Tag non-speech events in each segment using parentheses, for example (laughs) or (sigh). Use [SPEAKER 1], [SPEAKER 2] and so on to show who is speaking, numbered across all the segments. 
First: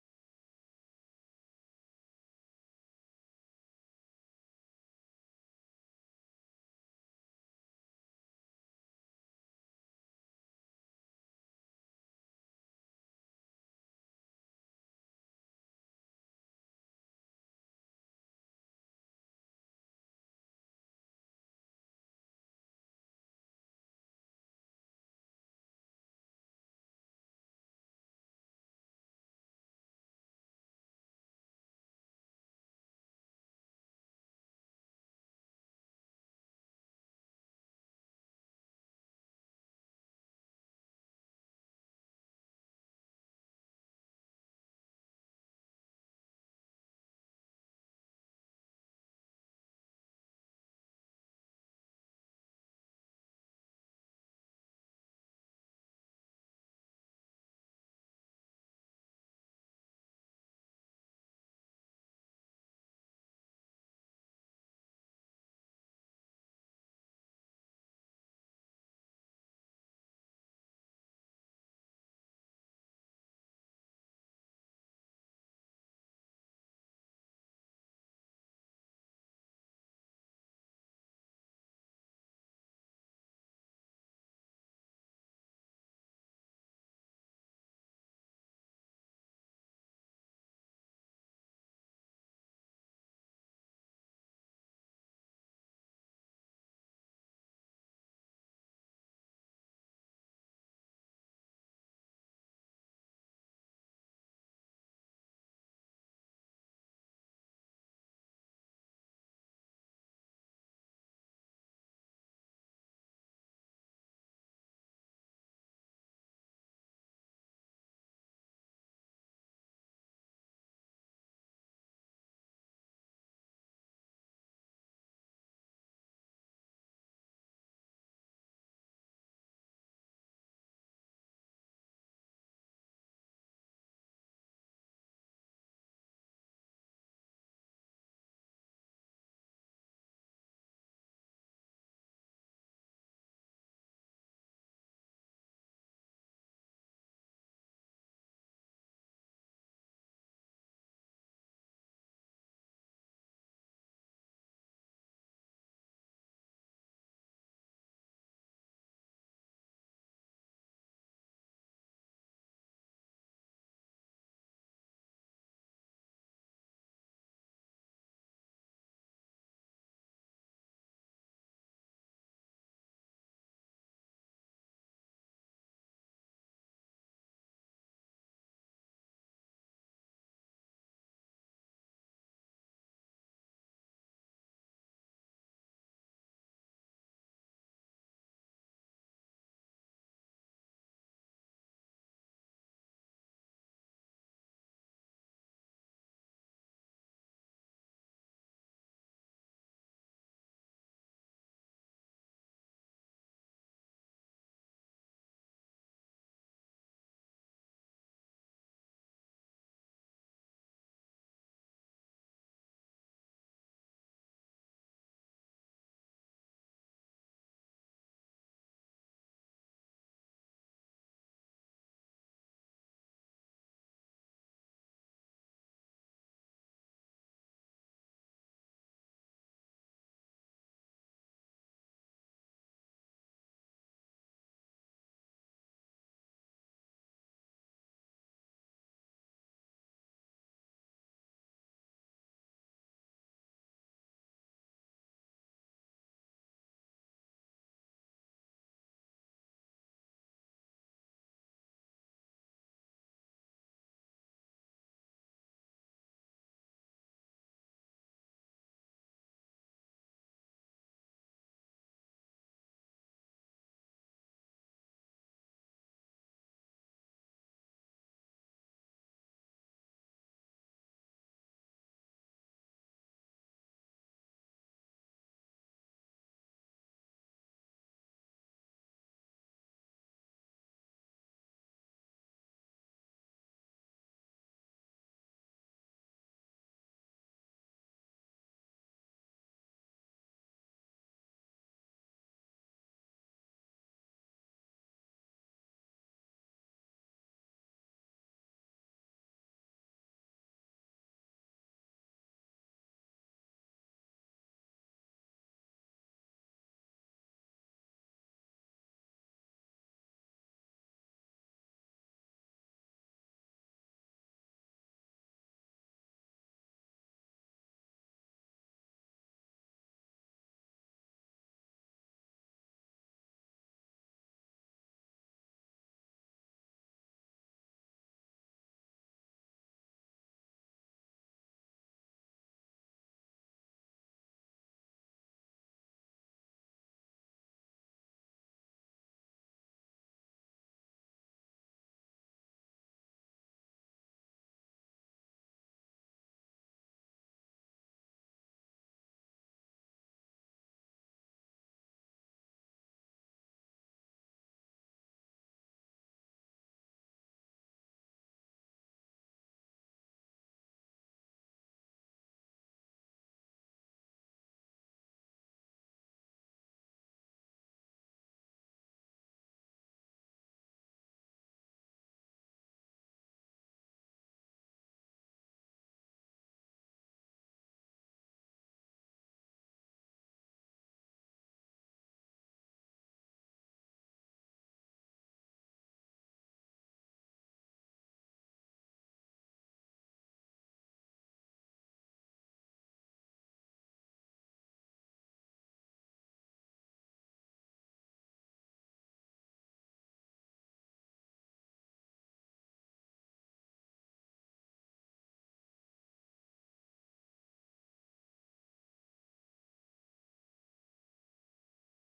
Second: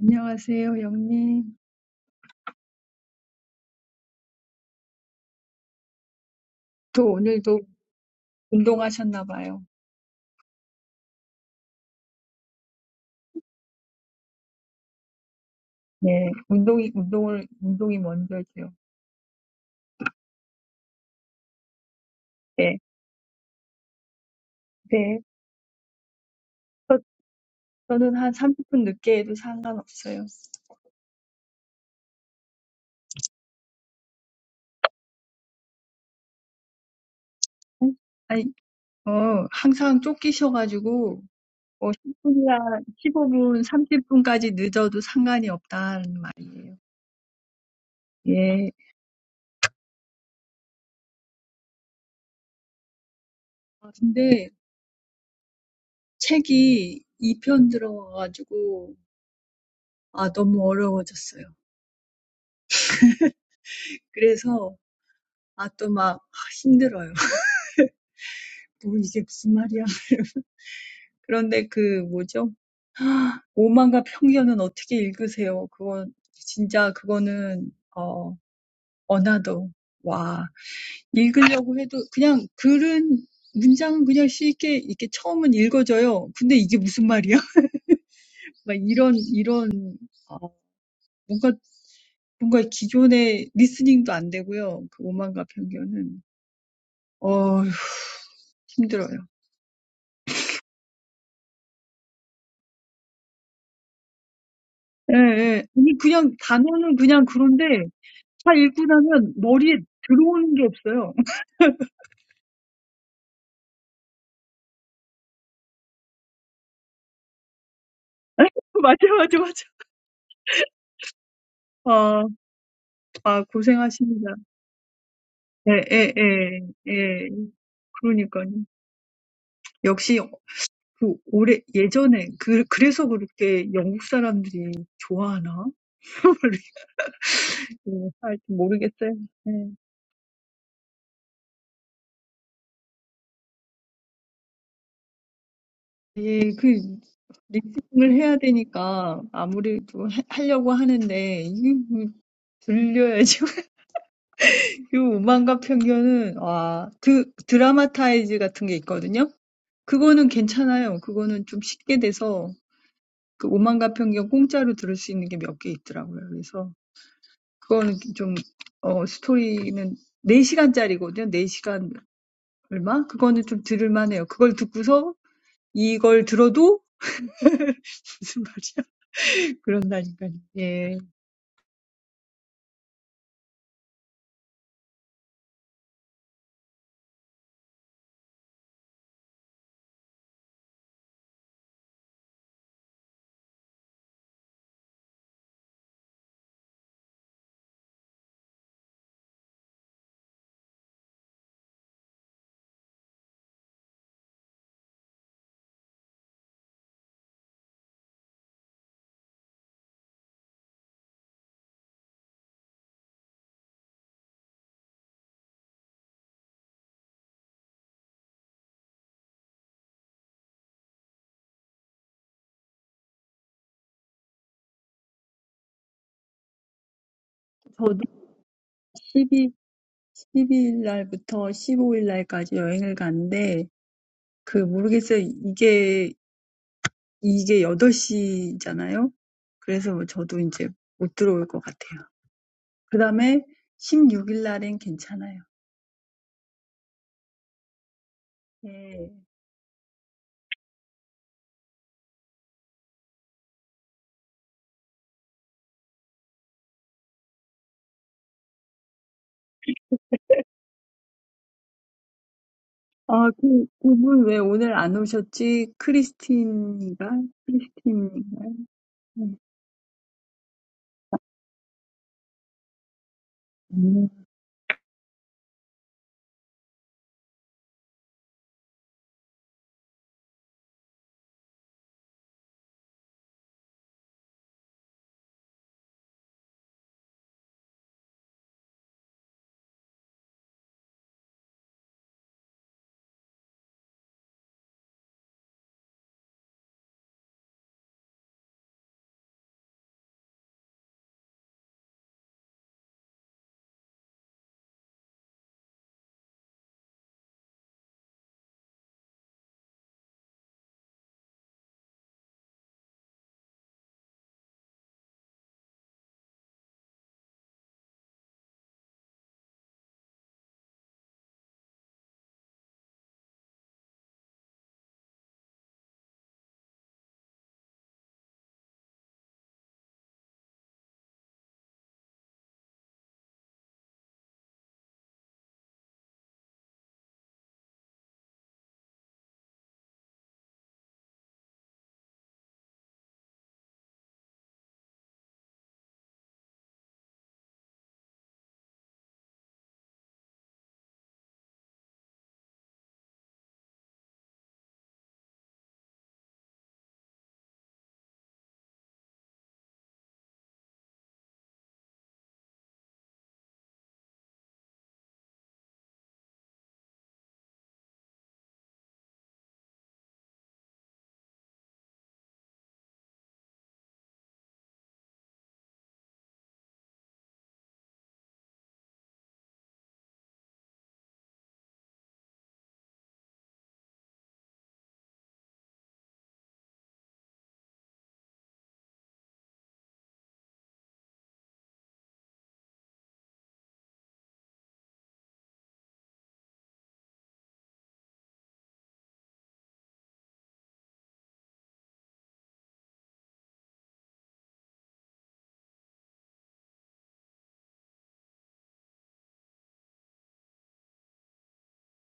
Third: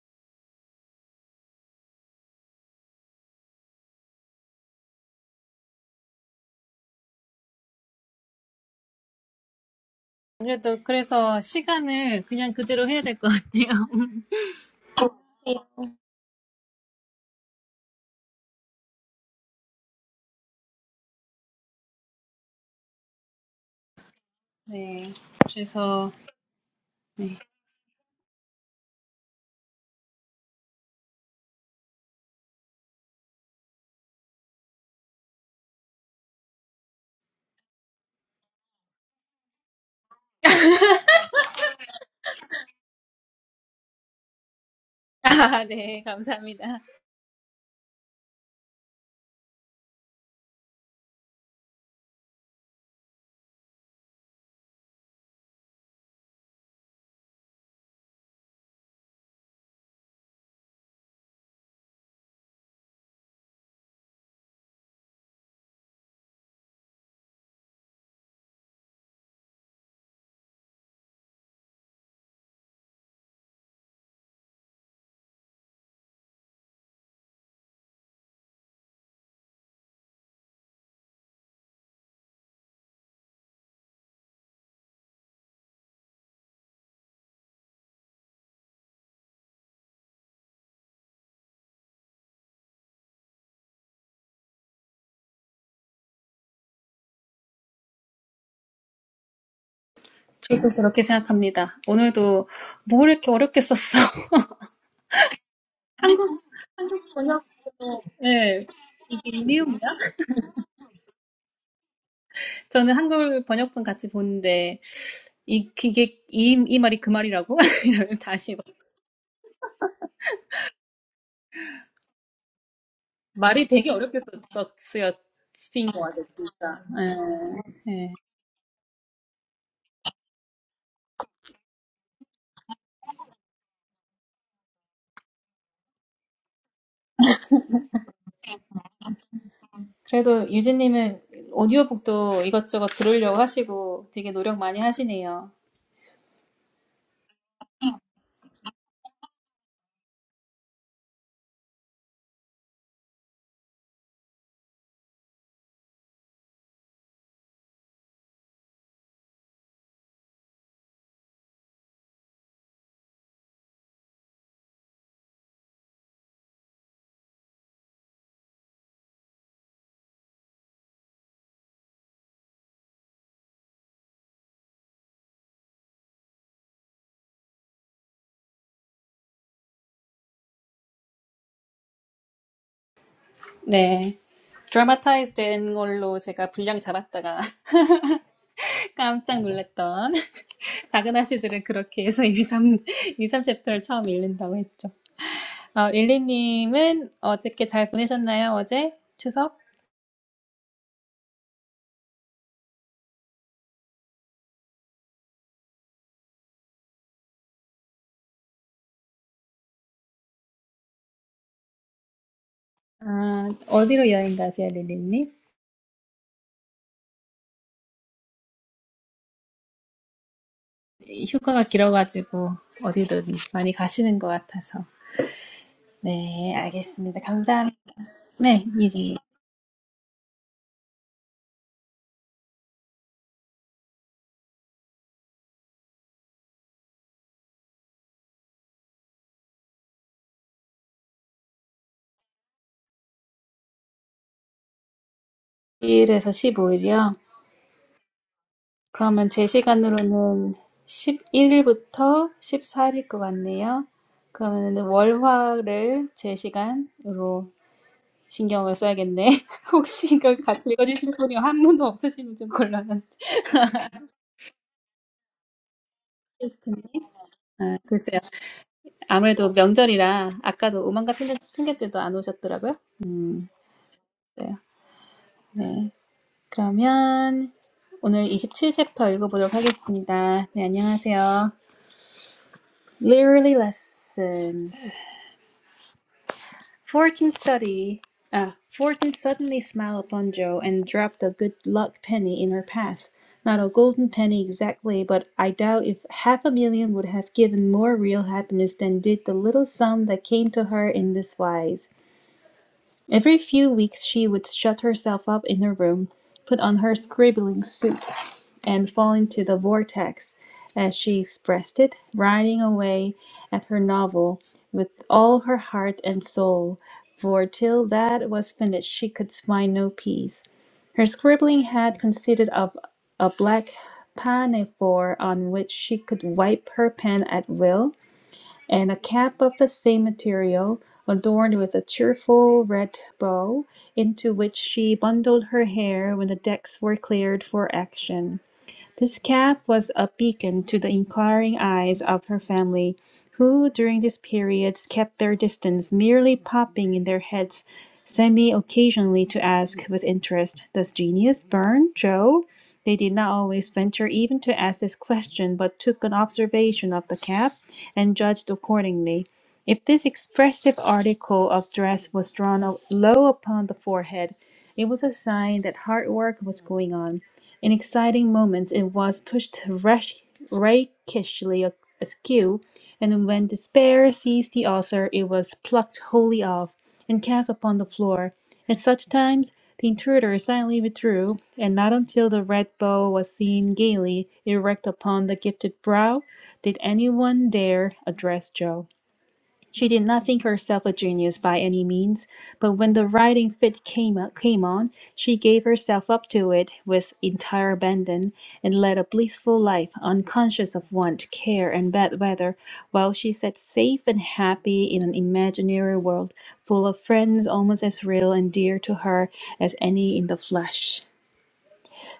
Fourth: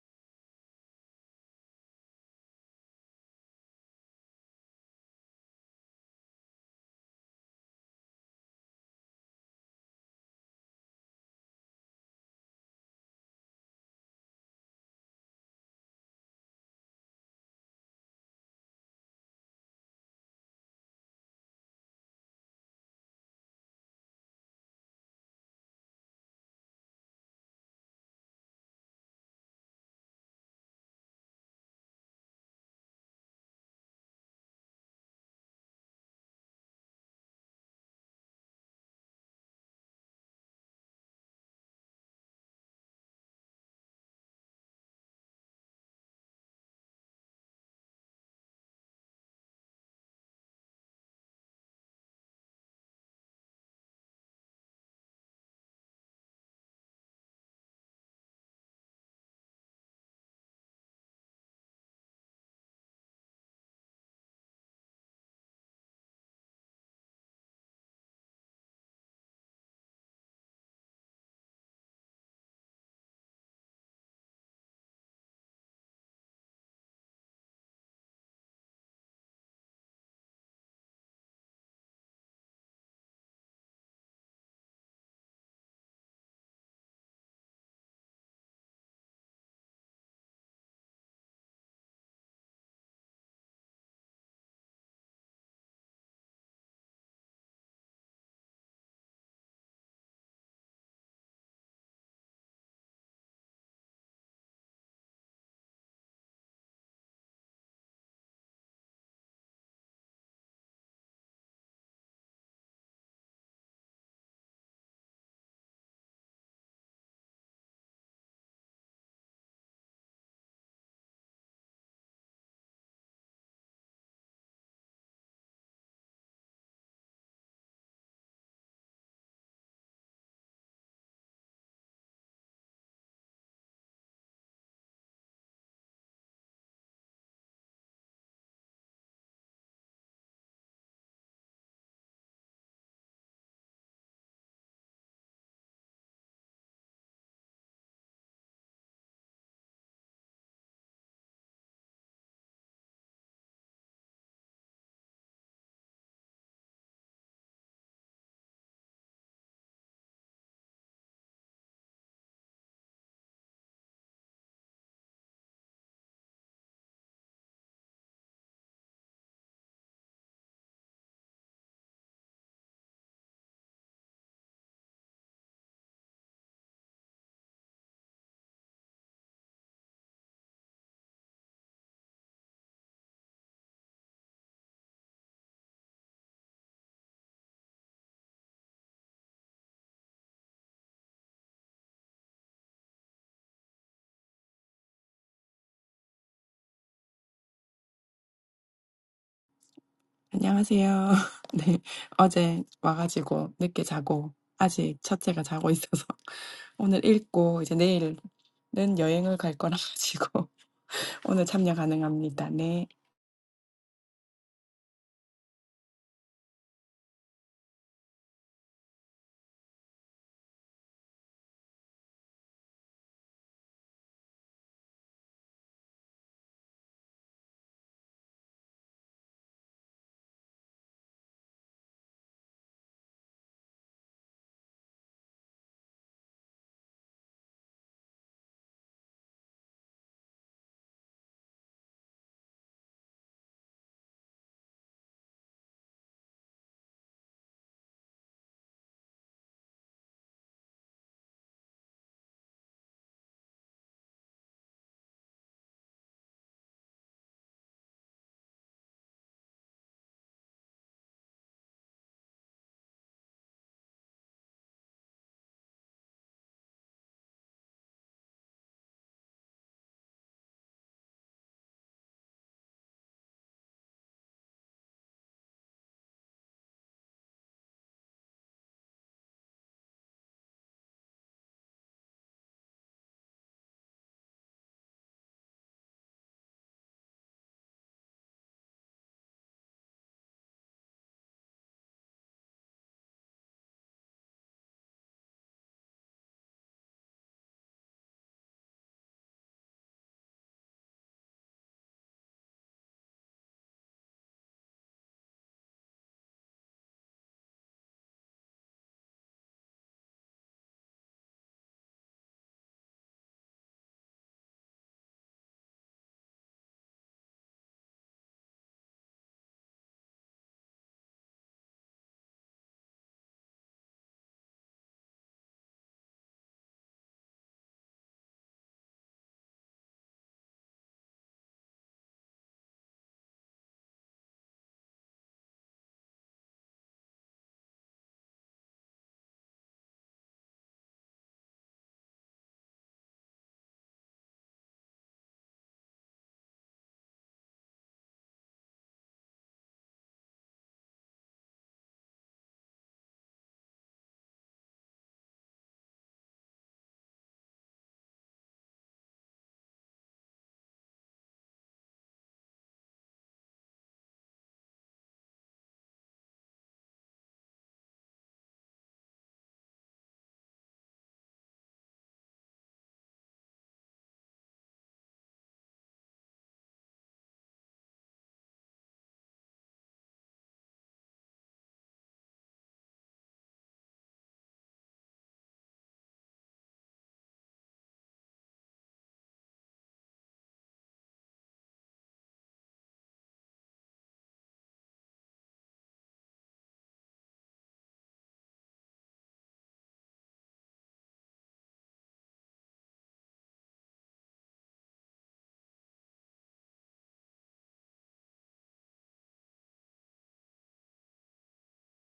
[SPEAKER 1] 안녕하세요, 영님. 또 오늘도 운동하셨나 봐요.
[SPEAKER 2] 아무래도 그래서 시간을 그냥 그대로 해야 될 것 같아요. (laughs)
[SPEAKER 1] 네, 운동이, 운동을, 운동이 먼저죠. 네,
[SPEAKER 2] 네.
[SPEAKER 1] 네.
[SPEAKER 2] 그래서,
[SPEAKER 1] 저,
[SPEAKER 2] 네.
[SPEAKER 1] 저는 한 30분 늦게 해도 상관없어요. 응? 아니, 어, 항상
[SPEAKER 2] (laughs)
[SPEAKER 1] 쫓기셔가지고, 뭐 10분이나 15분, 30분까지 늦어도 상관이
[SPEAKER 2] 아, 네.
[SPEAKER 1] 없다는 말이에요.
[SPEAKER 2] 감사합니다.
[SPEAKER 1] 예. 아, 근데 책이 2편 들어와가지고, 아, 너무 어려워졌어요. 그래서, 아, 또막 힘들어요. 뭐 이게 무슨 말이야. (laughs) 그런데 그 뭐죠? (gasps) 오만과 편견은 어떻게 읽으세요? 그건 진짜 그거는 어 어나더 와 읽으려고 해도 그냥 글은 문장은 그냥 쉽게 이렇게 처음은 읽어져요. 근데 이게 무슨 말이야? (laughs) 막 이런 이런 어, 뭔가 뭔가 기존의 리스닝도 안 되고요. 그 오만과 편견은 어 힘들어요.
[SPEAKER 2] 저도 그렇게 생각합니다. 오늘도 뭘 이렇게 어렵게 썼어. (laughs)
[SPEAKER 1] 예, 예. 아니, 그냥
[SPEAKER 2] 한국,
[SPEAKER 1] 단어는
[SPEAKER 2] 한국
[SPEAKER 1] 그냥
[SPEAKER 2] 번역,
[SPEAKER 1] 그런데 I
[SPEAKER 2] 네.
[SPEAKER 1] read it,
[SPEAKER 2] 이게
[SPEAKER 1] and
[SPEAKER 2] 이 내용이야?
[SPEAKER 1] nothing comes into
[SPEAKER 2] 저는 한글 번역본 같이 보는데, 이, 이게, 이, 이 말이 그 말이라고? (laughs) 이러면 다시 막-
[SPEAKER 1] my head. Right, right, right. Ah, ah,
[SPEAKER 2] 말이
[SPEAKER 1] you're working
[SPEAKER 2] 되게
[SPEAKER 1] hard.
[SPEAKER 2] 어렵게 썼, 썼- 쓰였,
[SPEAKER 1] Yes,
[SPEAKER 2] 쓰인 것
[SPEAKER 1] yes,
[SPEAKER 2] 같아요, 진짜. 네.
[SPEAKER 1] yes.
[SPEAKER 2] 네.
[SPEAKER 1] So, that's why. Again, in the past, that's why English people like it. I don't know. Yes, because I have to read it. No matter how I try, I have
[SPEAKER 2] 그래도 유진님은 오디오북도 이것저것 들으려고 하시고 되게 노력 많이 하시네요.
[SPEAKER 1] to hear it. This prejudice against music is like a drama series. (laughs) (laughs) (laughs) 그거는 괜찮아요. 그거는 좀 쉽게 돼서 그 오만가평경 공짜로 들을 수 있는 게몇개 있더라고요. 그래서 그거는 좀, 어, 스토리는 네 시간짜리거든요. 네 시간 얼마? 그거는 좀 들을만 해요. 그걸 듣고서 이걸 들어도 무슨 말이야? (laughs) 그런다니까요. 예.
[SPEAKER 2] 네. 드라마타이즈 된 걸로 제가 분량 잡았다가 (laughs) 깜짝 놀랐던 (laughs) 작은 아씨들은 그렇게 해서 2, 3, 2, 3 챕터를 처음 읽는다고 했죠. 어, 릴리님은 어저께 잘 보내셨나요? 어제? 추석?
[SPEAKER 3] 안녕하세요. (laughs) 네, 어제 와가지고 늦게 자고, 아직 첫째가 자고 있어서, (laughs) 오늘 읽고, 이제 내일은 여행을 갈 거라 가지고, (laughs) 오늘 참여 가능합니다. 네,
[SPEAKER 2] 아, 어디로 여행 가세요, 릴리님? 휴가가 길어가지고 어디든 많이 가시는 것 같아서. 네, 알겠습니다. 감사합니다.
[SPEAKER 1] 저도
[SPEAKER 2] 네, 이제.
[SPEAKER 1] 십이 12일 날부터 15일 날까지 여행을 갔는데 그 모르겠어요. 이게, 이게 여덟 시잖아요. 그래서 저도 이제 못 들어올 것 같아요. 그다음에 16일 날엔 괜찮아요.
[SPEAKER 2] 1일에서 15일이요?
[SPEAKER 1] 네.
[SPEAKER 2] 그러면 제 시간으로는 11일부터 14일일 것 같네요. 그러면 월화를 제 시간으로 신경을 써야겠네. (laughs) 혹시 이걸 같이 읽어주실 분이 한 분도 없으시면 좀 곤란한
[SPEAKER 1] 아, 그, 그분 왜 오늘 안 오셨지?
[SPEAKER 2] 테스트님.
[SPEAKER 1] 크리스틴인가?
[SPEAKER 2] 아, 글쎄요.
[SPEAKER 1] 크리스틴인가요? 음.
[SPEAKER 2] 아무래도 명절이라 아까도 오만가 핑계- 핑계때도 안 오셨더라고요. 네. 네. 그러면 오늘 27챕터 읽어보도록 하겠습니다. 네, 안녕하세요. Literally Lessons. Fortune study. Uh, Fortune suddenly smiled upon Joe and dropped a good luck penny in her path. Not a golden penny exactly, but I doubt if half a million would have given more real happiness than did the little sum that came to her in this wise. Every few weeks she would shut herself up in her room, put on her scribbling suit, and fall into the vortex, as she expressed it, riding away at her novel with all her heart and soul, for till that was finished she could find no peace. Her scribbling had consisted of a black pinafore on which she could wipe her pen at will, and a cap of the same material, adorned with a cheerful red bow, into which she bundled her hair when the decks were cleared for action. This cap was a beacon to the inquiring eyes of her family, who during this period kept their distance, merely popping in their heads semi occasionally to ask with interest, Does genius burn, Joe? They did not always venture even to ask this question, but took an observation of the cap and judged accordingly. If this expressive article of dress was drawn up low upon the forehead, it was a sign that hard work was going on. In exciting moments, it was pushed rash- rakishly askew, and when despair seized the author, it was plucked wholly off and cast upon the floor. At such times, the intruder silently withdrew, and not until the red bow was seen gaily erect upon the gifted brow did anyone dare address Joe. She did not think herself a genius by any means, but when the writing fit came, came on, she gave herself up to it with entire abandon and led a blissful life, unconscious of want, care, and bad weather, while she sat safe and happy in an imaginary world full of friends almost as real and dear to her as any in the flesh.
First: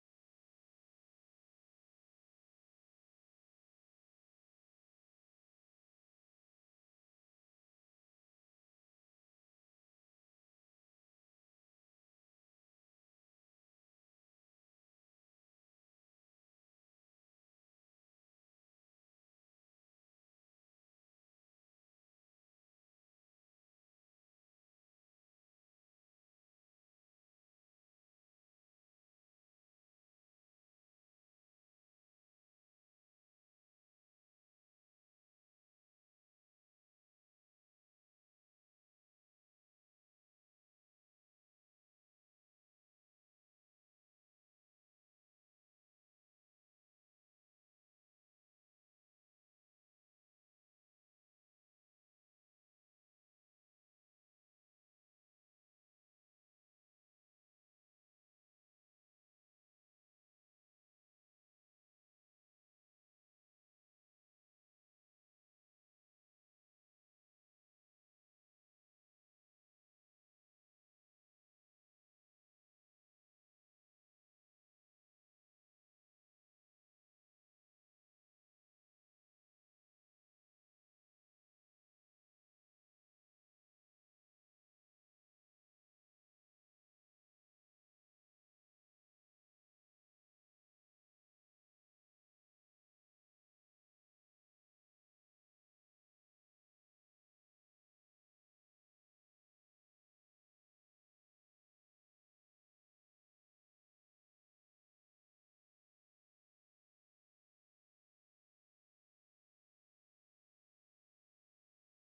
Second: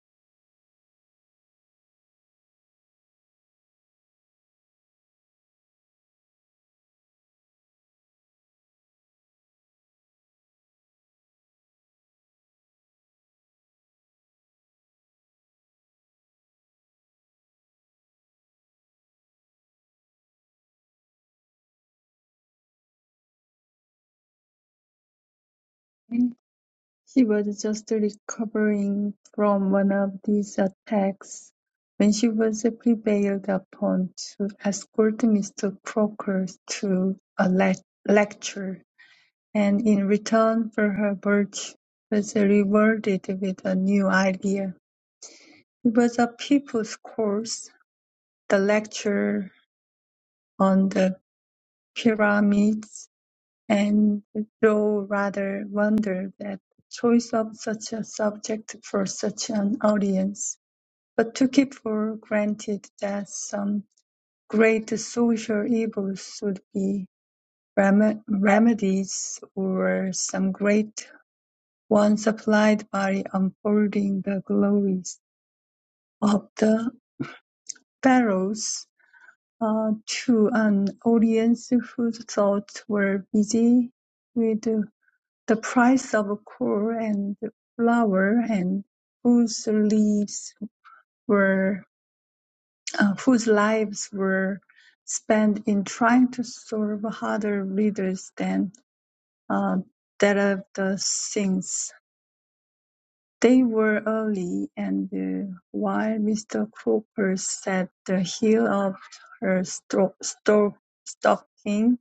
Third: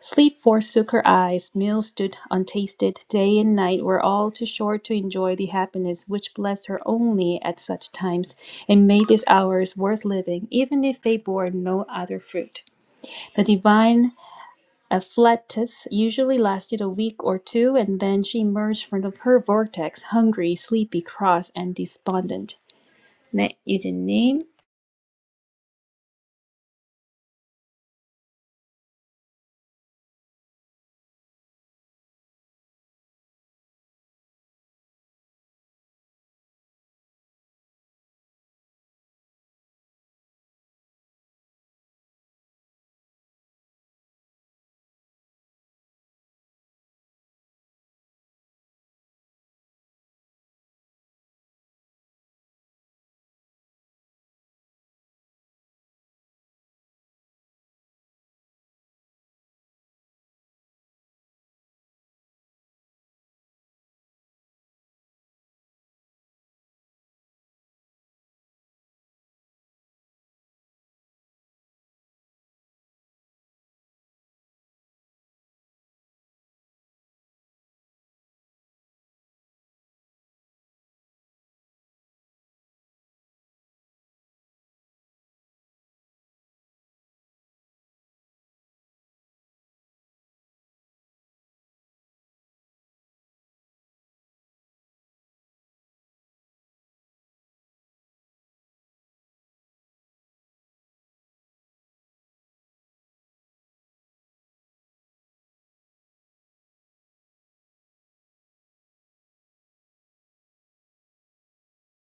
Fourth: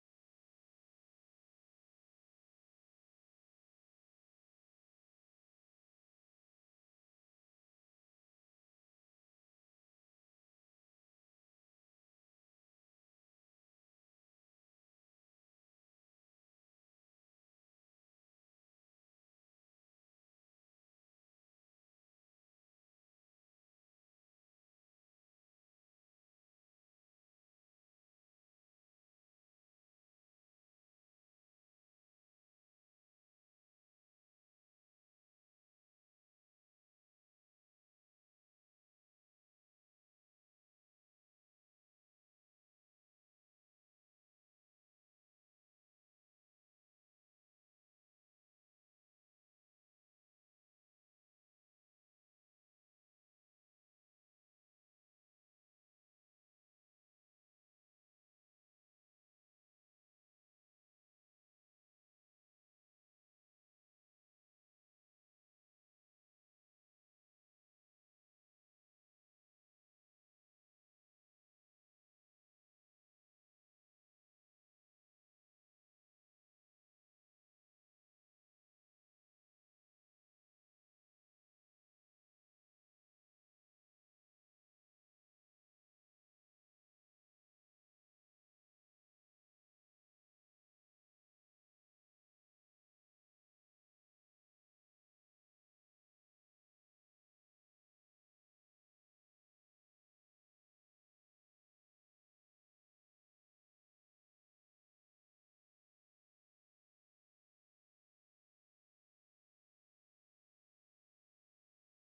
[SPEAKER 2] Sleep forsook her eyes, meals stood untasted, day and night were all too short to enjoy the happiness which blessed her only at such times, and made these hours worth living, even if they bore no other fruit. The divine afflatus usually lasted a week or two, and then she emerged from her vortex, hungry, sleepy, cross, and despondent. 네, 유진님.
[SPEAKER 1] She was just recovering from one of these attacks when she was prevailed upon to escort Mr. Crocker to a lec- lecture, and in return for her virtue was rewarded with a new idea. It was a People's Course, the lecture on the pyramids, and Thoreau rather wondered at the choice of such a subject for such an audience, but took it for granted that some great social evils would be rem- remedies or some great one supplied by unfolding the glories of the pharaohs uh, to an audience whose thoughts were busy with the price of coal and flour and whose lives were uh, whose lives were spent in trying to serve harder readers than uh, that of the saints. They were early, and uh, while Mr. Cooper sat the heel of her stro- sto- stocking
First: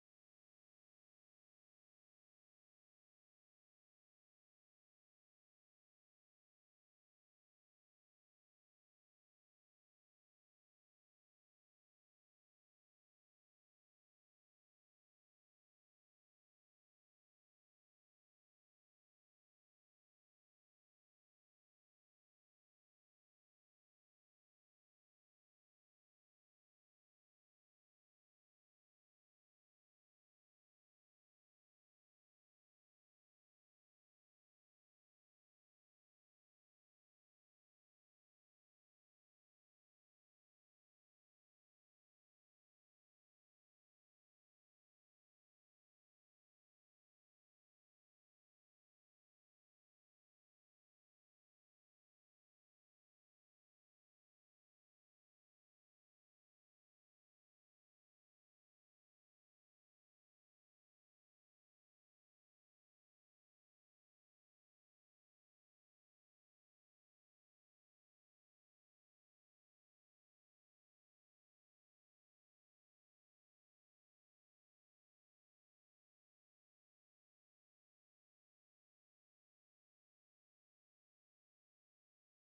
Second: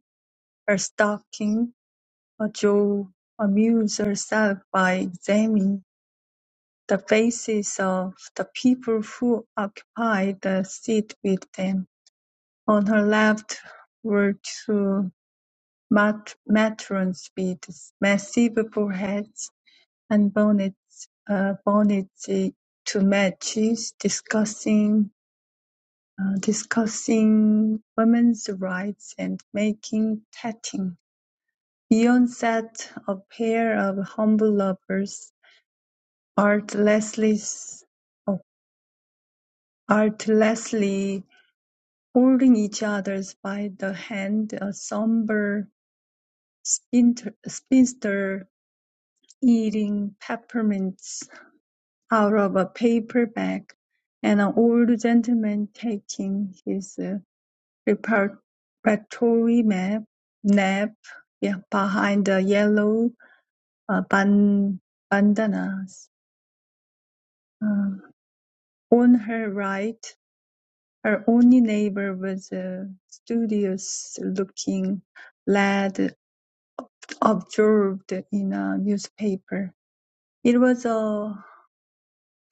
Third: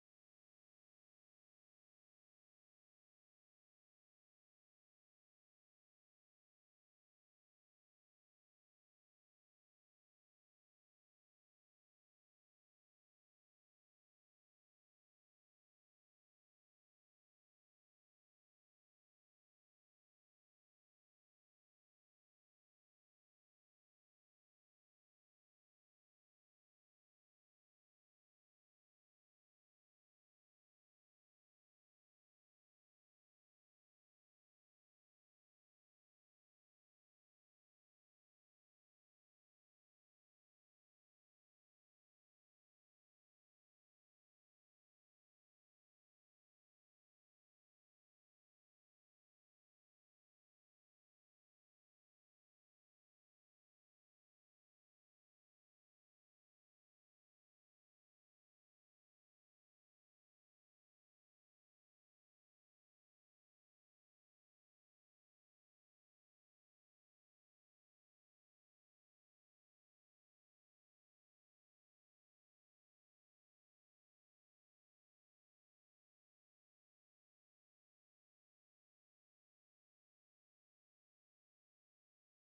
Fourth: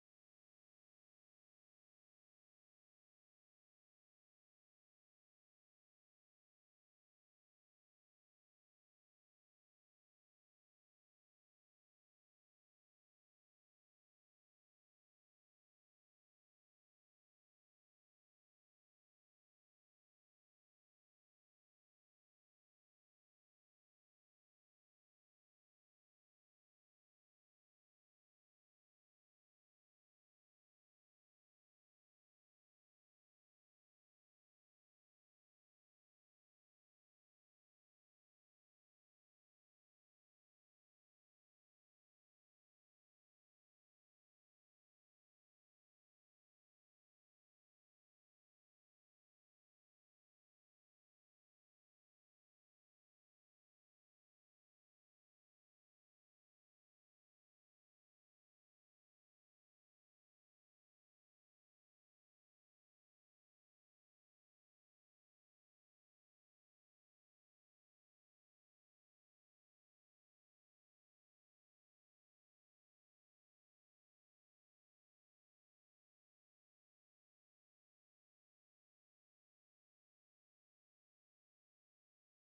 [SPEAKER 1] Her stalking, Jo amuses herself by examining the faces of the people who occupy the seat with them. On her left were two mat- matrons with massive foreheads and bonnets, uh, bonnets to matches, discussing uh, discussing women's rights and making tatting. Beyond sat a pair of humble lovers, artlessly oh, artlessly holding each other's by the hand, a sombre spinster eating peppermints out of a paper bag, and an old gentleman taking his uh, preparatory map- nap yeah, behind the yellow uh, ban- bandanas. Uh, On her right, her only neighbor was a studious-looking lad absorbed in a newspaper. It was a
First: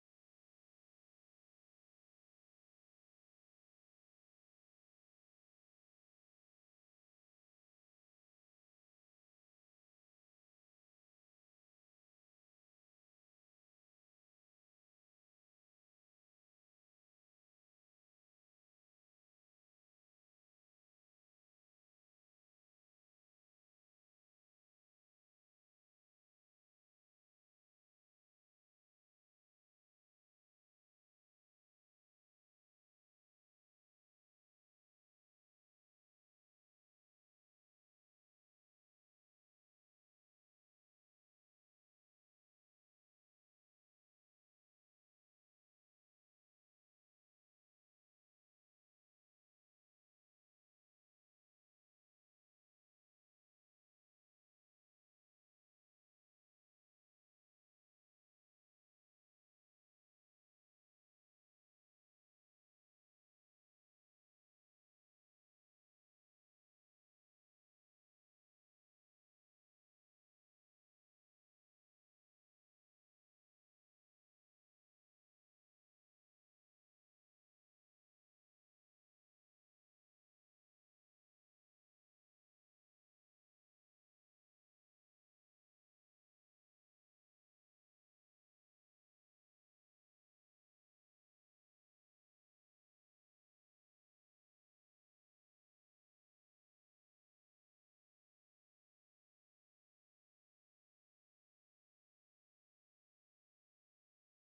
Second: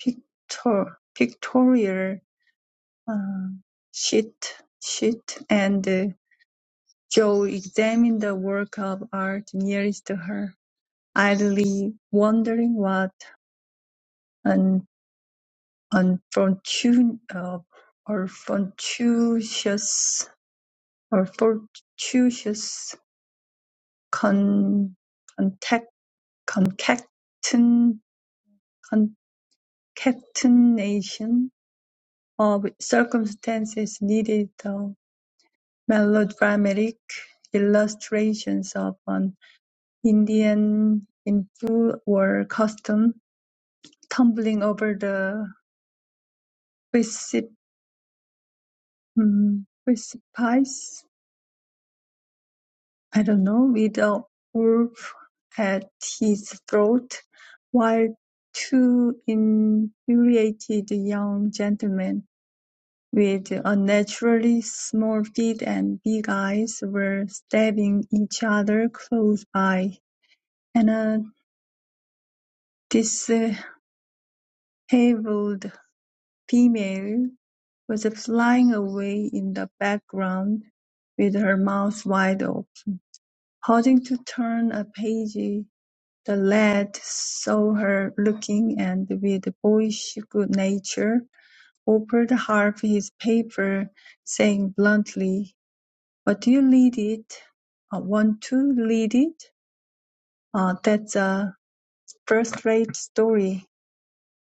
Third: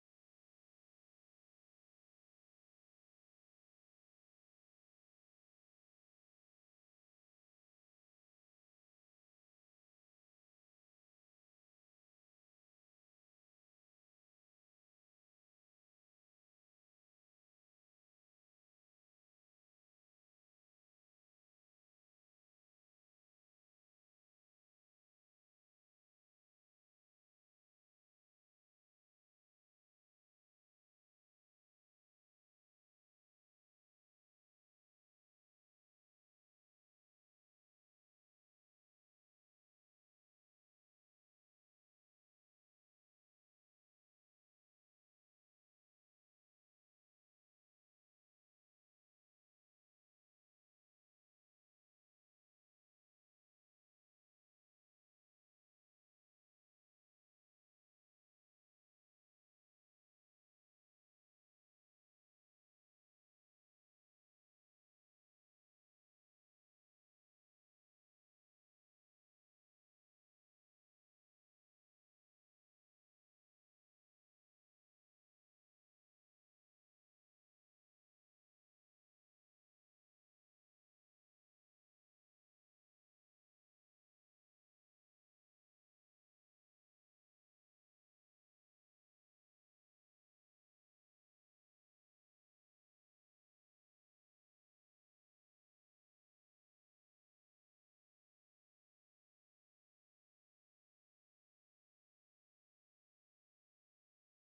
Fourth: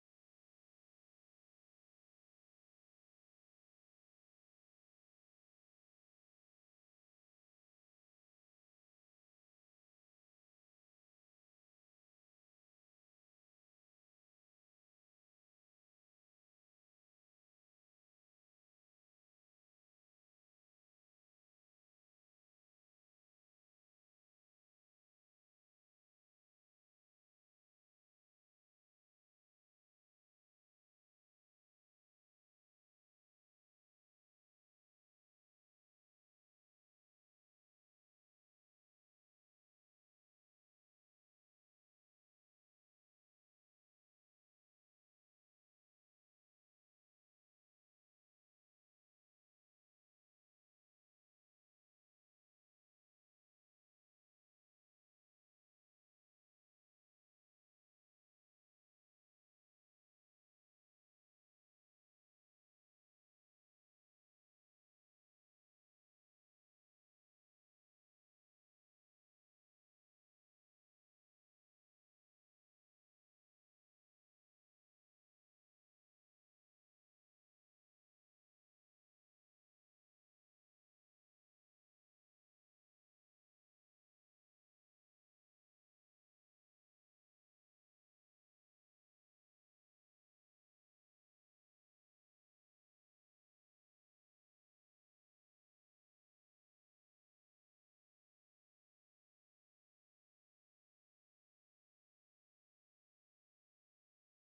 [SPEAKER 1] pictor- pictorial uh, sheet, sheet, and uh, Jo examined the work of art nearest to her, idly wondering what an unfortunate, uh, or fortuitous A fortuitous con- contact, concaten- concatenation of circumstances needed the melodramatic illustrations of an Indian in full war costume tumbling over the precip- mm, precipice. I don't know, with a wolf at his throat, while two infuriated young gentlemen with unnaturally small feet and big eyes were stabbing each other close by, and a disheveled female was flying away in the background with her mouth wide open, pausing to turn a page The lad saw her looking, and with boyish good nature offered half his paper, saying bluntly, "What do you read it? Uh, want to read it? Uh, that's a first-rate story."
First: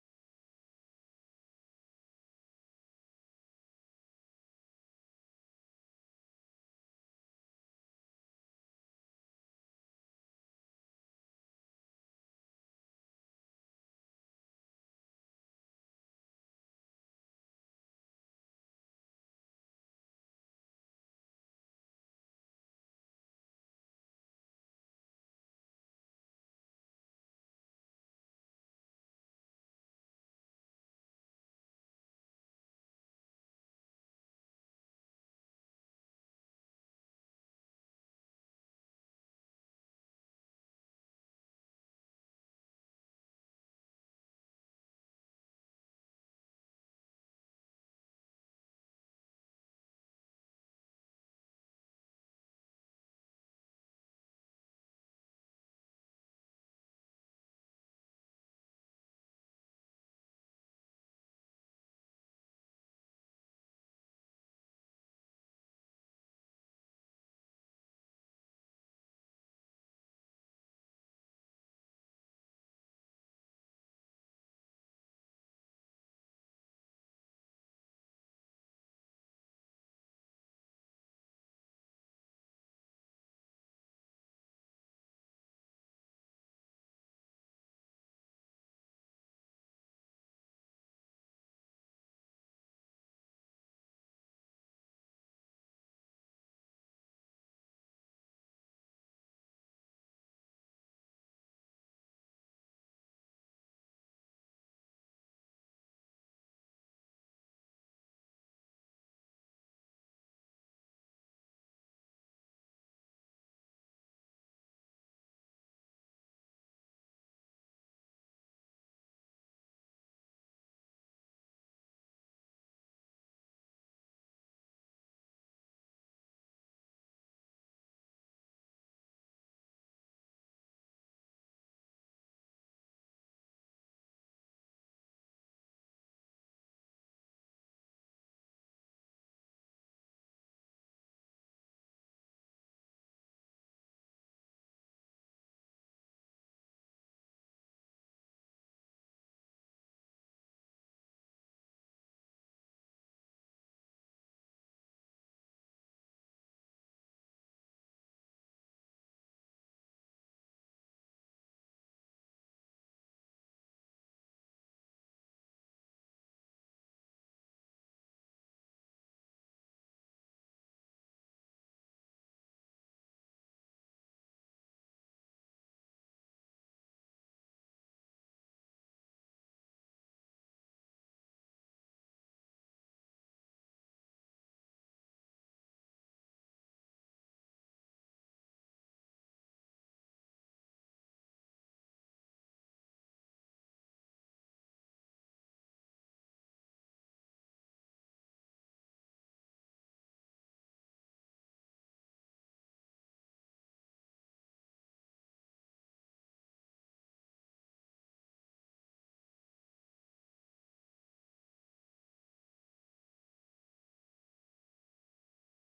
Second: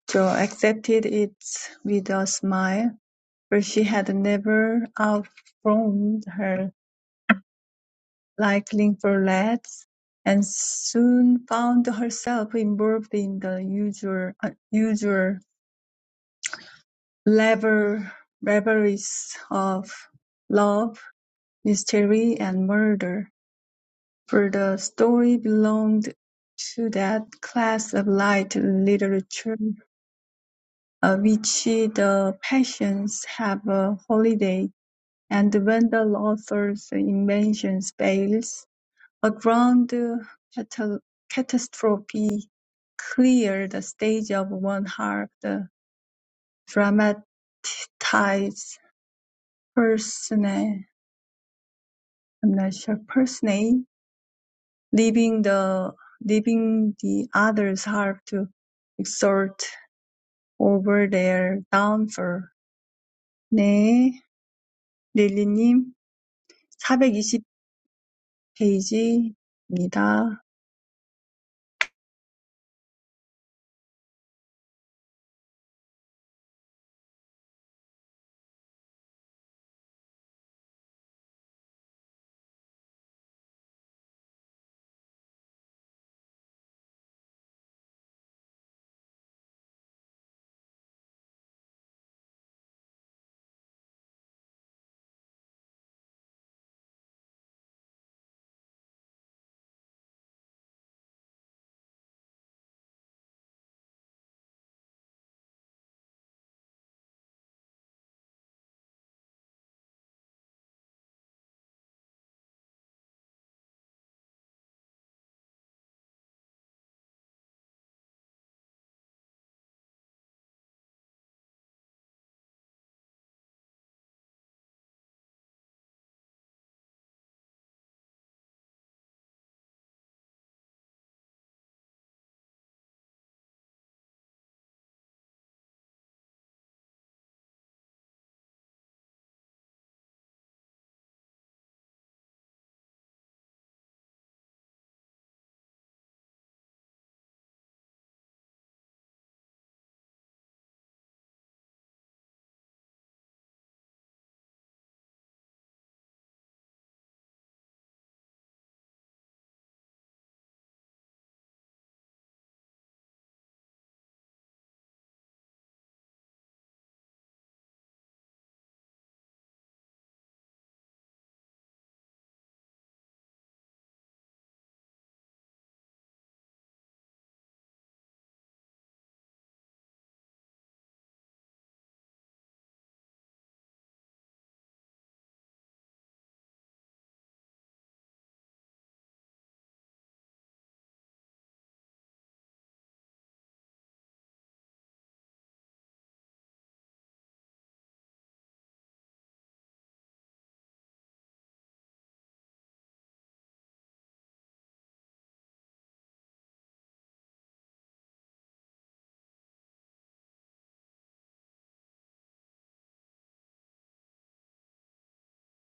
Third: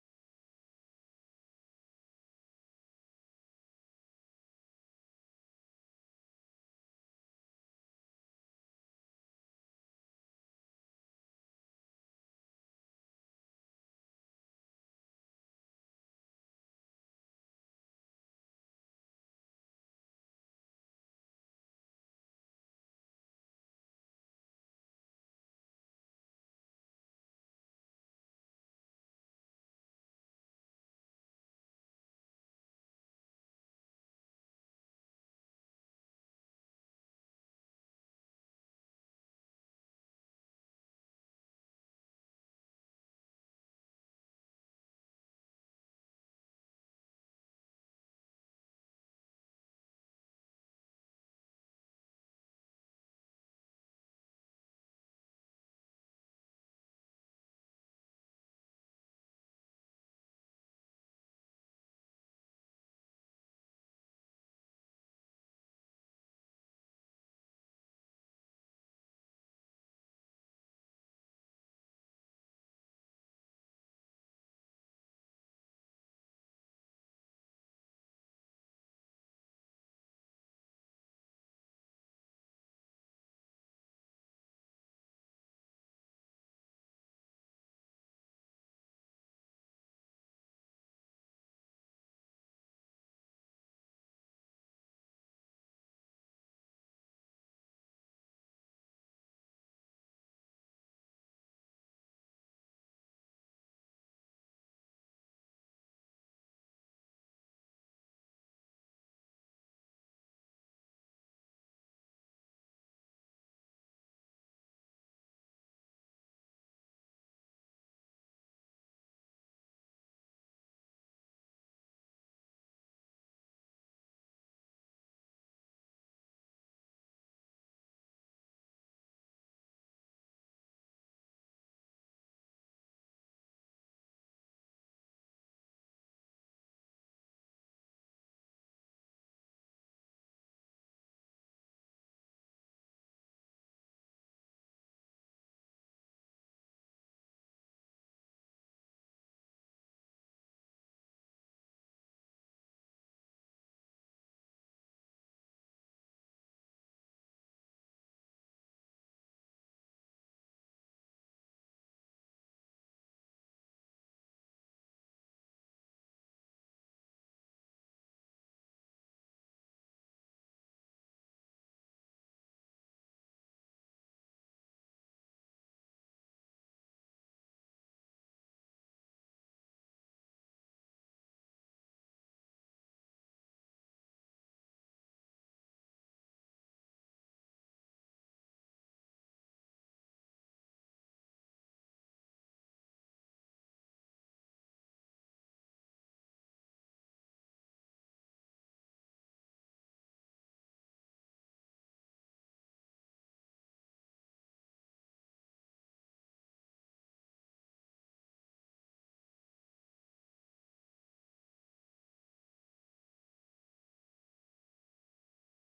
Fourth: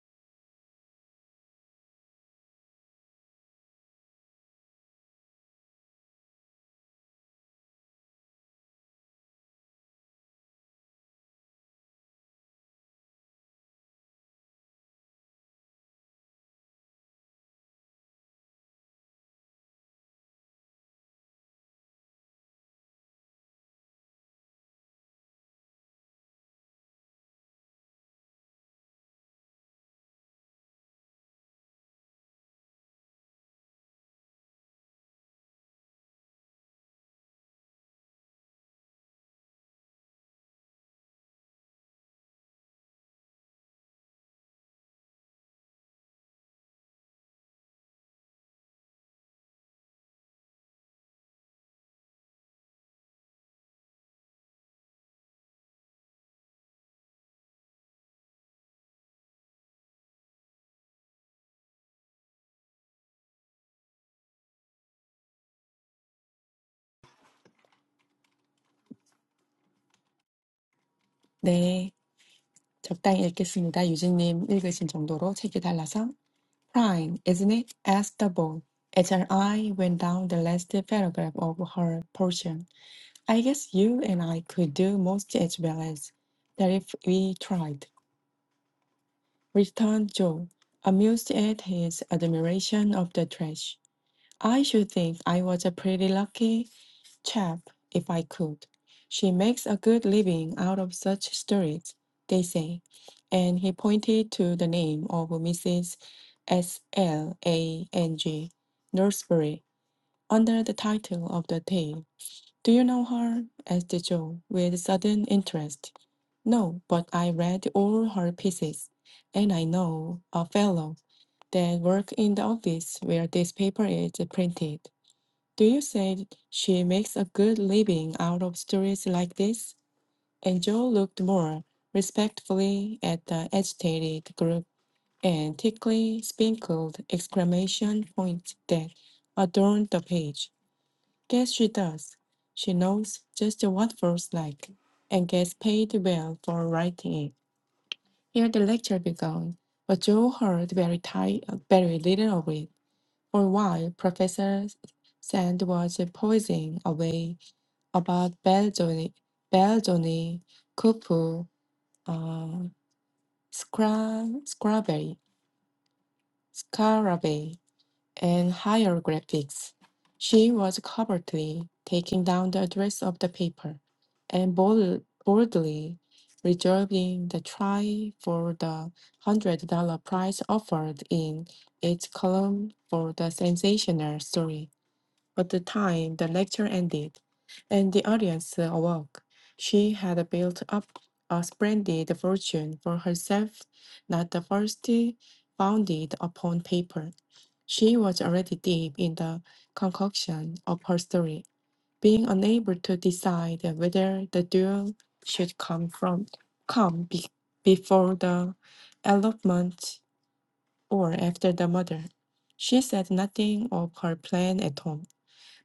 [SPEAKER 1] Jo accepted it with a smile, for she had never outgrown her liking for lads and soon found herself involved in the usual, uh, usual, Lever reveries of love, mystery, and murder, for the story belonged to that class of light literature of which the passions have a holiday, and when the author's invention fails, a grand cata- catastrophe clears the stage of one half the dramatized persona. I'm not sure personally. Leaving the leaving the others have to exert over their downfall. 네, 릴리님 420 페이지입니다.
[SPEAKER 3] 네, 적당히 읽겠습니다. 유진님 읽으신 정도로 책이 달라서. Prime, isn't it? asked the boy. As her eye went down the last paragraph of her portion. I guess you and I could do most as well as that if we tried. returned Joe, amused at his admiration of the trash. I should think I was a pretty lucky chap if I could. She makes a good living out of such stories, they say. And he pointed to the name of Mrs. S. L. A. N. G. Nursery under the title of the tale. Do you know her? asked Joe, with sudden interest. No, but I read all her pieces, and I know a fellow that works in the office where this paper is printed. Do you say she makes a good living out of stories like this? And Joe looked more respectfully at the agitated group and thickly sprinkled exclamation points that adorned the page. Guess she does. She knows just what feels like, and gets paid well for writing it. Here the lecture began, but Joe heard very, ti- very little of it. For a while, Professor Sand was poising away about Belzoni, Belzoni, Cupu, uh, Scra- Scraberry. Scarabay. and hieroglyphics. She was covertly taking down the address of the paper and bold- boldly reserving the try for the $100 prize offered in its column for the sensational story. By the time the lecture ended and the audience awoke, she had built up a splendid fortune for herself, not the first founded upon paper. She was already deep in the concoction of her story, being unable to decide whether the duel should come from come be, before the elopement or after the murder. She said nothing of her plan at home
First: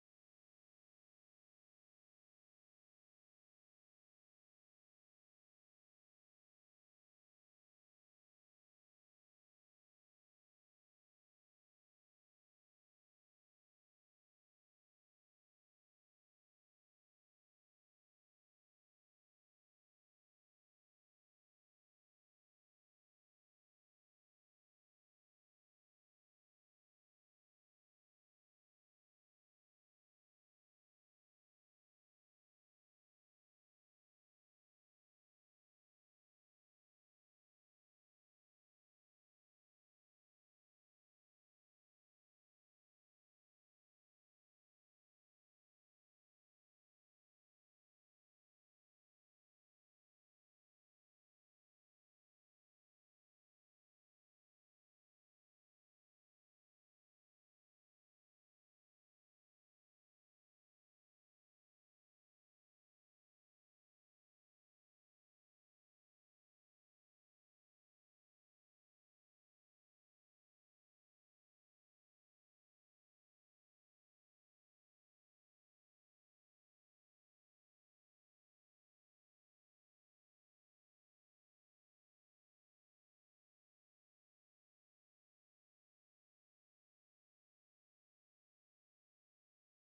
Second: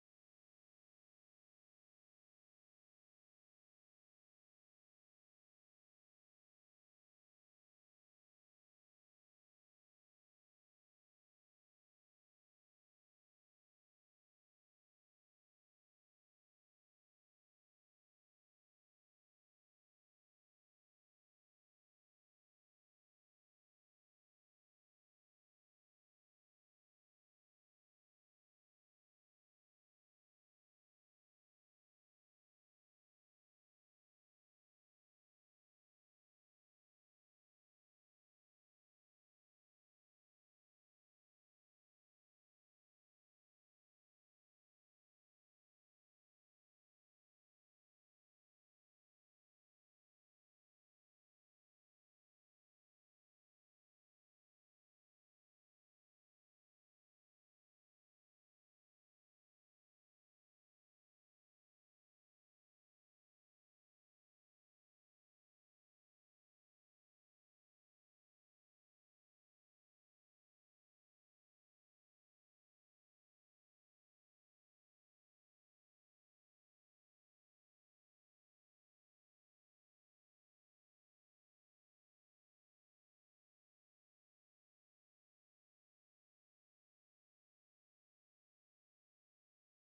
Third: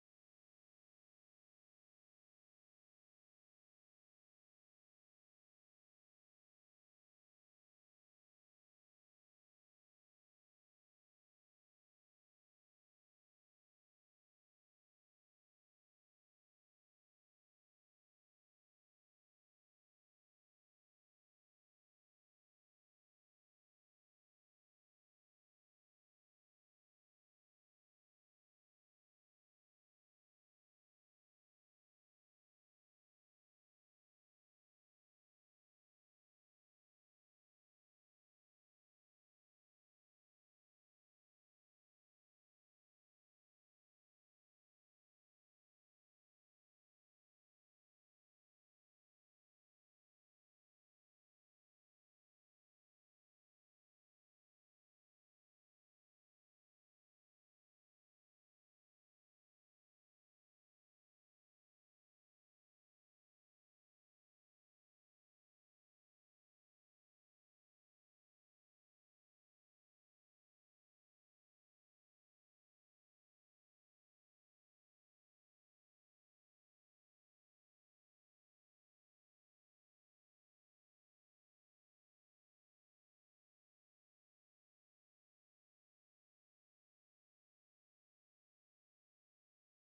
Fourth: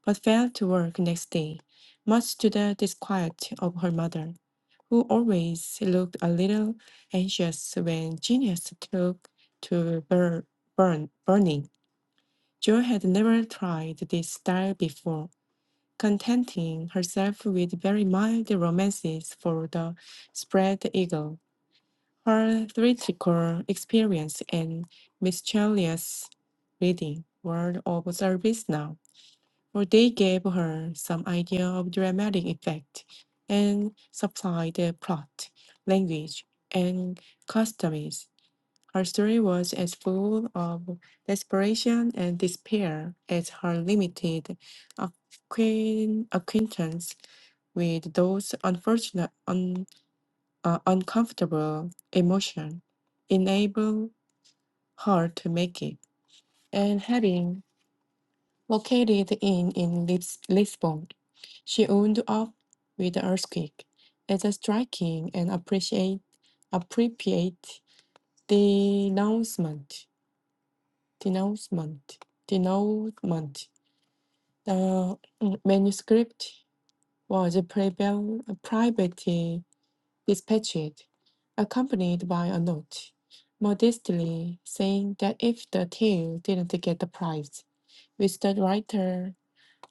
[SPEAKER 3] but failed to work next day, much to the disquiet of her mother, who always looked a little anxious when genius took to bur- burn- burning. Jo had never tried this style before, contenting herself with very mild romances for the spread eagle. Her theatrical experience and miscellaneous reading were of service now for they gave her some idea of dramatic effect and supplied the plot, language, and customs. Her story was as full of desperation and despair as her limited acquaint- acquaintance with those unfortunate, un- uh, uncomfortable emotions enabled her to make it. And having located in, in Lis- Lisbon. She wound up with the earthquake. It's a striking and appreciate appropriate denouncement. Denouncement. Denouncement. The mm, manuscript was preval- privately dispatched, accompanied by a note, modestly saying that if the tale didn't get the prize, which the writer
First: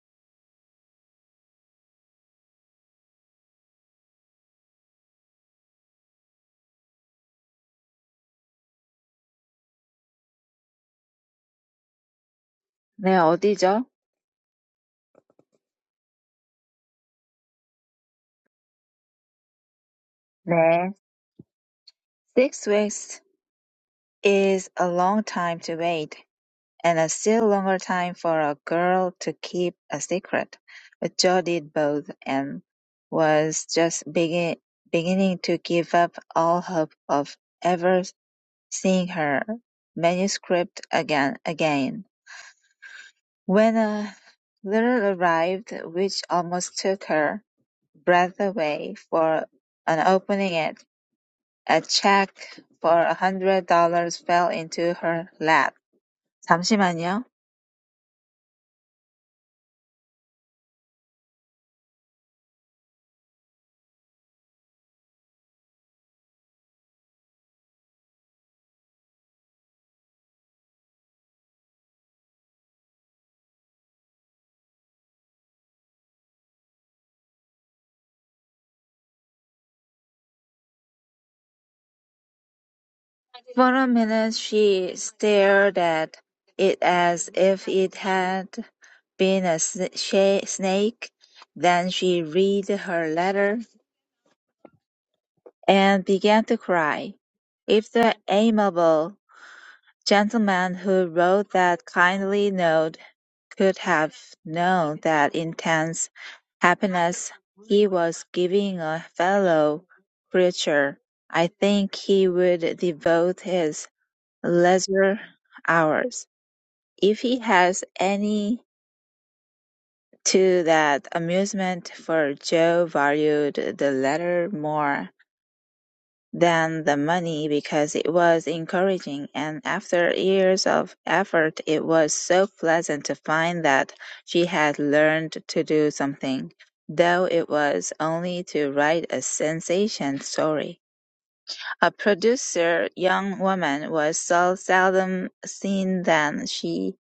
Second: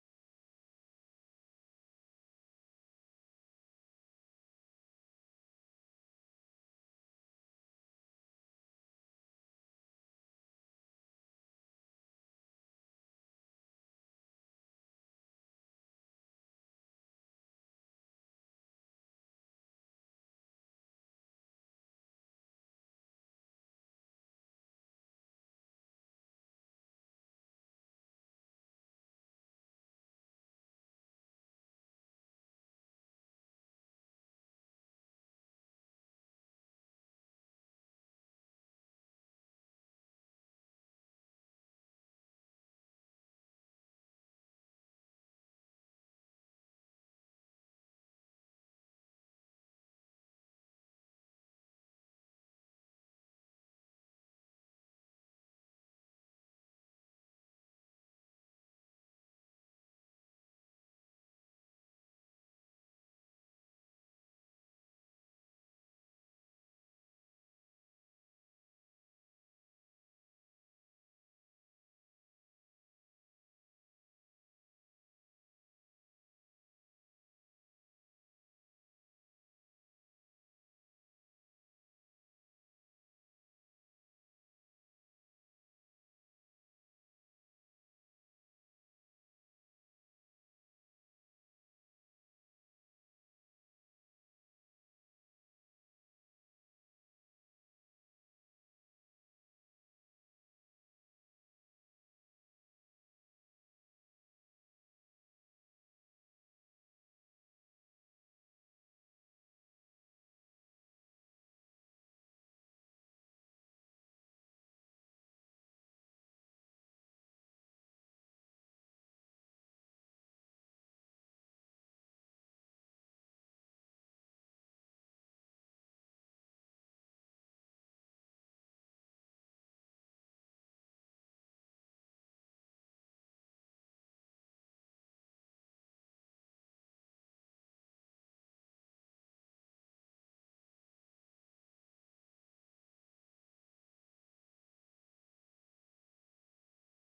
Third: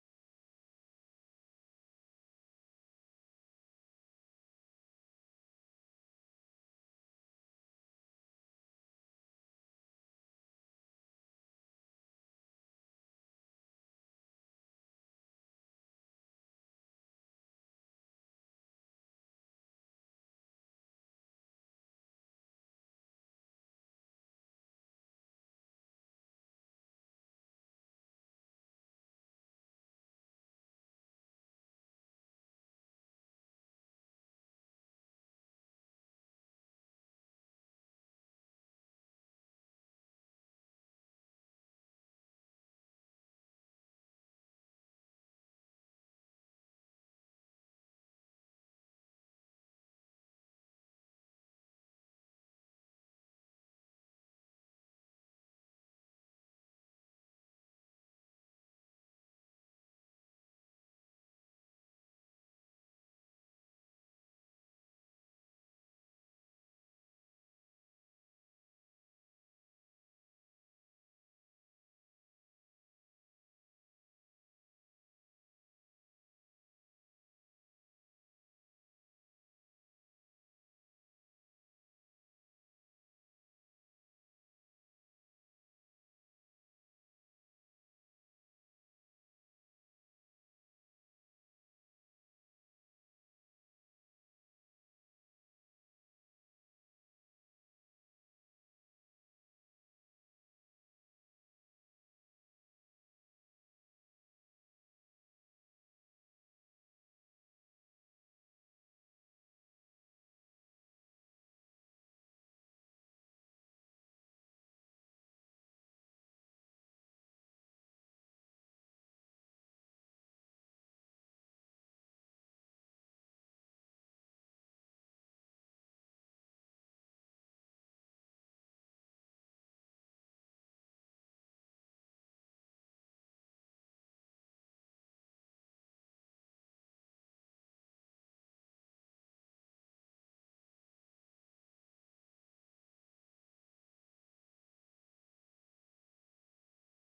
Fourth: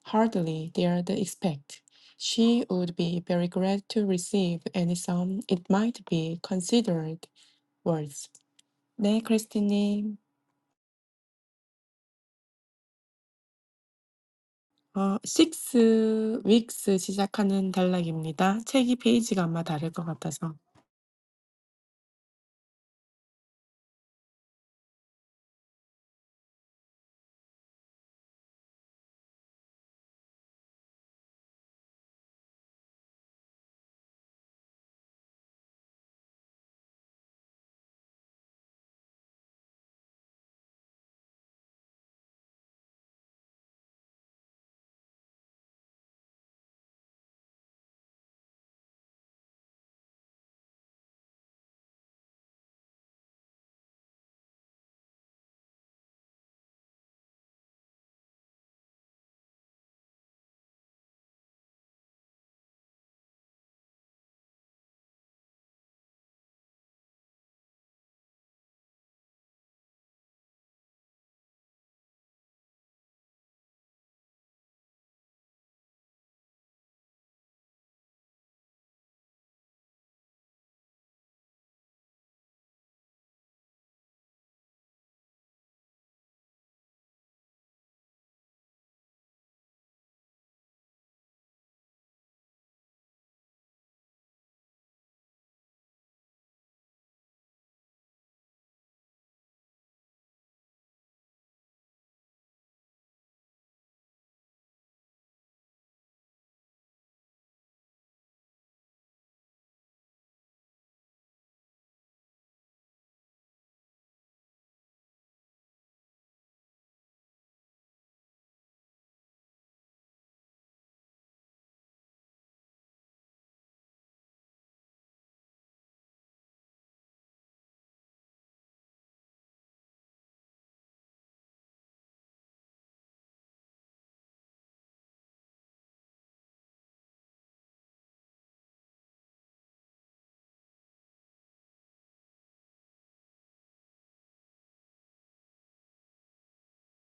[SPEAKER 3] Hardly dared expect she would be very glad to receive any sum it might be considered worth. 네, 크리스티님.
[SPEAKER 4] 네, 어디죠?
[SPEAKER 3] 어, 6 weeks 시작하는 단락입니다. 책이 페이지가 아마 다를 것 같아서.
[SPEAKER 4] 네. Six weeks is a long time to wait, and a still longer time for a girl to keep a secret. But Jo did both and was just begin, beginning to give up all hope of ever seeing her manuscript again. again. When a letter arrived, which almost took her breath away for an opening it, A check for a hundred dollars fell into her lap. 잠시만요. For a minute she stared at it as if it had been a sn- snake. Then she read her letter and began to cry. If the amiable gentleman who wrote that kindly note could have known that intense happiness he was giving a fellow creature, I think he would devote his leisure hours, if he has any, to that amusement, for Joe valued the latter more. than the money because it was encouraging and after years of effort it was so pleasant to find that she had learned to do something, though it was only to write a sensation story. A producer young woman was so seldom seen than she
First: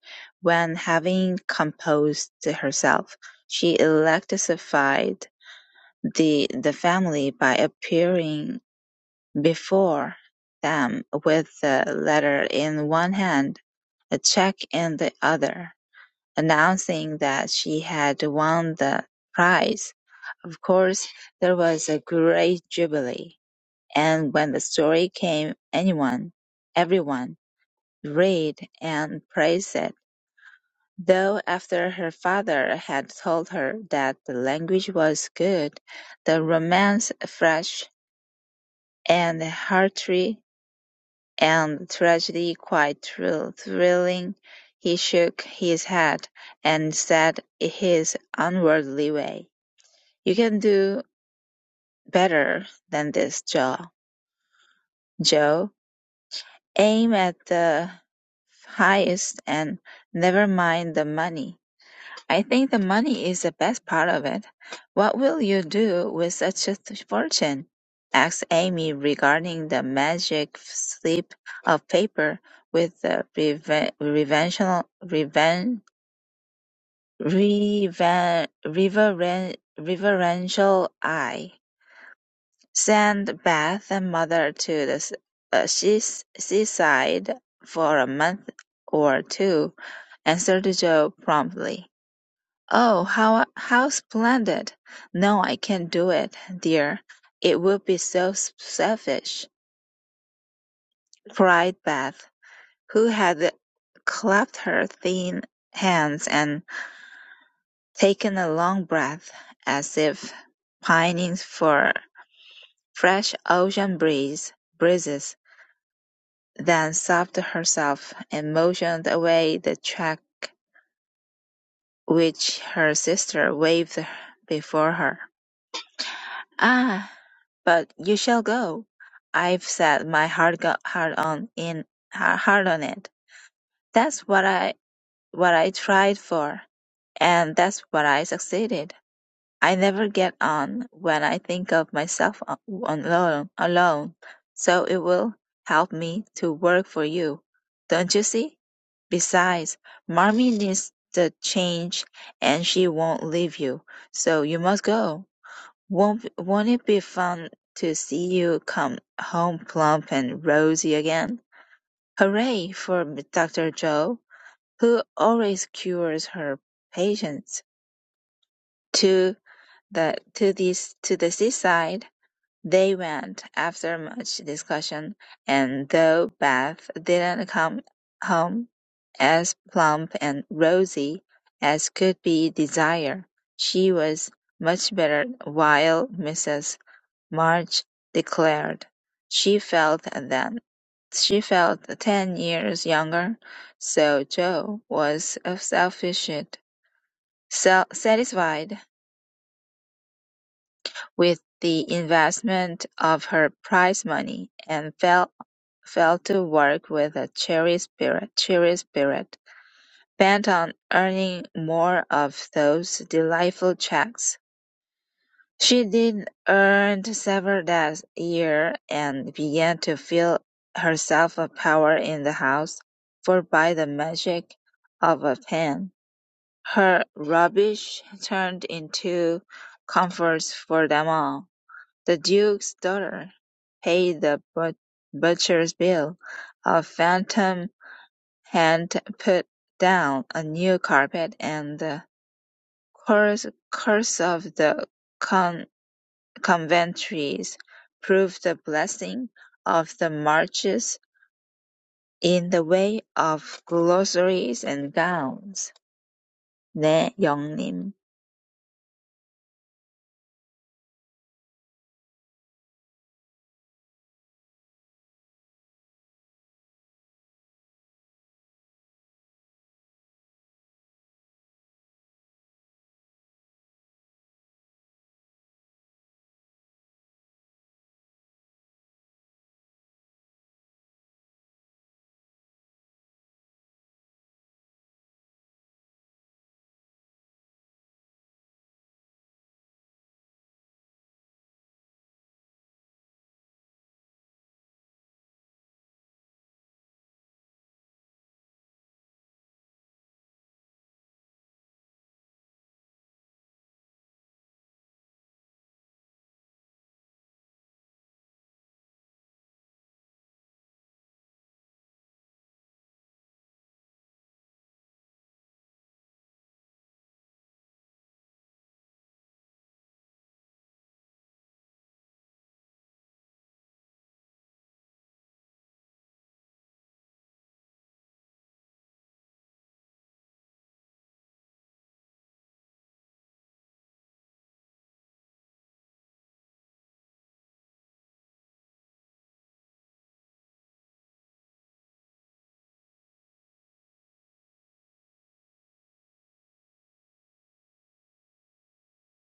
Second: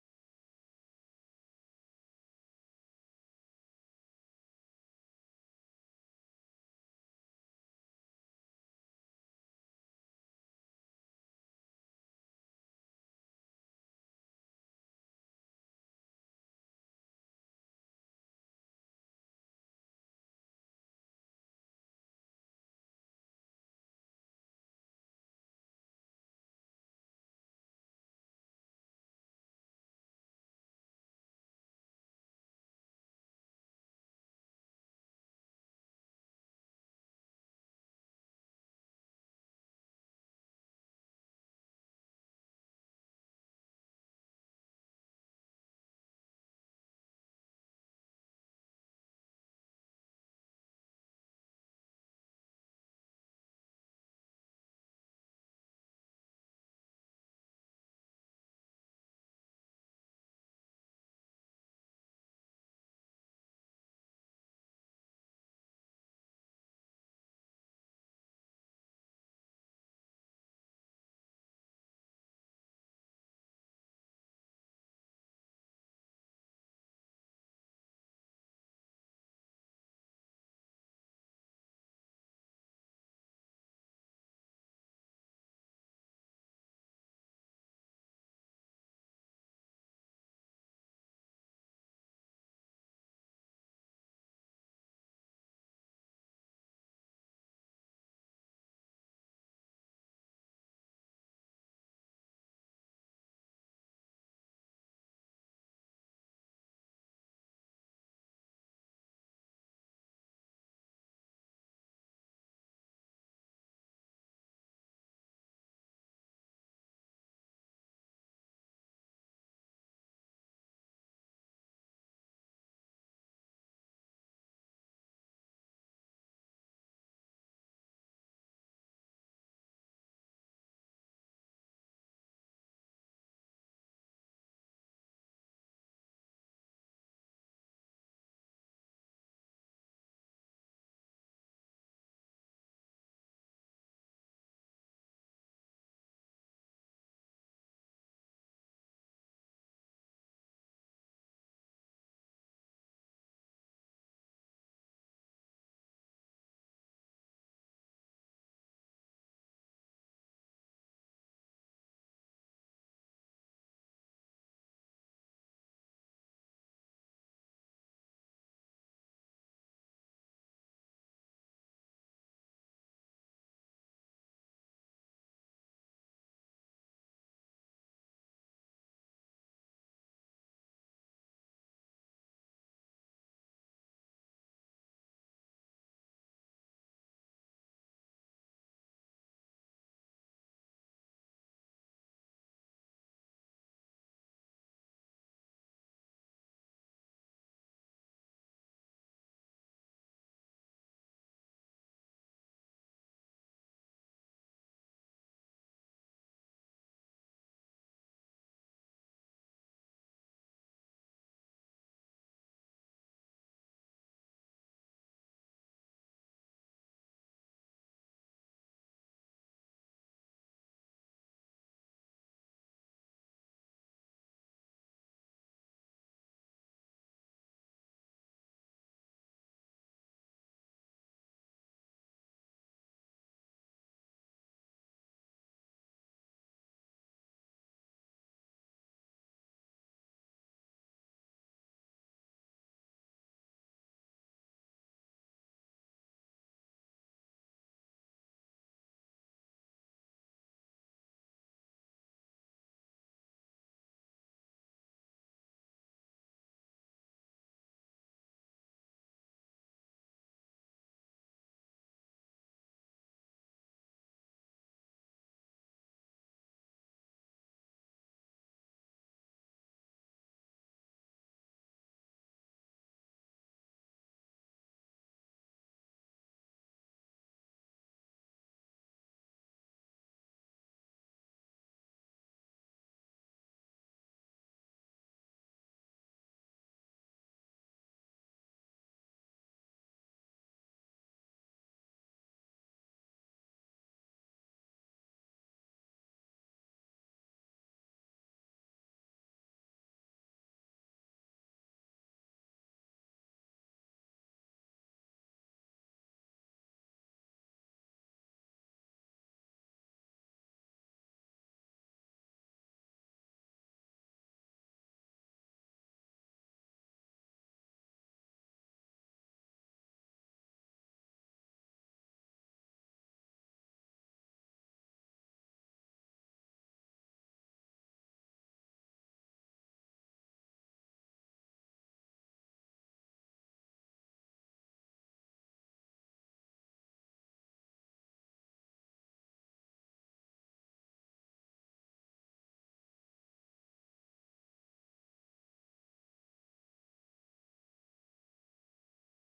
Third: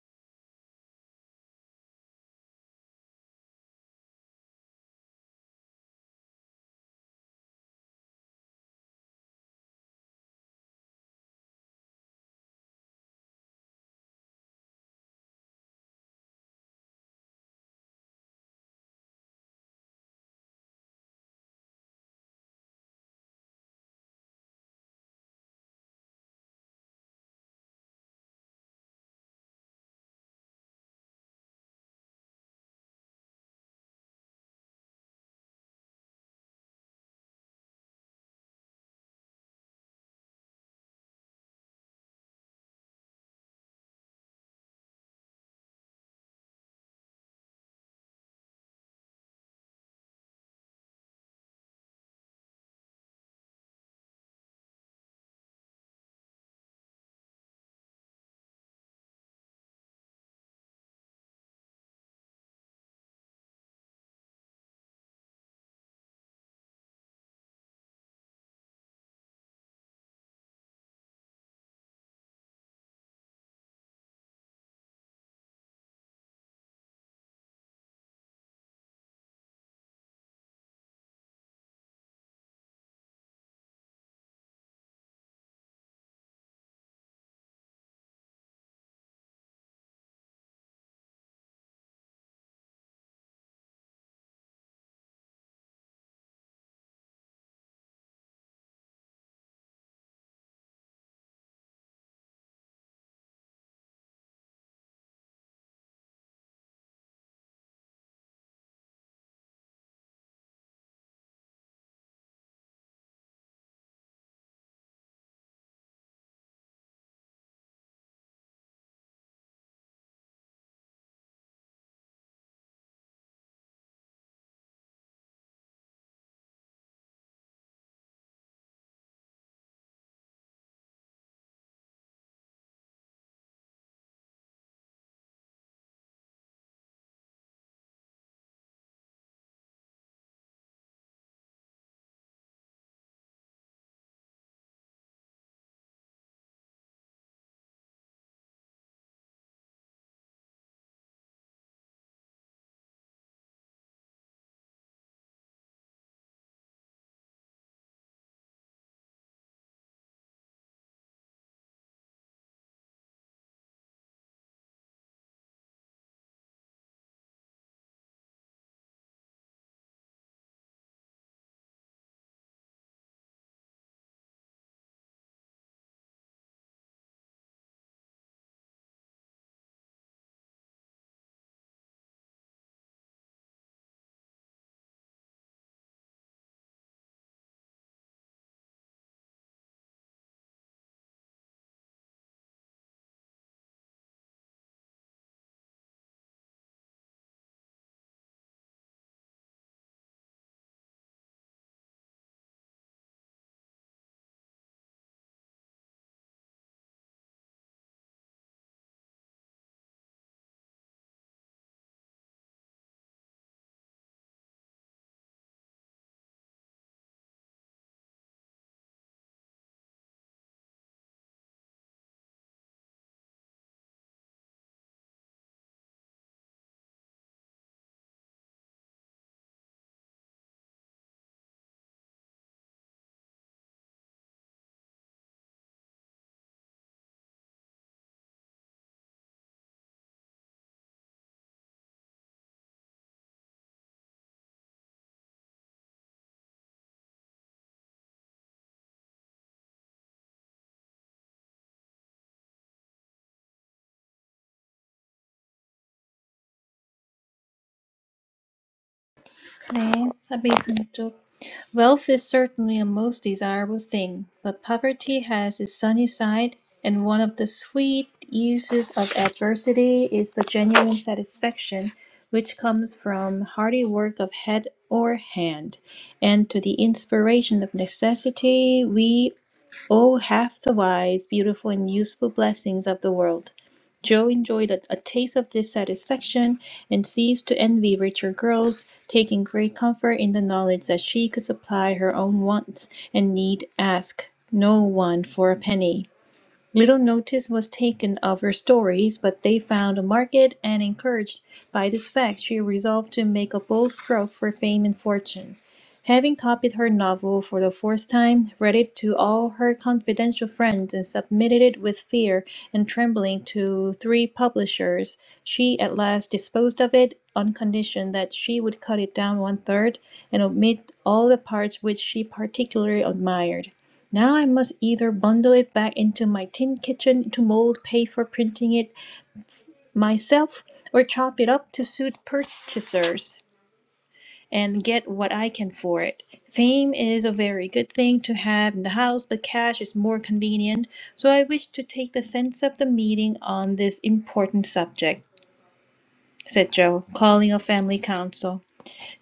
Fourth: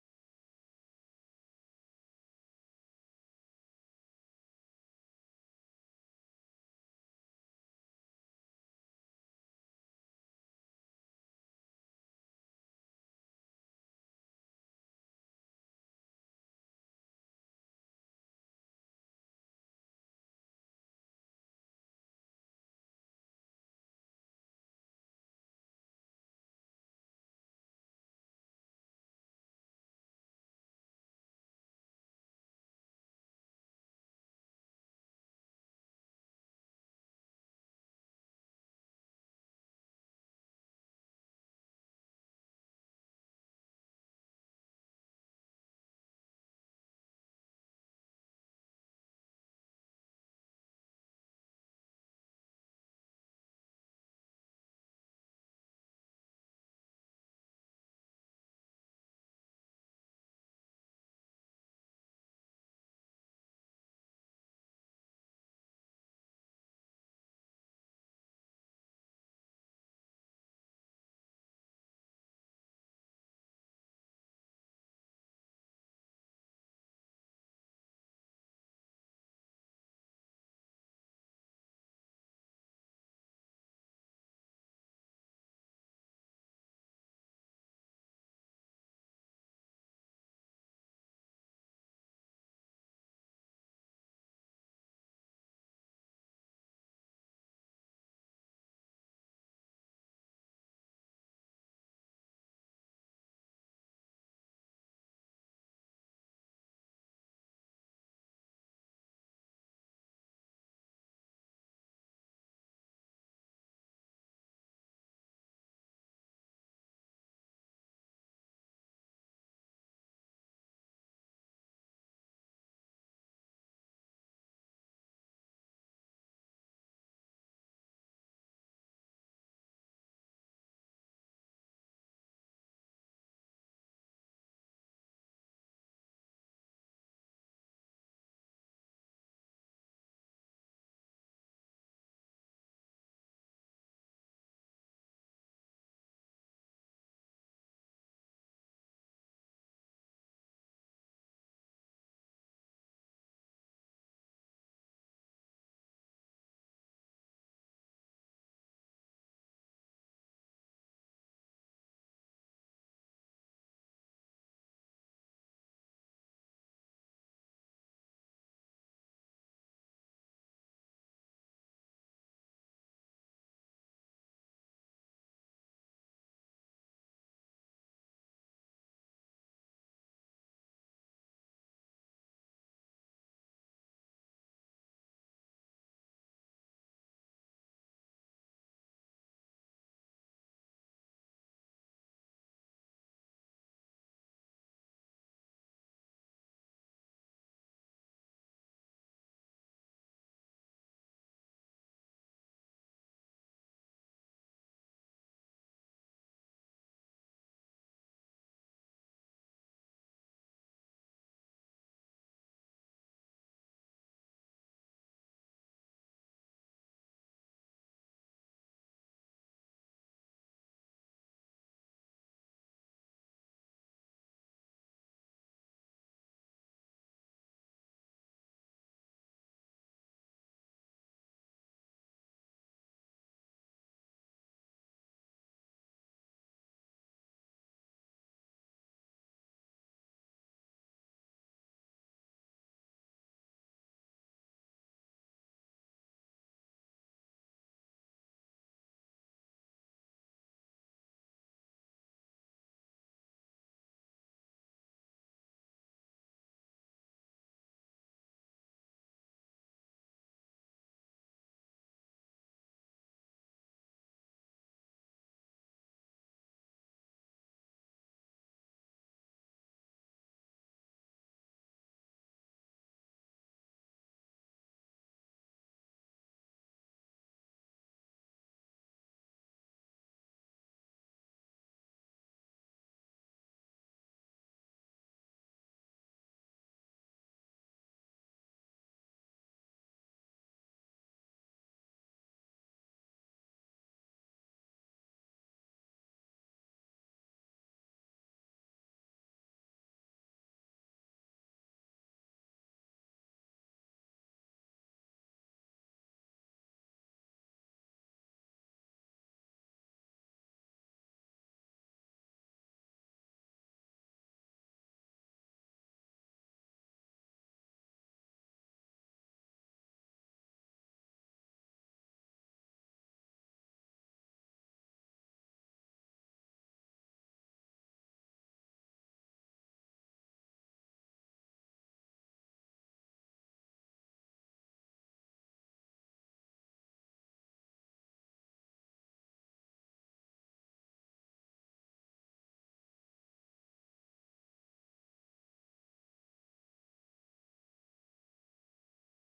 [SPEAKER 4] when having composed herself. She electrified the the family by appearing before them with the letter in one hand, a check in the other, announcing that she had won the prize. Of course, there was a great jubilee, and when the story came, anyone, everyone, read and praised it. Though after her father had told her that the language was good, the romance fresh and hearty And tragedy quite true, thrilling. He shook his head and said in his unworldly way, You can do better than this, Joe. Joe, aim at the highest and never mind the money. I think the money is the best part of it. What will you do with such a th- fortune? asked Amy, regarding the magic slip of paper with the reven- reverential, reven- reven- reveren- reverential eye. Send Beth and mother to the s- uh, seas- seaside for a month or two, answered Joe promptly. "Oh, how how splendid! No, I can't do it, dear. It would be so s- selfish," cried Beth, who had clapped her thin hands and taken a long breath, as if pining for fresh ocean breeze breezes, then sobbed herself, and motioned away the check which her sister waved before her. "Ah! But you shall go. I've set my heart go- heart on in ha- heart on it. That's what I what I tried for, and that's what I succeeded. I never get on when I think of myself a- alone alone. So it will help me to work for you, don't you see? Besides, Marmee needs the change, and she won't leave you. So you must go. Won't won't it be fun to see you come home plump and rosy again? Hooray for Dr. Joe, who always cures her patients. To the to this to the seaside they went after much discussion, and though Beth didn't come home as plump and rosy as could be desired, she was much better while Mrs. March declared she felt then, she felt ten years younger, so Jo was self-sufficient, so satisfied with the investment of her prize money and fell fell to work with a cheery spirit, cheery spirit, bent on earning more of those delightful checks. She did earn several that year and began to feel herself a power in the house, for by the magic of a pen, her rubbish turned into comforts for them all. The duke's daughter paid the but- butcher's bill, a phantom hand put down a new carpet, and the curse, curse of the con. Commentaries prove the blessing of the marches in the way of glossaries and gowns. 네, 영님.
[SPEAKER 2] 네, 402쪽. Wealth is certainly a most desirable thing, but poverty has its sunny side, and one of the sweet uses of adversity is the genuine satisfaction which comes from hearty work of head or hand. And to the inspiration of necessity, we Oh, half the wise, beautiful, and useful blessings of the world! Joe enjoyed a, a taste of this satisfaction and ceased to envy richer girls, taking great comfort in the knowledge that she could supply her own wants and need ask no one for a penny. Little notice was taken of her stories, but they found a market, and encouraged by this fact, she resolved to make a bold stroke for fame and fortune. Having copied her novel for the fourth time, read it to all her confidential friends, and submitted it with fear and trembling to three publishers, she at last disposed of it on condition that she would cut it down one third and omit all the parts which she particularly admired. Now I must either bundle it back into my tin kitchen to mold, pay for printing it myself, or chop it up to suit purchasers and get what I can for it. Fame is a very good thing to have in the house, but cash is more convenient, so I wish to take the sense of the meeting on this important subject, said Joe, calling a family council.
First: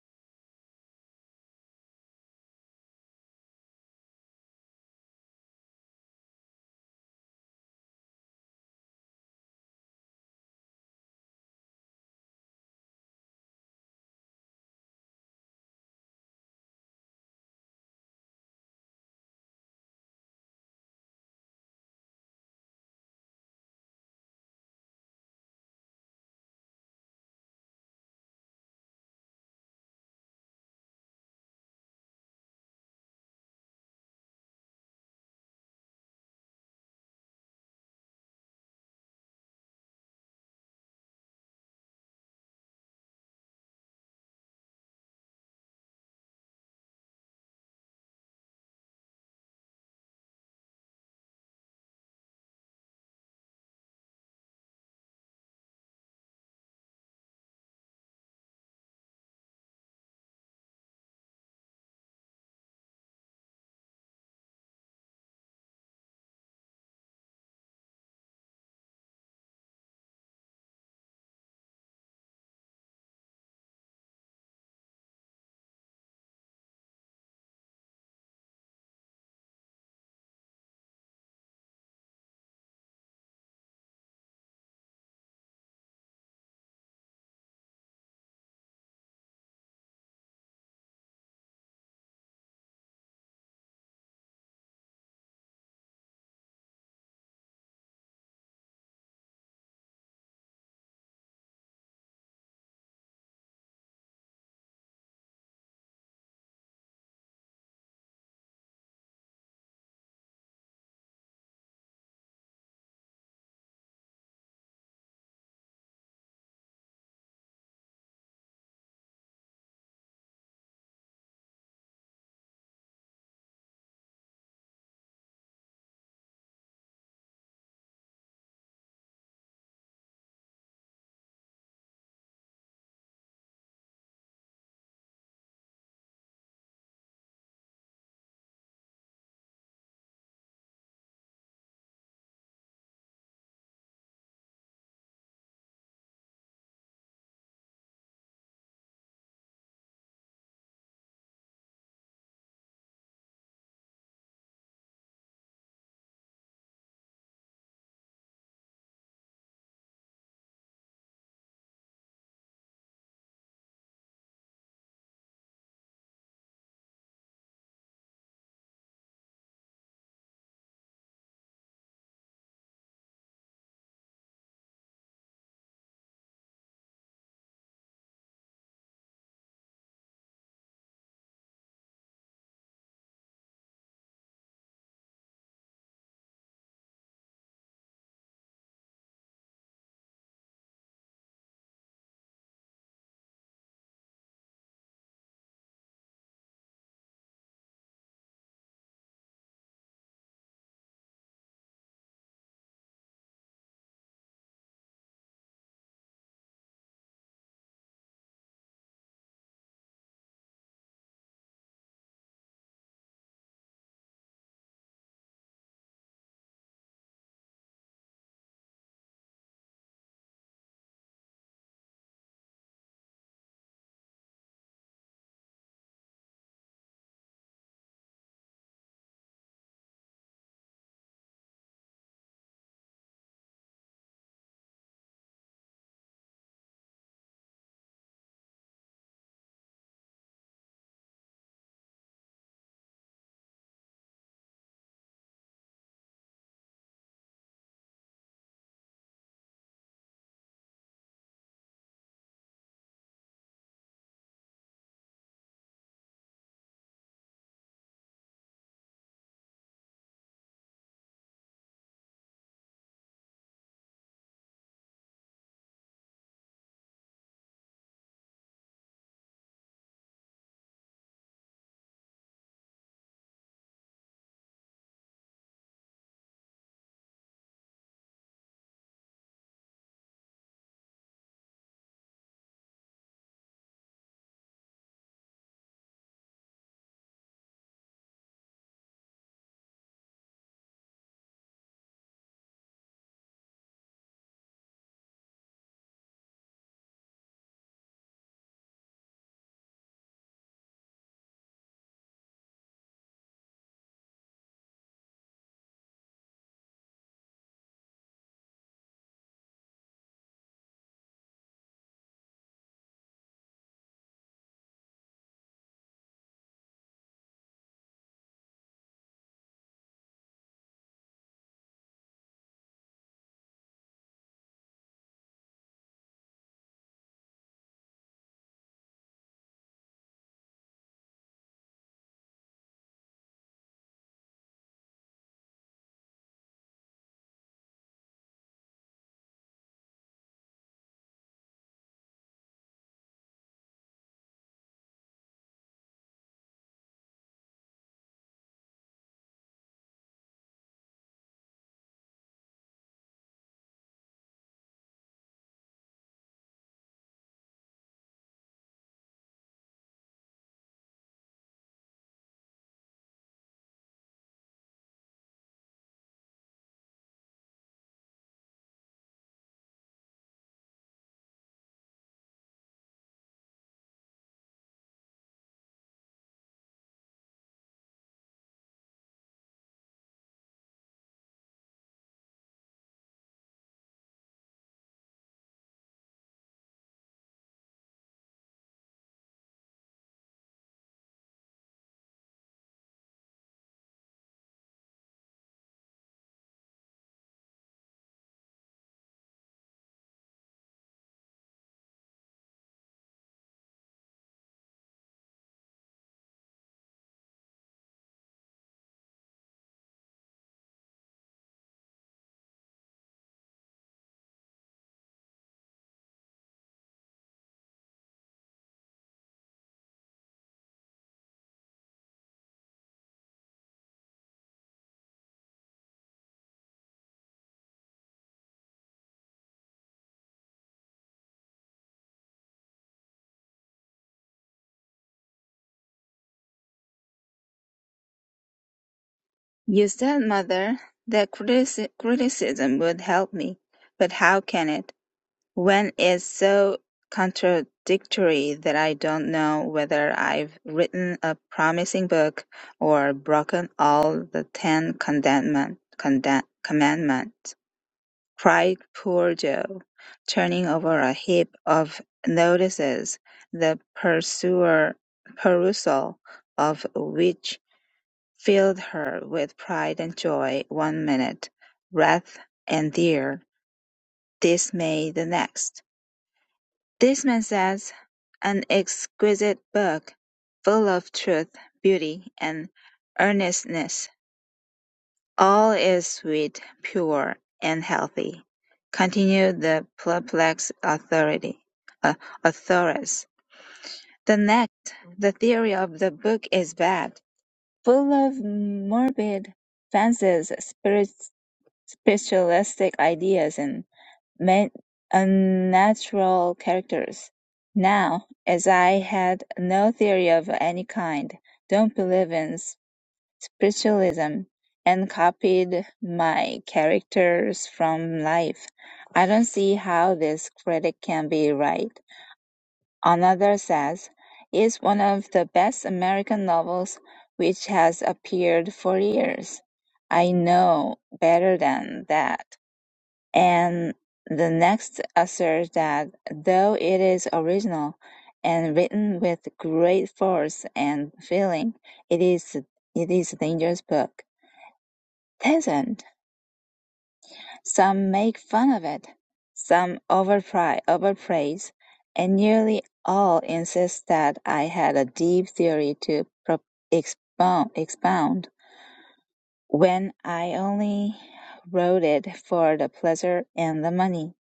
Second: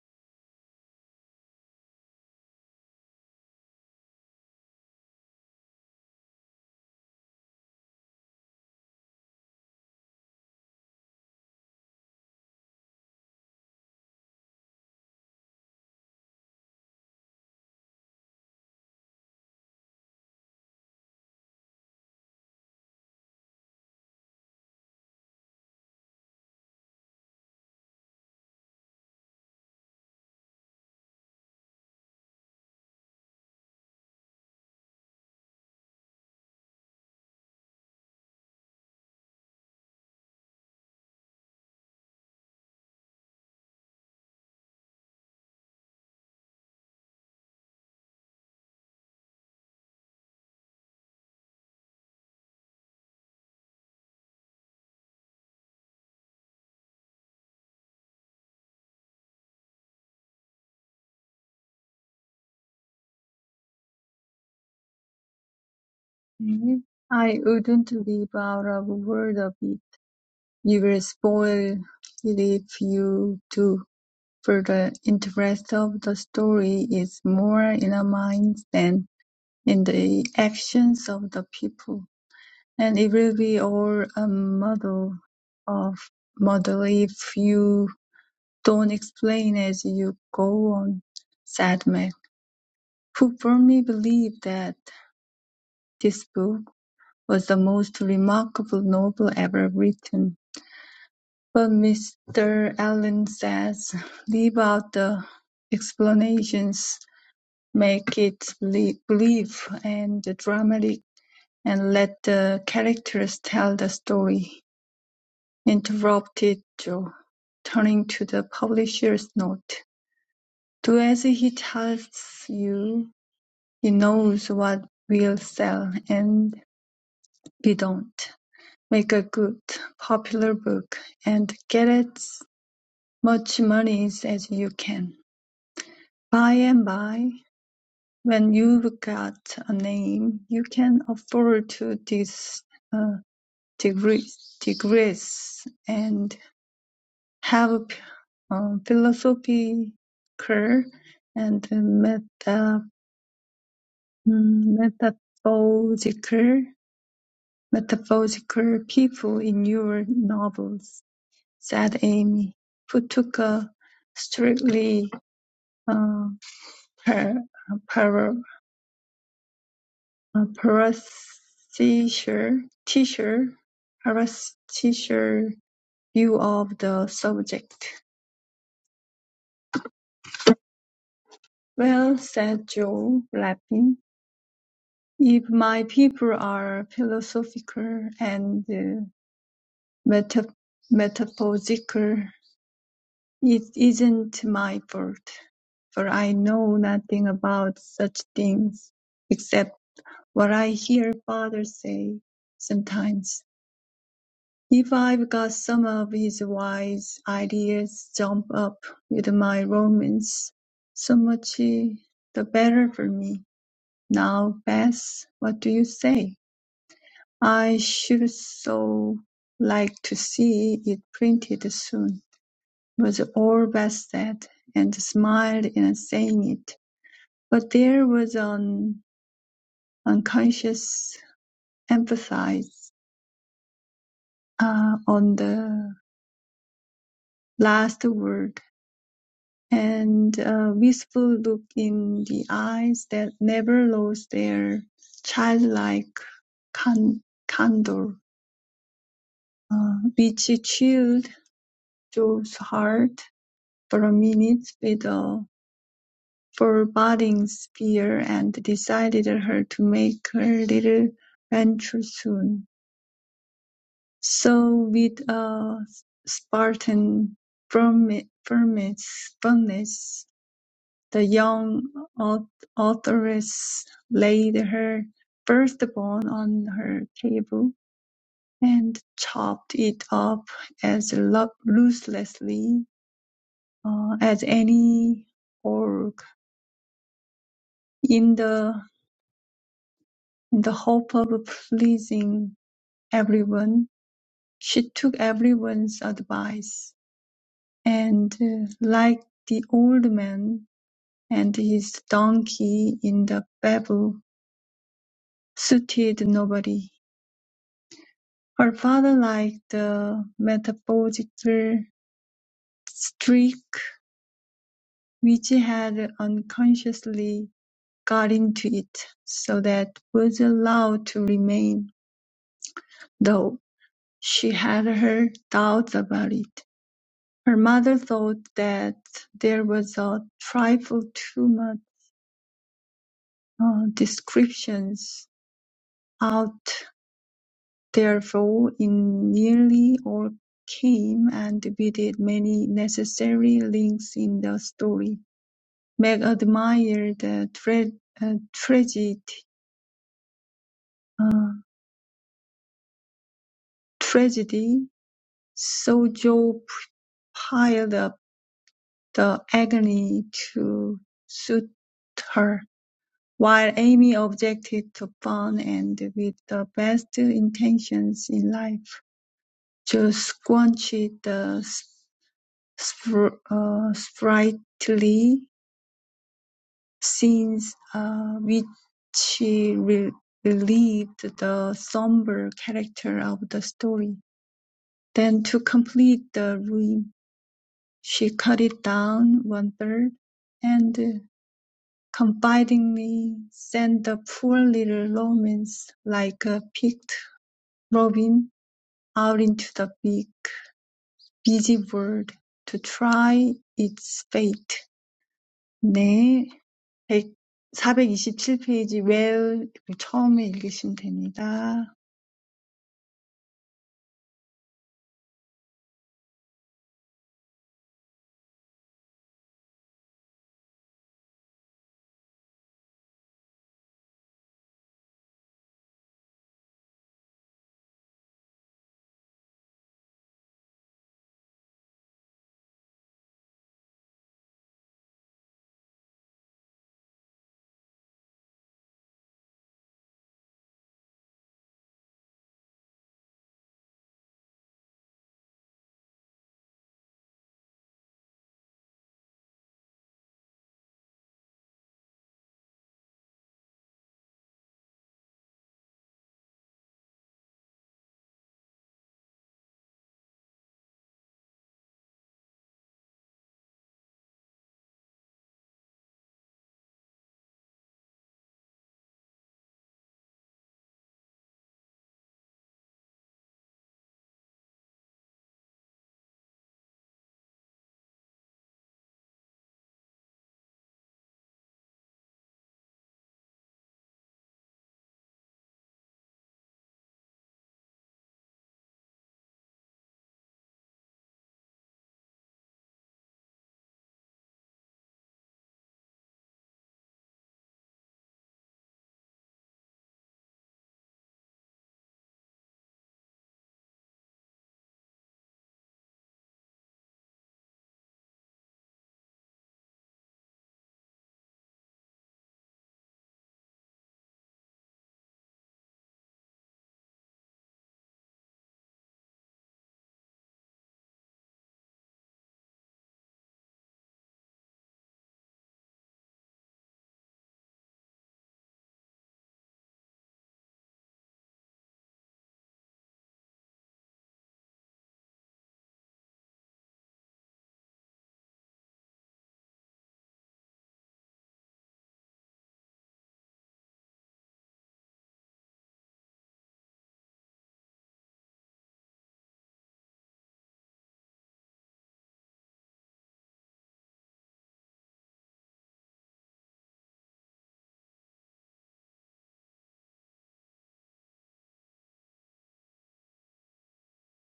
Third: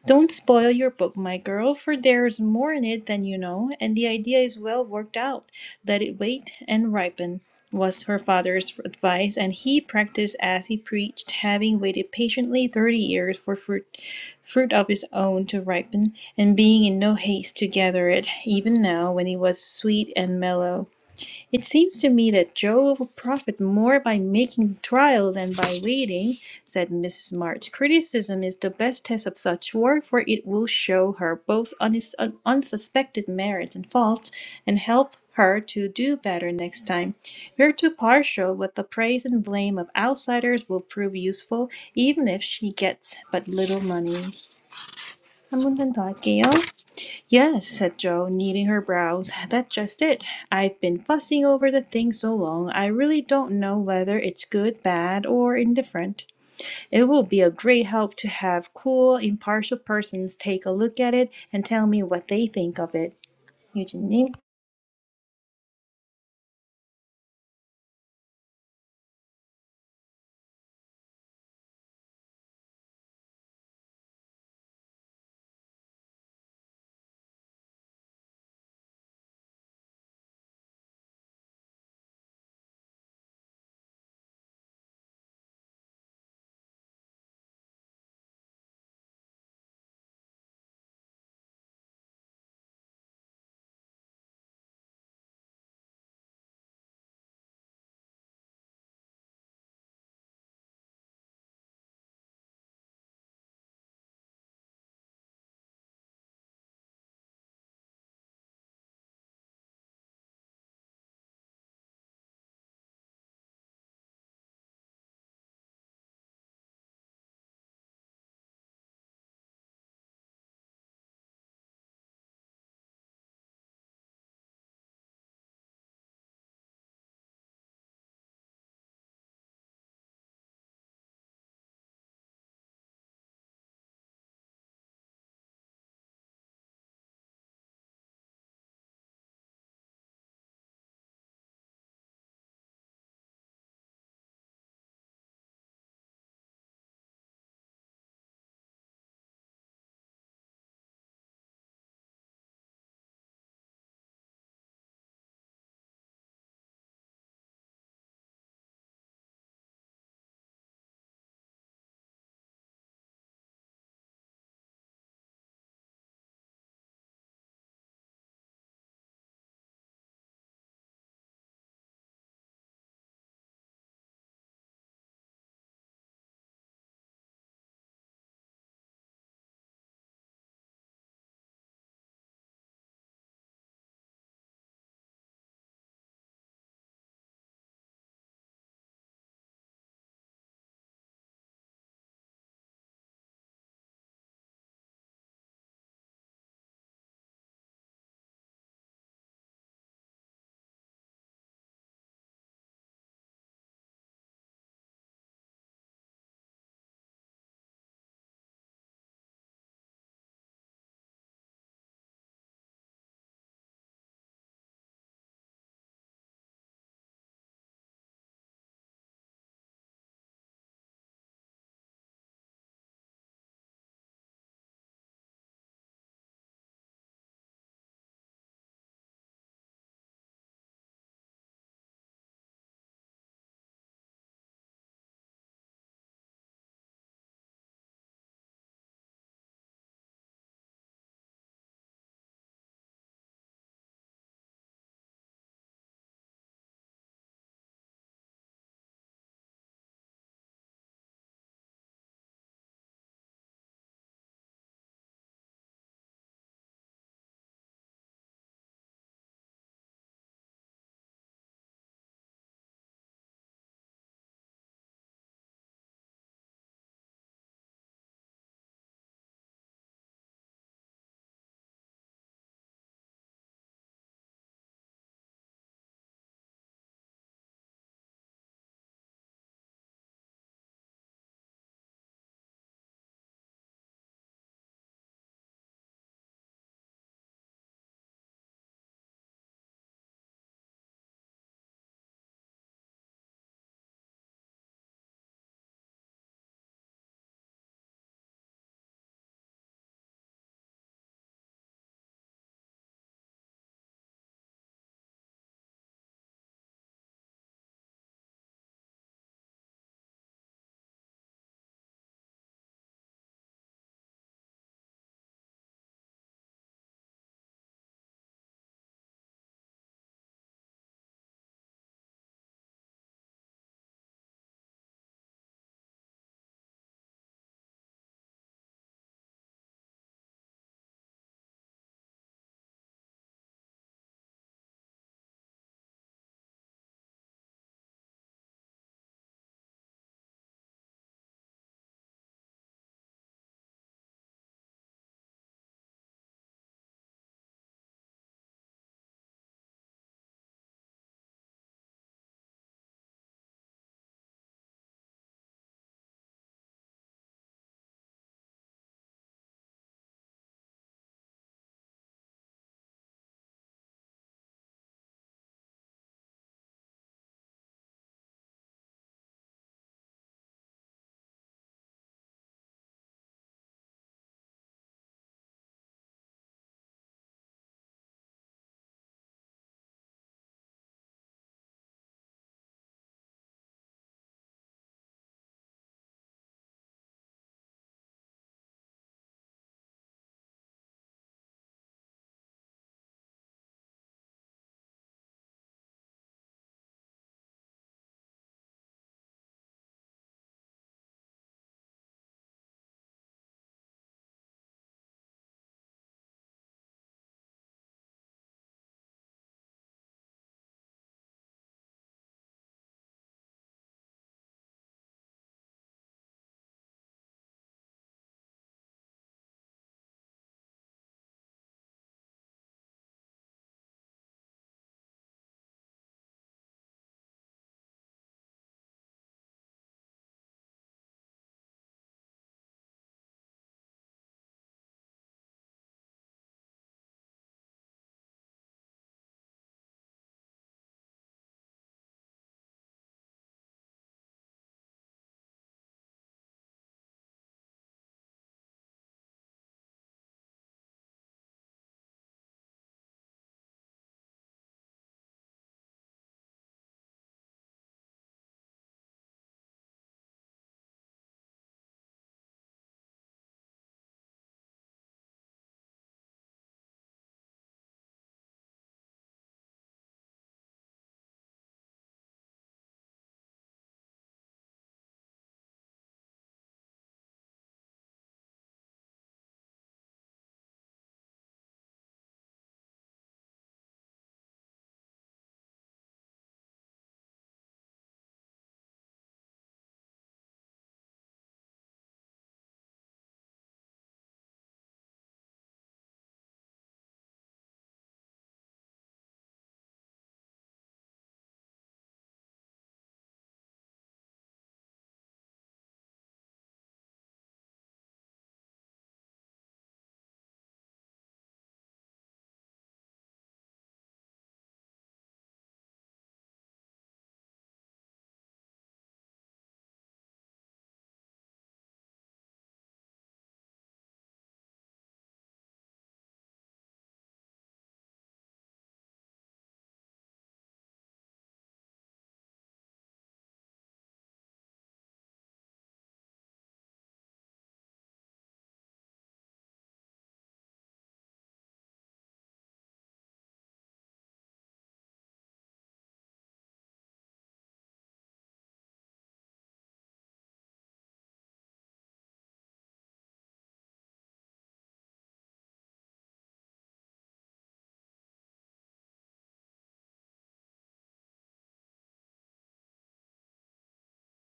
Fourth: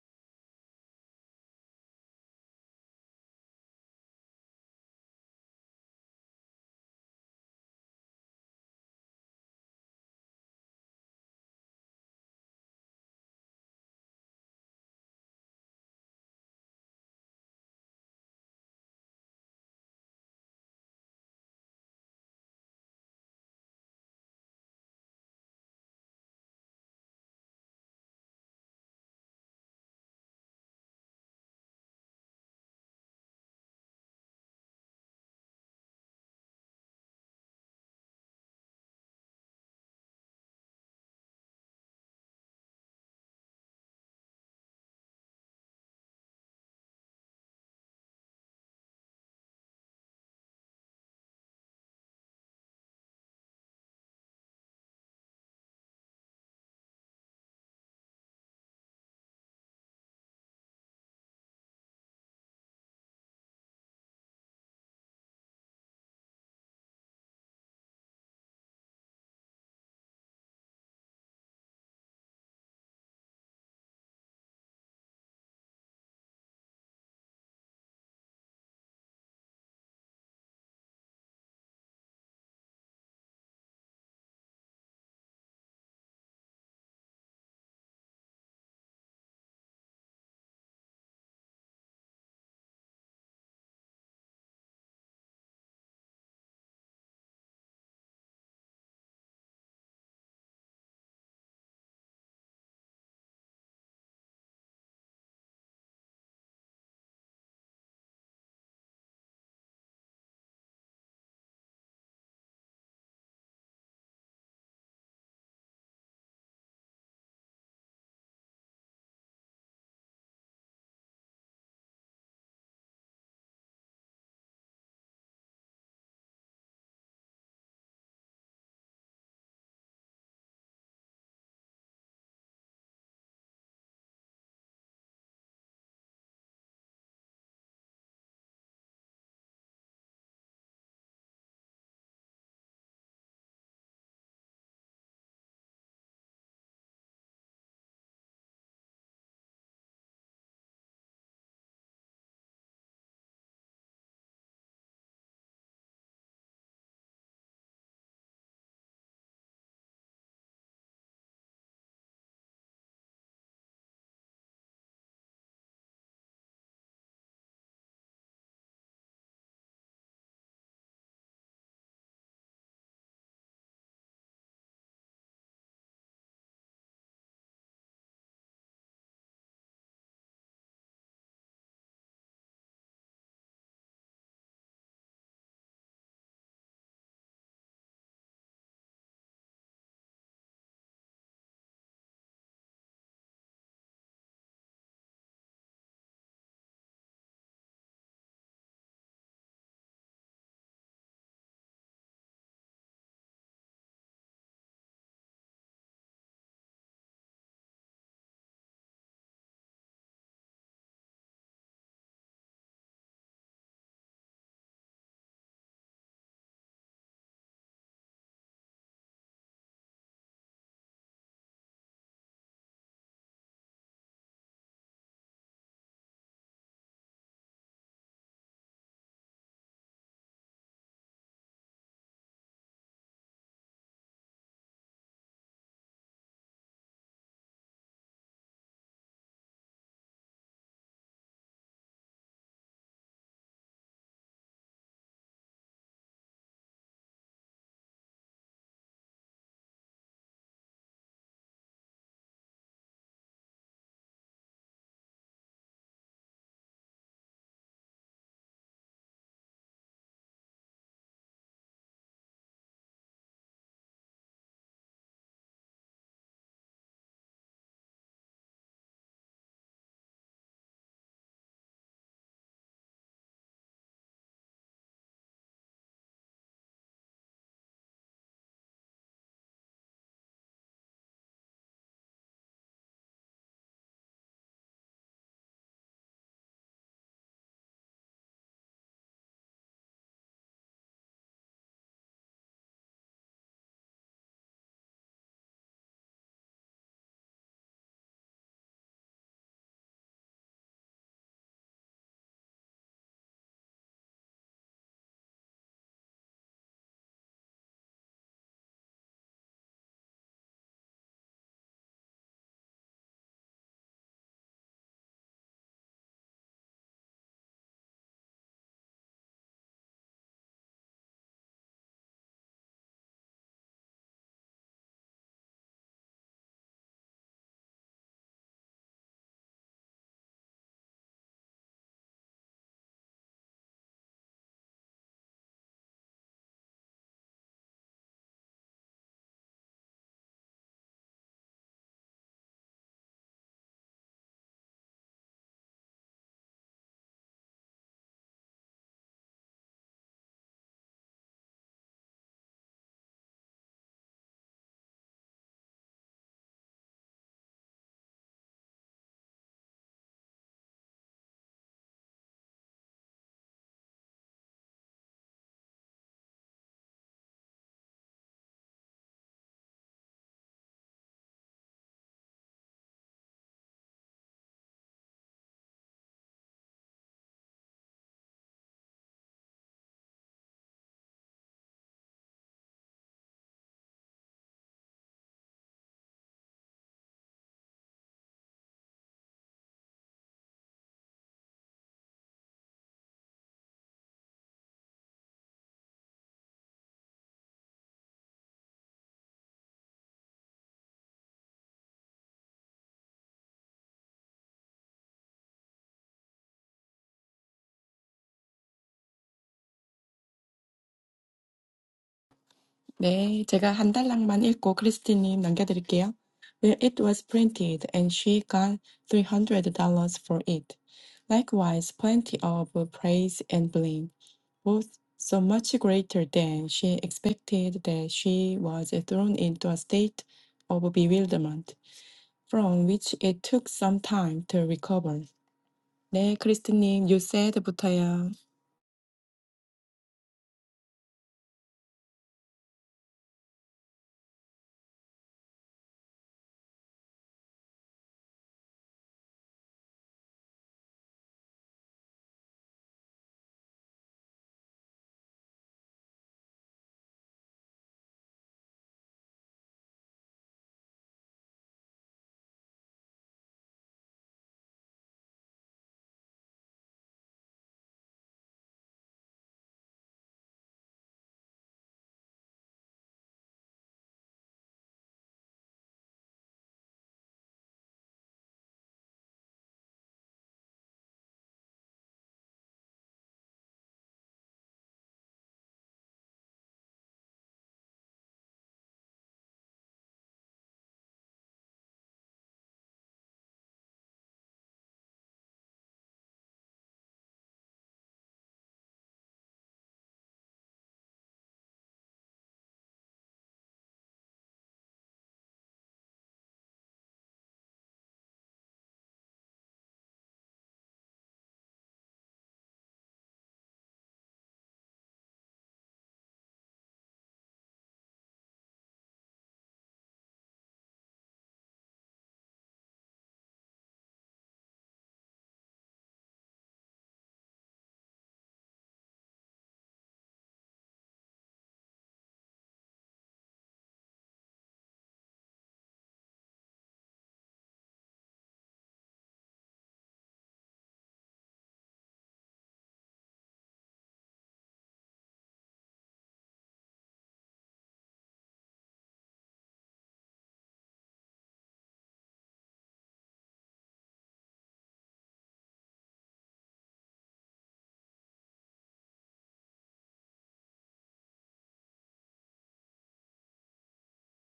[SPEAKER 2] Don't spoil your book, my girl, for there's more in it than you know, and the idea is well worked out. Let it wait and ripen, was her father's advice, and he practiced as he preached, having waited patiently thirty years for fruit, fruit of his own to ripen, and being in no haste to gather it, even now when it was sweet and mellow. It seems to me that Joe will profit more by making trial than by waiting, said Mrs. March. Criticism is the best test of such work, for it will show her both unis- un- unsuspected merits and faults, and help her to do better next time. We're too partial, but the praise and blame of outsiders will prove useful, even if she gets but little money. 한 문단 더 할게요. Yes, said Jo, knitting her brows. That's just it. I've been fussing over the thing so long, I really don't know whether it's good, bad, or indifferent. It will be a great help to have cool, impartial persons take a look at it and tell me what they think of it. 유진님.
[SPEAKER 1] 네. I wouldn't live out of a word of it. You will spoil it if you do. For the interest of the story is more in our minds than in the actions of the people. And it will be all a muddle of muddle if you don't explain as you go on, said Meg, who firmly believed that this book was the most remarkable novel ever written. But Mr. Allen says, leave out the explanations, make it belie- believe and dramatic, and let the characters tell the story. interrupted Joe, turning to the publisher's note. Do as he tells you. He knows what will sell and we don't. Make a good, popular book and get as much money as you can. By and by, when you've got a name, you can afford to dis, uh, digress, digress and have um, philosophical and meta, mm, metaphorical, metaphorical people in your novels, said Amy, who took a strictly uh, par, uh, par, uh, parasitical teacher- parasitical view of the subject. Well, said Joe, laughing. If my people are philosophical and uh, meta- metaphysical, it isn't my fault, for I know nothing about such things except what I hear father say sometimes. If I've got some of his wise ideas jump up with my romance, so much uh, the better for me. Now, Bess, what do you say? "I should so like to see it printed soon," was all Beth said, and smiled in saying it, but there was an unconscious emphasis uh, on the last word, and a wistful look in the eyes that never lost their childlike can- candor, uh, which chilled Joe's heart For a minute with a foreboding fear and decided her to make her little venture soon. So with a Spartan firmi- firmness, firmness, the young authoress laid her firstborn on her table and chopped it up as lo- ruthlessly uh, as any orc in the In the hope of pleasing everyone, she took everyone's advice, and, uh, like the old man and his donkey in the fable, suited nobody. Her father liked the metaphorical streak which had unconsciously got into it, so that was allowed to remain, though she had her doubts about it. Her mother thought that there was a trifle too much uh, descriptions out therefore in nearly all came and visited many necessary links in the story. Meg admired the tra- uh, tragedy, uh, tragedy, so Joe piled up the agony to suit her. While Amy objected to porn and, with the best intentions in life, to squash the spr- uh, sprightly scenes uh, which re- relieved the somber character of the story. Then, to complete the ruin, she cut it down one third and confidingly sent the poor little romance like a picked Robin out into the big, busy world to try its fate. 네, 100 427 페이지 where 처음에 읽으시면 됩니다.
[SPEAKER 3] 네, 제가 한 단락만 읽고 크리스티님 남겨드릴게요. When it was printed, and she got $300 for it. Likewise, plenty of praise and blame, both so much greater than she expected that she was thrown into a state of bewilderment, from which it took some time to recover. 네, 크리스티님, you said부터요.
[SPEAKER 4] You said, mother, that critici- criticism would help me, but how can it, when it's so contradictory that I don't know whether I've written a promising book or broken all the Ten Commandment, conda- commandments? cried poor Joe, turning over a heap of notices, the pursuer- perusal of which filled her with pride and joy one minute, wrath and dear dismay the next. "This man says, an exquisite book, full of truth, beauty, and earnestness. "All is sweet, pure, and healthy," continued the perplexed authority, uh, authoress. "The next, the theory of the book is bad, full of morbid fancies, spirit, spiritualistic ideas, and ma- unnatural characters. Now, as I had no theory of any kind, don't believe in spiritualism and copied my characters from life. I don't see how this critic can be right. Another says, it's one of the best American novels which has appeared for years. I know better than that. And the next asserts that though it is original and written with great force and feeling, it is it is a dangerous book pleasant, some make fun of it, some overpry, overpraise, and nearly all insist that I had a deep theory to pro- expound, expound when I only wrote it for the pleasure and the money.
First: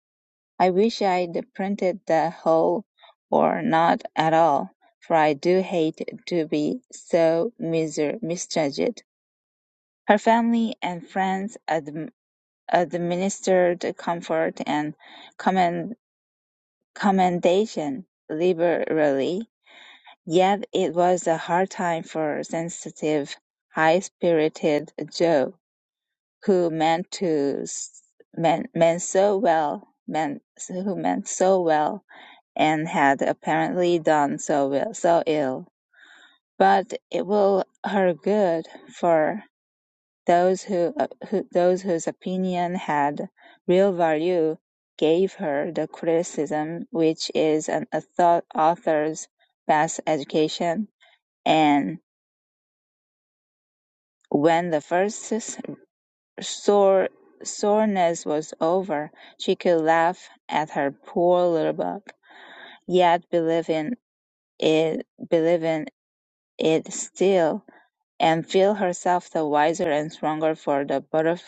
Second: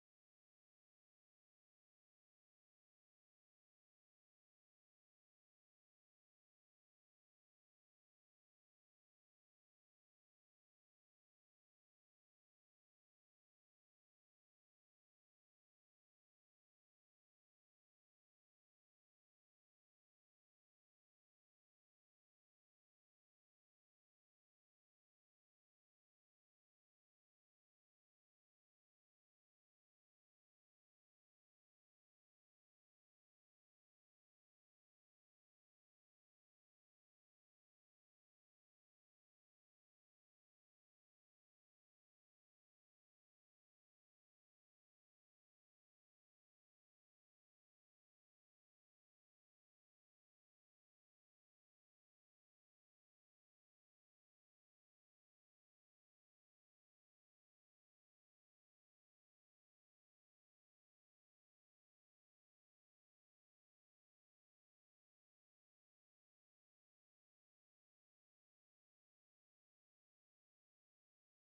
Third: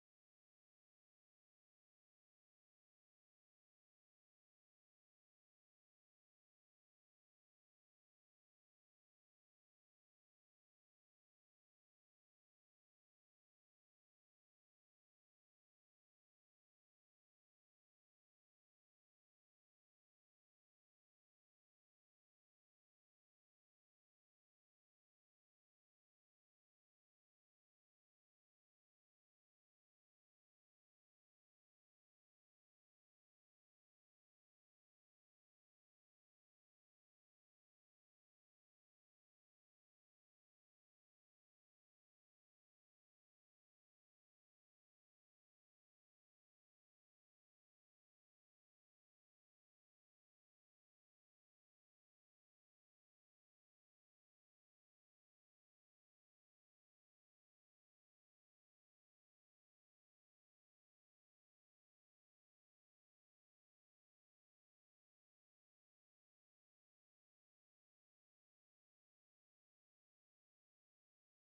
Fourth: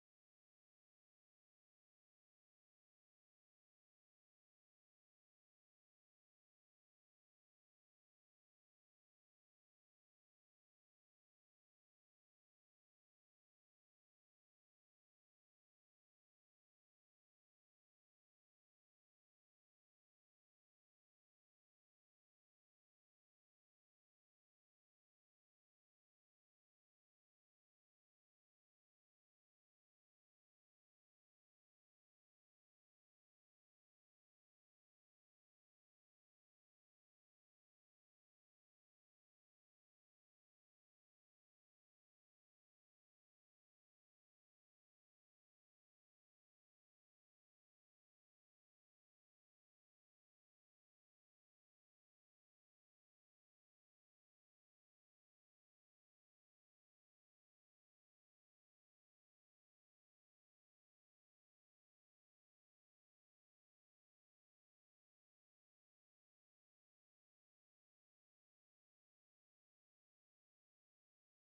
[SPEAKER 4] I wish I'd printed the whole or not at all, for I do hate to be so miser- misjudged. Her family and friends ad. administered comfort and commend- commendation liberally, yet it was a hard time for sensitive, high-spirited Joe, who meant to s- meant, meant so well, meant who meant so well, and had apparently done so well, so ill. But it will her good, for Those who, uh, who those whose opinion had real value gave her the criticism which is an author's best education. And when the first sore soreness was over, she could laugh at her poor little book, yet believe in it, believe in it still, and feel herself the wiser and stronger for the butterf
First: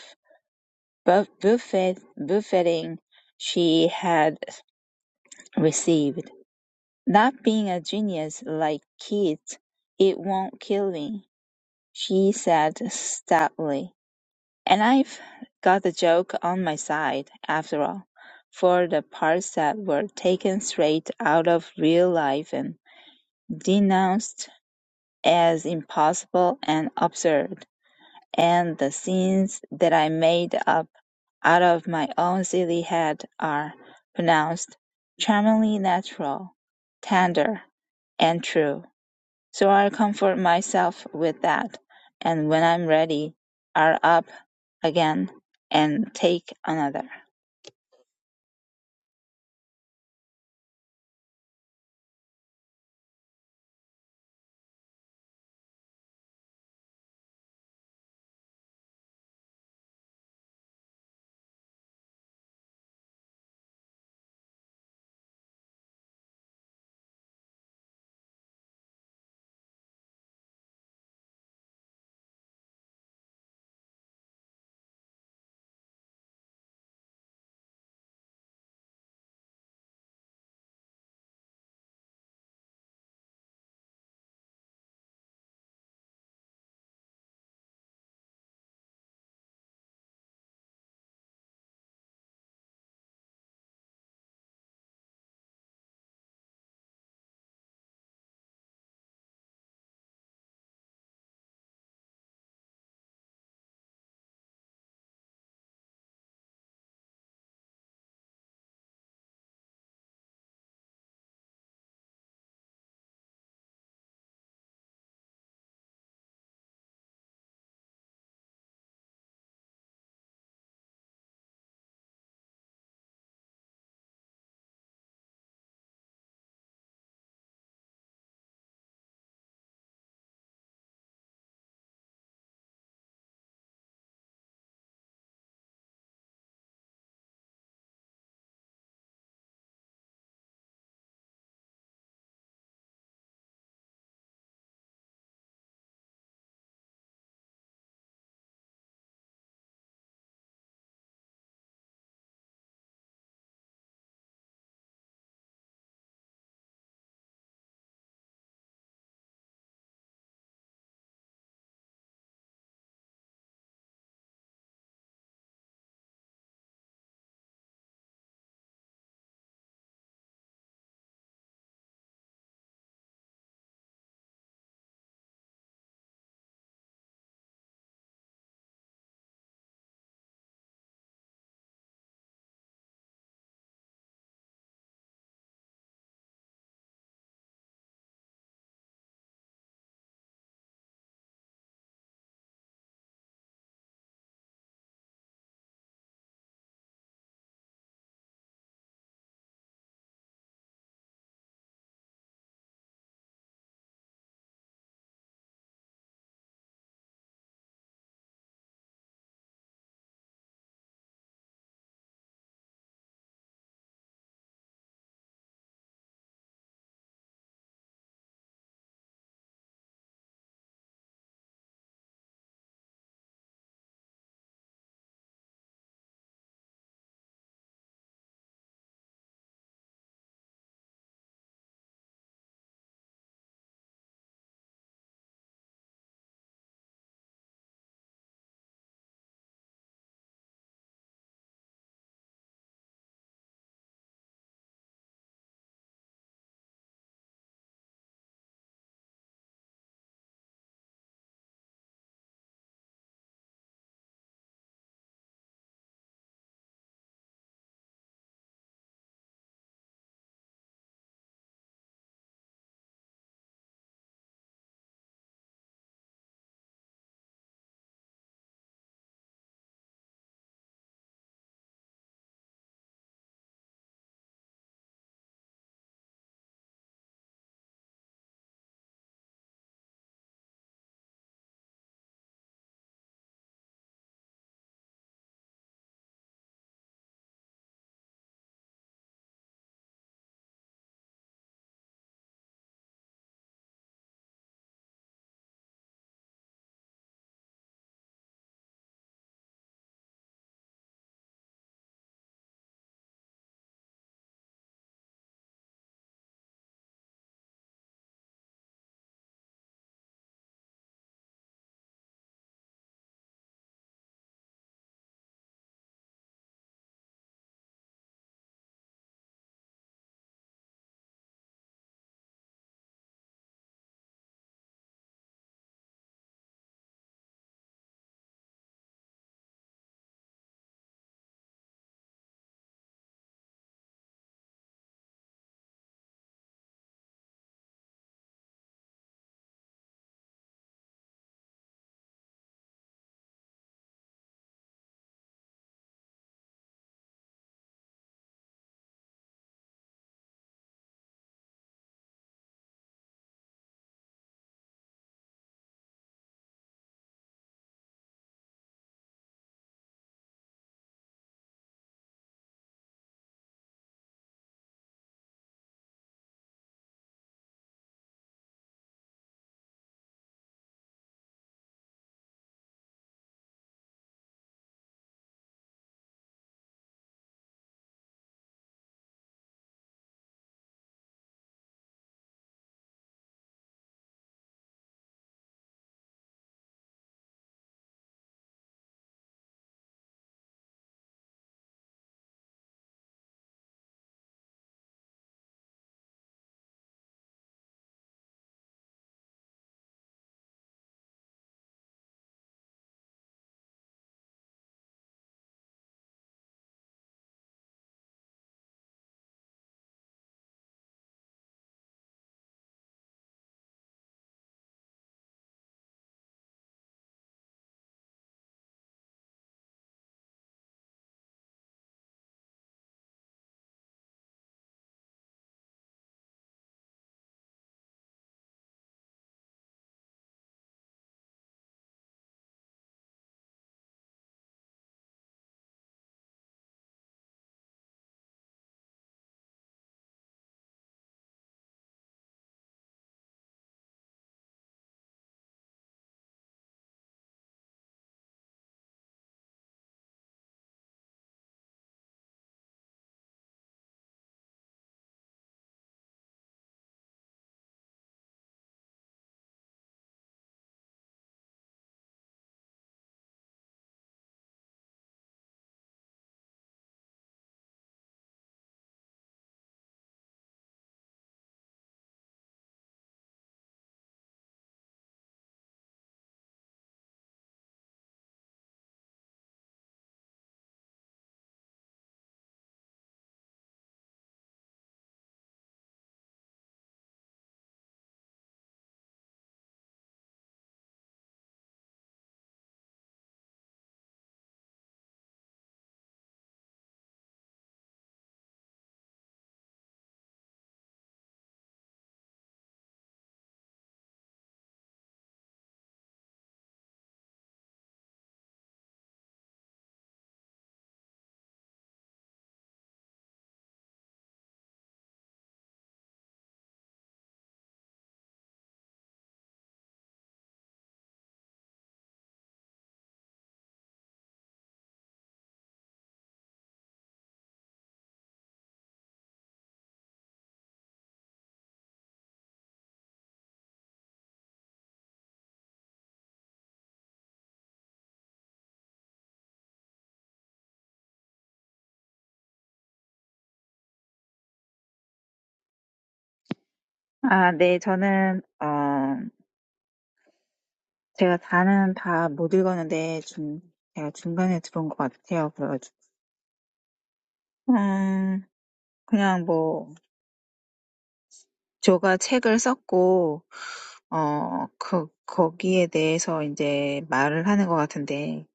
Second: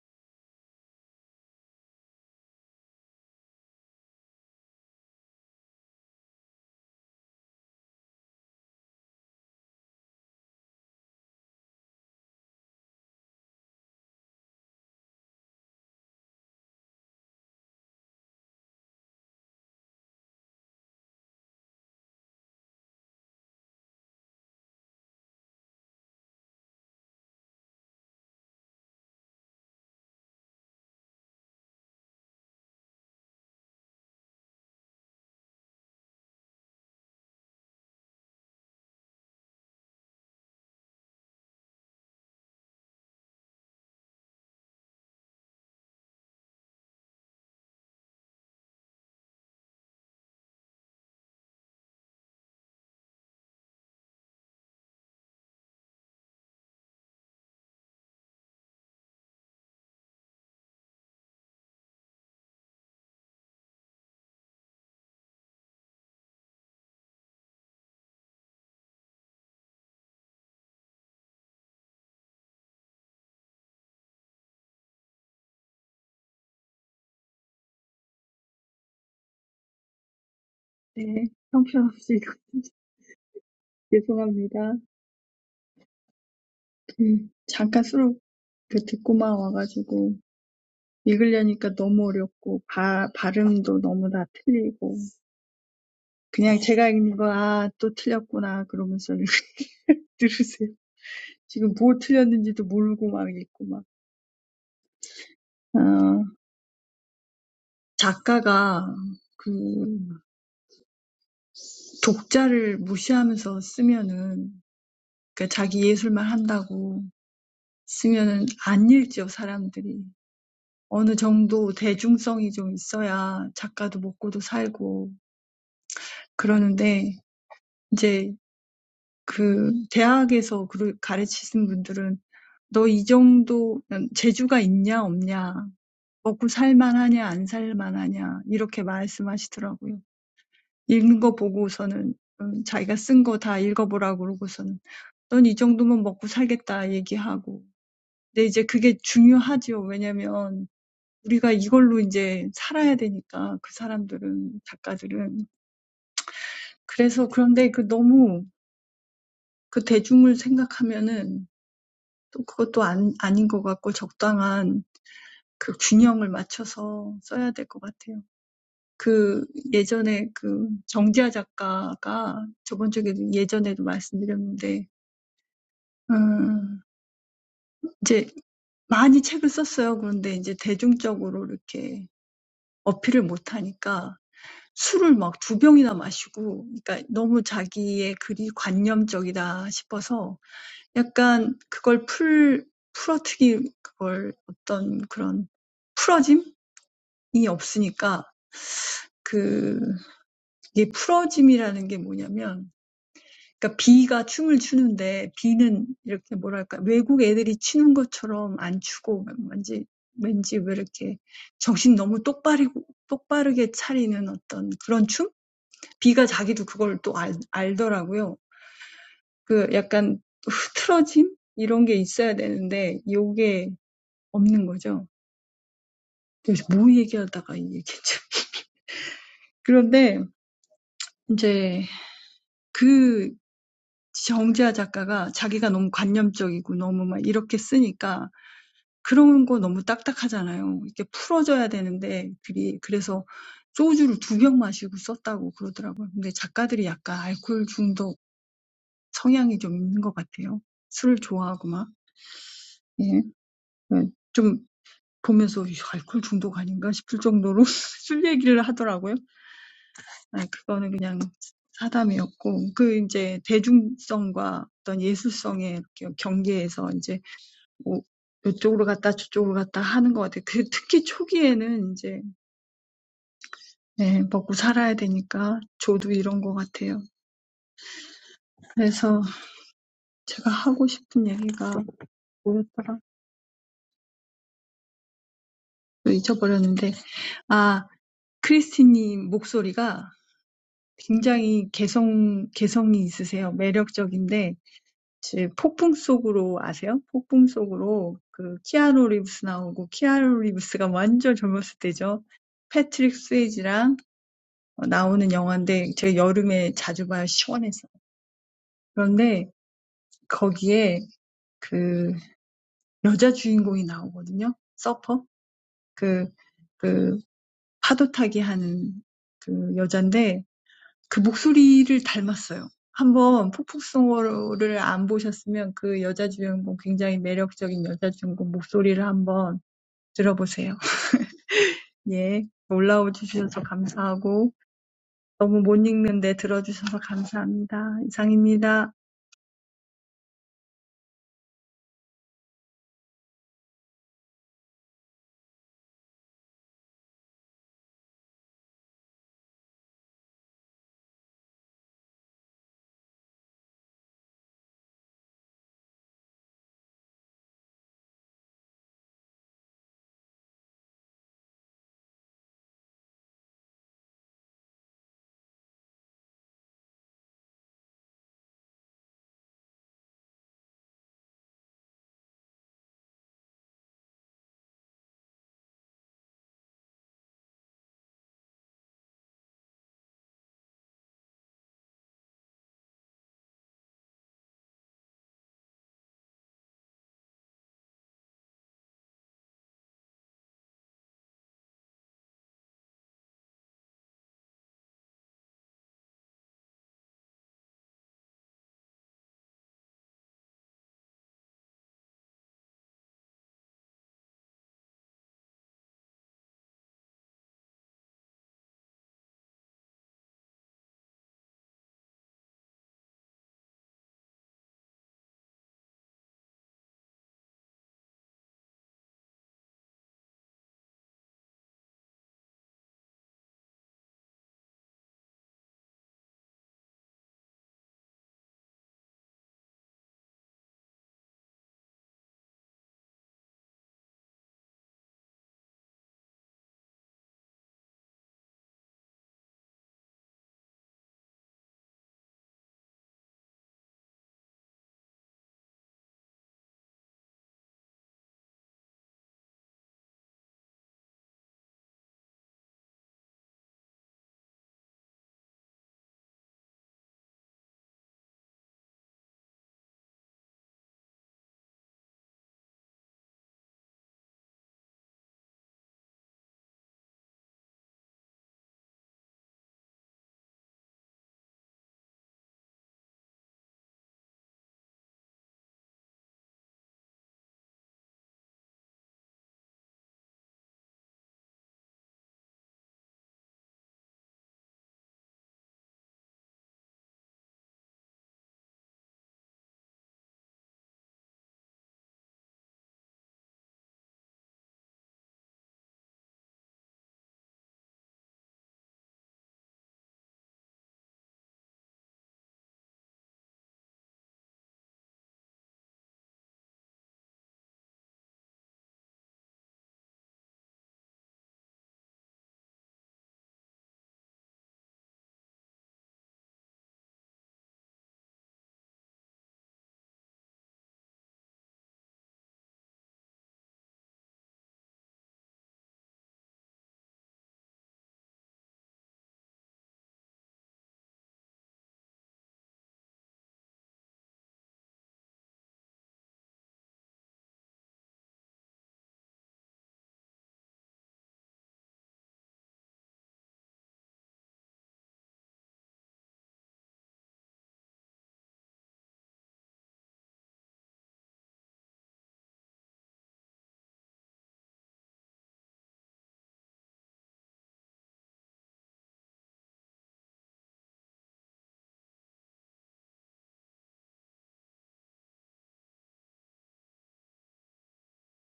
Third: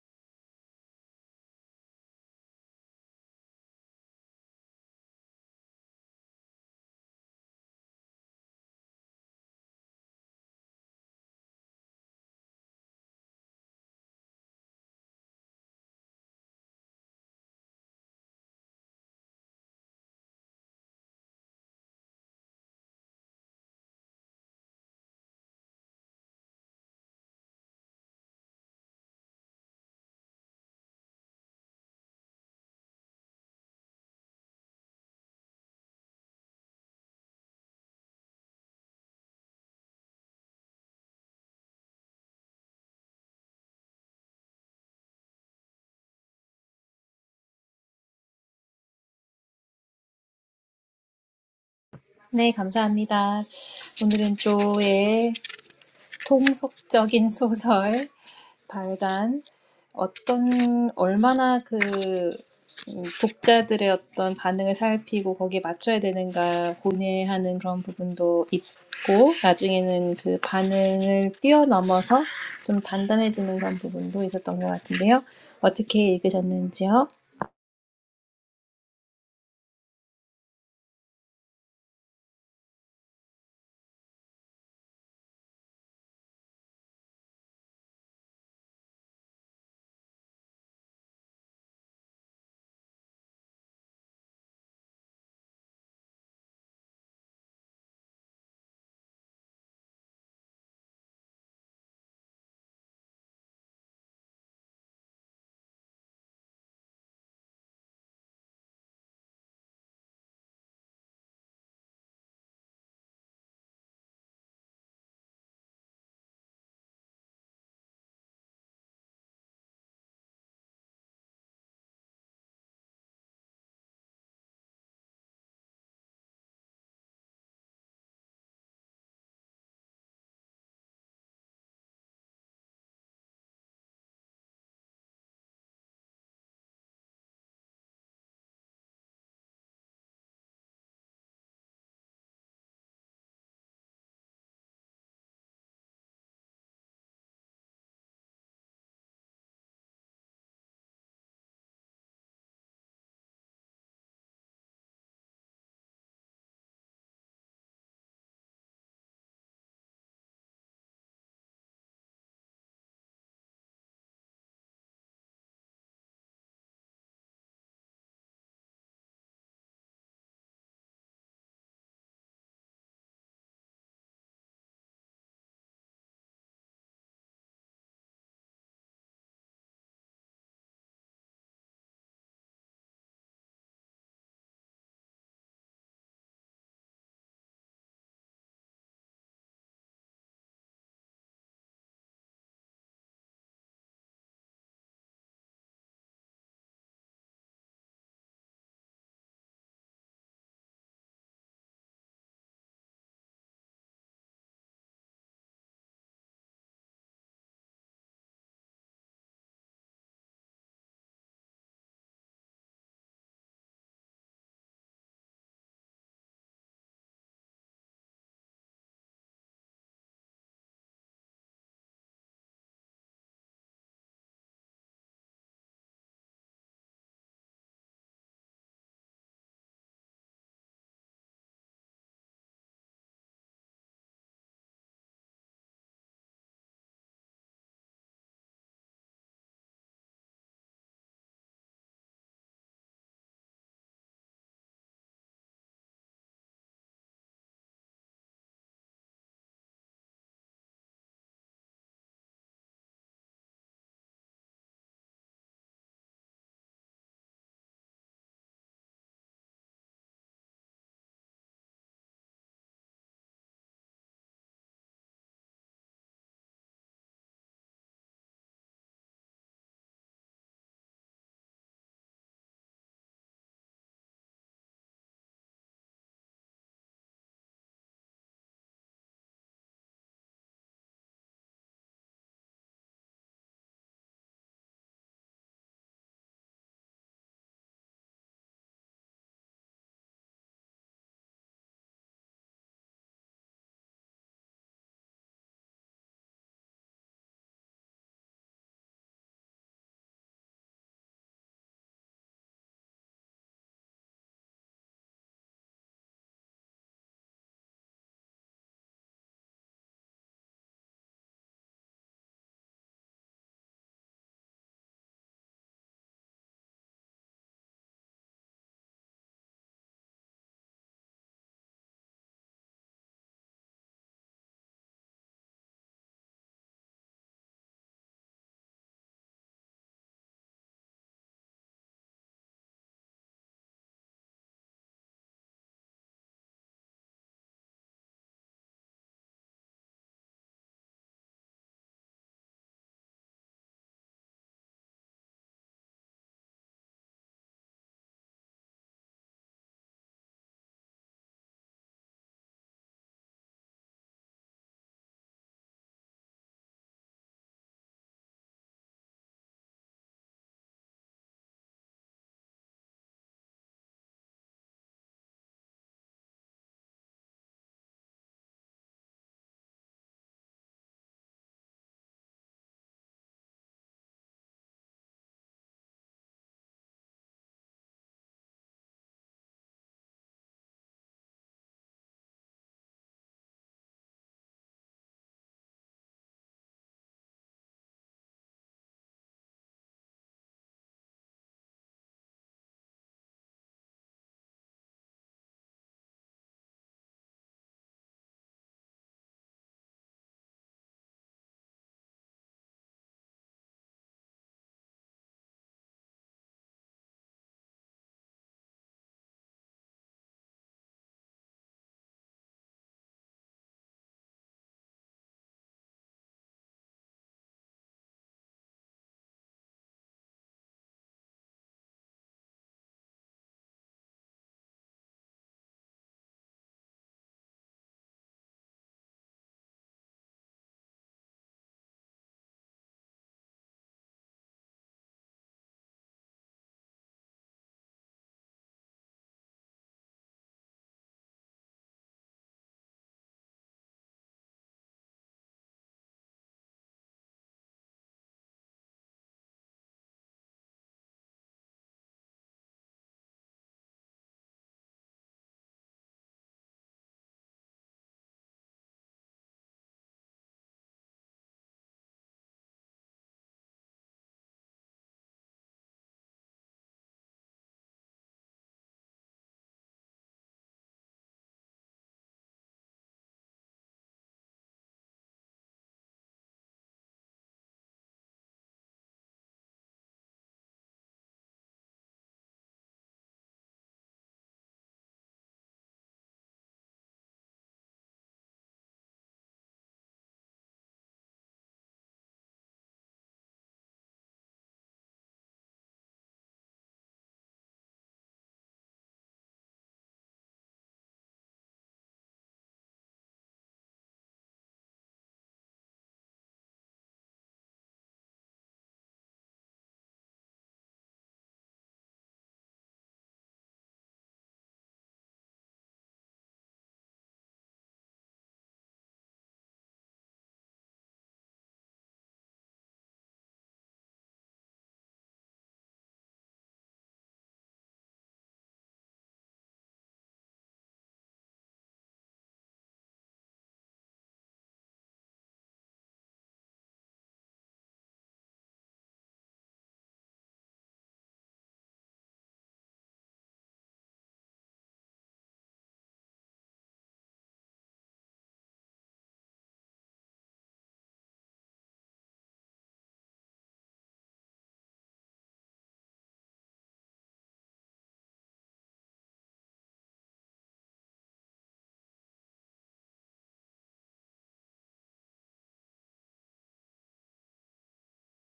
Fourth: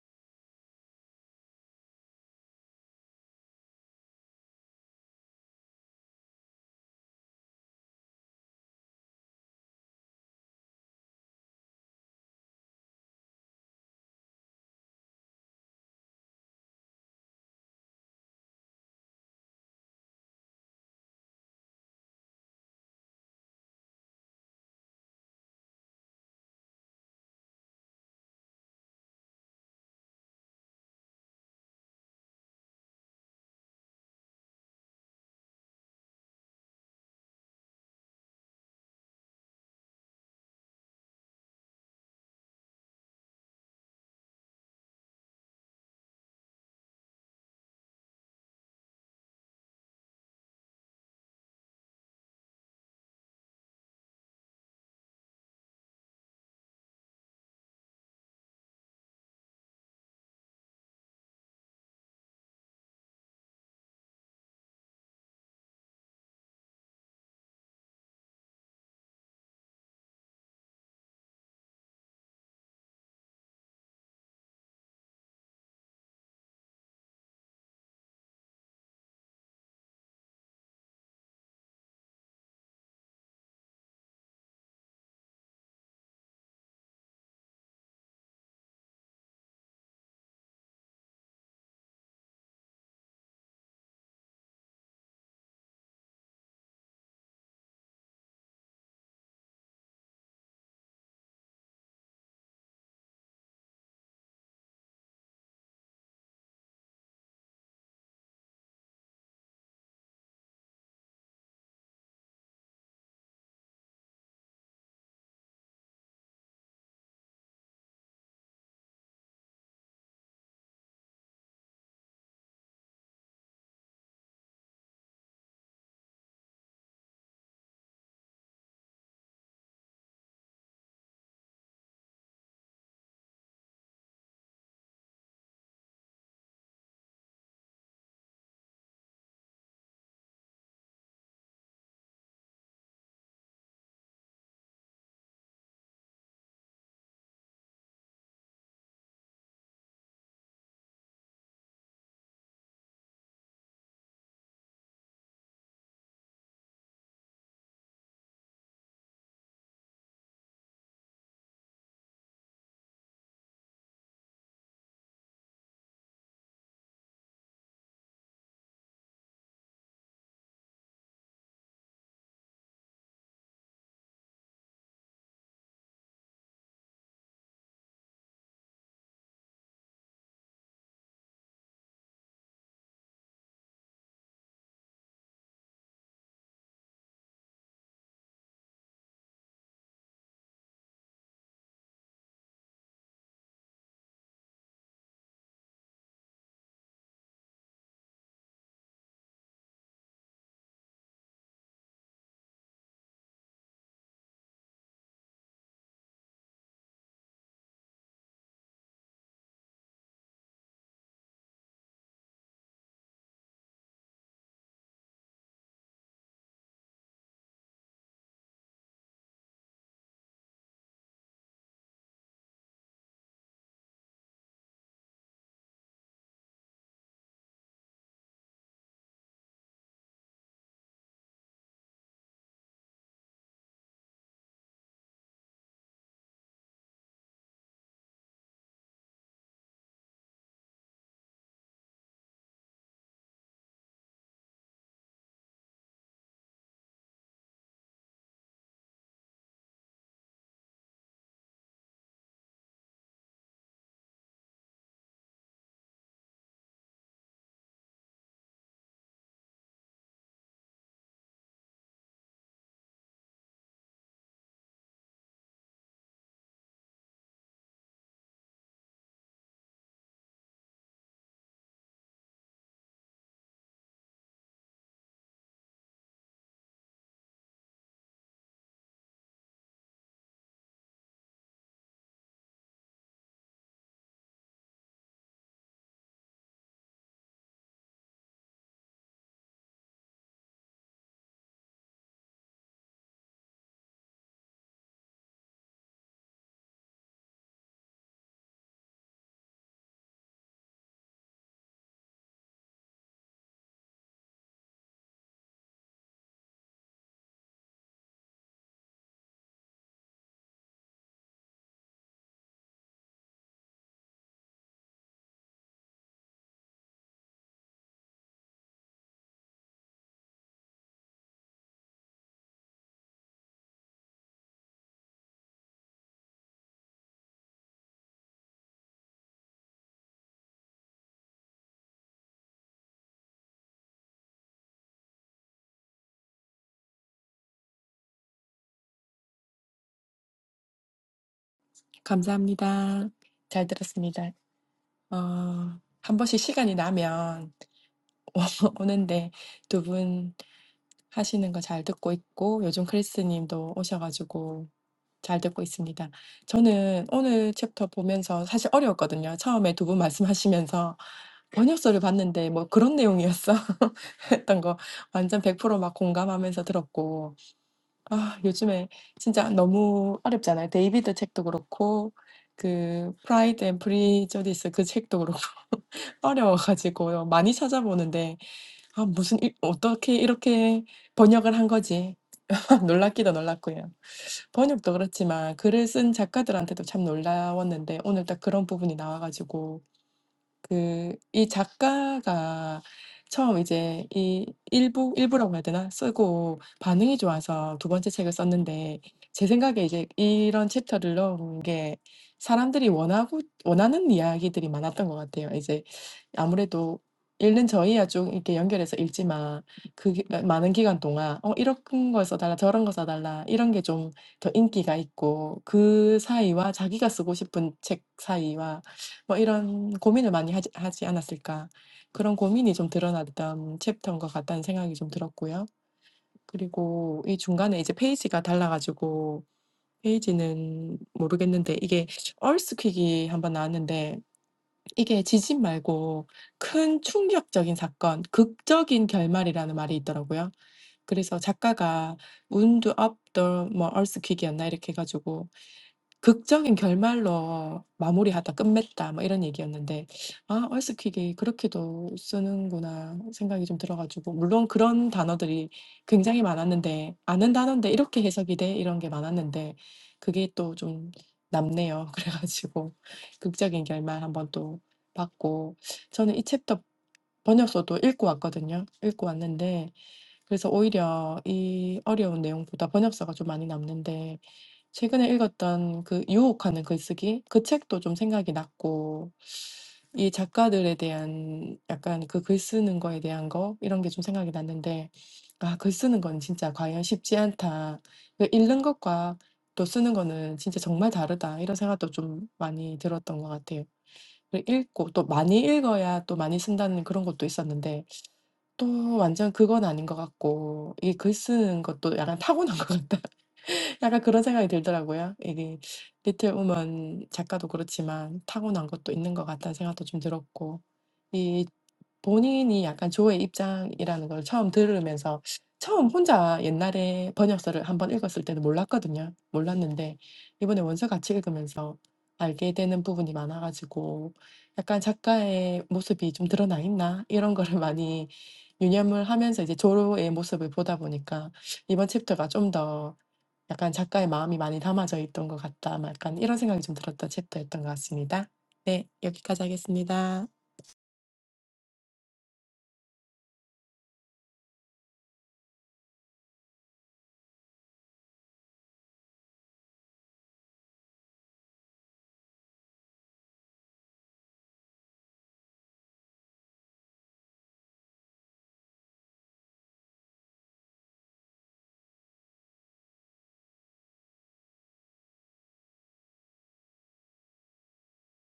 [SPEAKER 4] buff- buffet, buffeting she had received. Not being a genius like Keats, it won't kill me, she said stoutly. And I've got the joke on my side, after all, for the parts that were taken straight out of real life and denounced as impossible and absurd and the scenes that I made up out of my own silly head are pronounced charmingly natural, tender, and true. So I comfort myself with that, and when I'm ready, I'll up again and take another.
[SPEAKER 2] 네, 감사합니다. 오늘은 조의 통속적인 소설 발간 어떤 얼마나 그 음, 독자들의 어떤 반응을 살피고 거기에 맞춰야 되는가 고뇌하는 그런 부분도 있고 나중에는 그 반응을 뛰어넘어서 좀 단단해지는 그런 부분도 있었던 것 같은데요. 어떻게 읽으셨는지요?
[SPEAKER 1] 네, 형편없이 (laughs) 죄송합니다. 음, 잠깐 수록 그 듣고만 와가지고 읽으려니까 너무 어렵고 바, 발음도 너무 다 틀리고 그냥 제가 읽는 거, 아, 또 틀렸구나 그러면서 (laughs) 들으세요. 지금 뭐 틀렸는지도 모르고 막 읽고 막. 어, 작가가 그 독자를 무시하면서 쓰면은 그러니까 자기 예술만 한다고 쓰면은 안 읽죠, 사람들이. 어느 정도 대중성이 좀 있어야 작가도 먹고도 살고 그러는데 이제 그 대학에서 그를 가르치신 분들은 너이 정도 재주가 있냐 없냐 먹고 살만하냐 안 살만하냐 이렇게 말씀하시더라고요. 읽는 거 보고서는 음, 자기가 쓴거다 읽어보라고 그러고서는 넌이 정도면 먹고 살겠다 얘기하고. 근데 이제 그게 중요하죠. 왜냐면 우리가 이걸로 이제 살아야 되니까 그 사람들은 작가들은 그래서 그런데 그 너무 그 대중을 생각하면은 또 그것도 안, 아닌 것 같고 적당한 그 균형을 맞춰서 써야 될것 같아요. 그 예전에 그 정지아 작가가 저번 주에도 예전에도 말씀드렸는데 음, 이제 많이 책을 썼어요. 그런데 이제 대중적으로 이렇게 어필을 못하니까 술을 막두 병이나 마시고, 그러니까 너무 자기의 글이 관념적이다 싶어서 약간 그걸 풀, 풀어트기, 그걸 어떤 그런 풀어짐이 없으니까 그, 이게 풀어짐이라는 게 뭐냐면 그러니까 비가 춤을 추는데 비는 이렇게 뭐랄까 외국 애들이 추는 것처럼 안 추고 왠지 왠지 왜 이렇게 정신 너무 똑바르고 똑바르게 차리는 어떤 그런 춤? 비가 자기도 그걸 또 알, 알더라고요. 그 약간 흐트러짐 이런 게 있어야 되는데 요게 없는 거죠. 그래서 뭐 얘기하다가 이 얘기죠. 그런데 이제 그 정재하 작가가 자기가 너무 관념적이고 너무 막 이렇게 쓰니까 그런 거 너무 딱딱하잖아요. 이렇게 풀어져야 되는데 글이 그래서 소주를 두 병 마시고 썼다고 그러더라고요. 근데 작가들이 약간 알코올 중독 성향이 좀 있는 것 같아요. 술을 좋아하고 막. 예. 좀 보면서 알코올 중독 아닌가?' 싶을 정도로 (laughs) 술 얘기를 하더라고요. 아 그거는 그냥 사담이었고 그 이제 대중성과 어떤 예술성의 이렇게 경계에서 이제 뭐 이쪽으로 갔다 저쪽으로 갔다 하는 것 같아요. 그 특히 초기에는 이제 네, 먹고 살아야 되니까 저도 이런 것 같아요. 그래서 제가 하고 싶은 얘기가 뭐였더라? 잊어버렸는데, 아, 크리스티님 목소리가 굉장히 개성, 개성이 있으세요. 매력적인데, 제 폭풍 속으로 아세요? 폭풍 속으로 그 키아누 리브스 나오고, 키아누 리브스가 완전 젊었을 때죠. 패트릭 스웨이지랑 나오는 영화인데, 제가 여름에 자주 봐요. 시원해서. 그런데 거기에 그 여자 주인공이 나오거든요. 서퍼. 그, 그, 파도 타기 하는 그 여잔데 그 목소리를 닮았어요. 한번 폭풍성어를 안 보셨으면 그 여자 주인공 굉장히 매력적인 여자 주인공 목소리를 한번 들어보세요. (laughs) 예. 올라와 주셔서 감사하고 너무 못 읽는데 들어주셔서 감사합니다. 이상입니다.
[SPEAKER 3] 감사합니다. 잘 들었습니다. 어, 한 번씩 시간이 나면 (laughs) 오는데 두 분 하시는 거 잘 듣고 있고 요즘 크리스 님도 오셔 잘 듣고 있습니다. 저는 오늘 챕터 보면서 사실 어려웠거든요. 처음에 두 분 말씀하시면서 번역서를 봤는데 뭐 "그런 내용이었어?" (laughs) 했던 거 완전 100%막 공감하면서 들었고 아 요즘에 진짜 너무 어렵잖아요. 데이비드 책도 그렇고 그 프라이드 앤 프리저디스 그 책도 그렇고 (laughs) 어려워가지고 많이 찾아보는데 아 무슨 이 어떻게 이렇게 번역을 한 거지. (laughs) 놀랍기도 놀랐고요. 번역도 그렇지만 글을 쓴 작가들한테도 참 놀라웠는데 오늘 딱 그런 부분이 나와가지고. 그 이 작가가 처음 이제 이 일부 일부라고 해야 되나? 쓰고 반응이 좋아서 두 번째 책을 썼는데 제 생각에 이제 이런 챕터를 넣은 게 사람들이 원하고 원하는 이야기들이 많았던 것 같아요. 이제 아무래도 읽는 저희야 좀 이렇게 연결해서 읽지만 그기 많은 기간 동안 '어 이런 걸 써달라 저런 거 써달라 이런 게 좀 더 인기가 있고 그 사이와 자기가 쓰고 싶은 책 사이와 뭐 이런 고민을 많이 하지 하지 않았을까. 그런 고민이 좀 드러났던 챕터인 것 같다는 생각이 좀 들었고요. 그리고 이 중간에 이제 페이지가 달라가지고 페이지는 모르겠는데 이게 얼스퀵이 1번 나왔는데 이게 지진 말고 큰 충격적인 사건, 극적인 결말이라는 말이 있더라고요. 그래서 작가가 wound up the 뭐 earthquake이었나 이렇게 해 가지고 극적인 결말로 마무리하다 끝맺다 뭐 이런 얘기였는데 아 얼스퀵이 그렇게도 쓰는구나 생각이 좀 들어 가지고 물론 그런 단어들이 굉장히 많았는데 '아는 단어인데 이렇게 해석이 돼?' 이런 게 많았는데 그게 또 좀 남네요. (laughs) 그래 가지고 극적인 결말 한번 또 봤고 저는 이 챕터 번역서도 읽고 왔거든요. 읽고 왔는데 그래서 오히려 이 어려운 내용보다 번역서가 좀 많이 남는데 최근에 읽었던 그 유혹하는 글쓰기 그 책도 좀 생각이 났고 이 작가들에 대한 약간 그 글 쓰는 거에 대한 거 이런 게 좀 생각이 났는데 아, 글 쓰는 건 진짜 과연 쉽지 않다. 그 읽는 것과 또 쓰는 거는 진짜 정말 다르다. 이런 생각도 좀 많이 들었던 것 같아요. 그 읽고 또 많이 읽어야 또 많이 쓴다는 그런 것도 있었는데 또 완전 그건 아닌 것 같고 이 글 쓰는 것도 약간 타고난 것 같다. 약간 그런 생각이 들더라고요. 이게 리틀 우먼 작가도 그렇지만 타고난 것도 있는 것 같다는 생각도 좀 들었고 이 본인이 약간 조의 입장이라는 걸 처음 들으면서 처음 혼자 옛날에 번역서를 한번 읽었을 때는 몰랐거든요. 몰랐는데 이번에 원서 같이 읽으면서 알게 되는 부분이 많아 가지고 약간 작가의 모습이 좀 드러나 있나 이런 거를 (laughs) 많이 유념을 하면서 이제 조의 모습을 보다 보니까 이번 챕터가 좀더 약간 '작가의 마음이 많이 담아져 있던 것 같다.' 막 약간 이런 생각이 좀 들었던 챕터였던 것 같습니다. 네. 여기까지 하겠습니다.
[SPEAKER 4] 아, 네, 저는 어, 제가 다는 다못 읽었는데 중 제가 중간에 들어온 것 같아요. 그래가지고 음, 그냥 뭐 제가 책을 썼고 어, 그, 거기에 대해서 이제 말을 하는 것 같은데,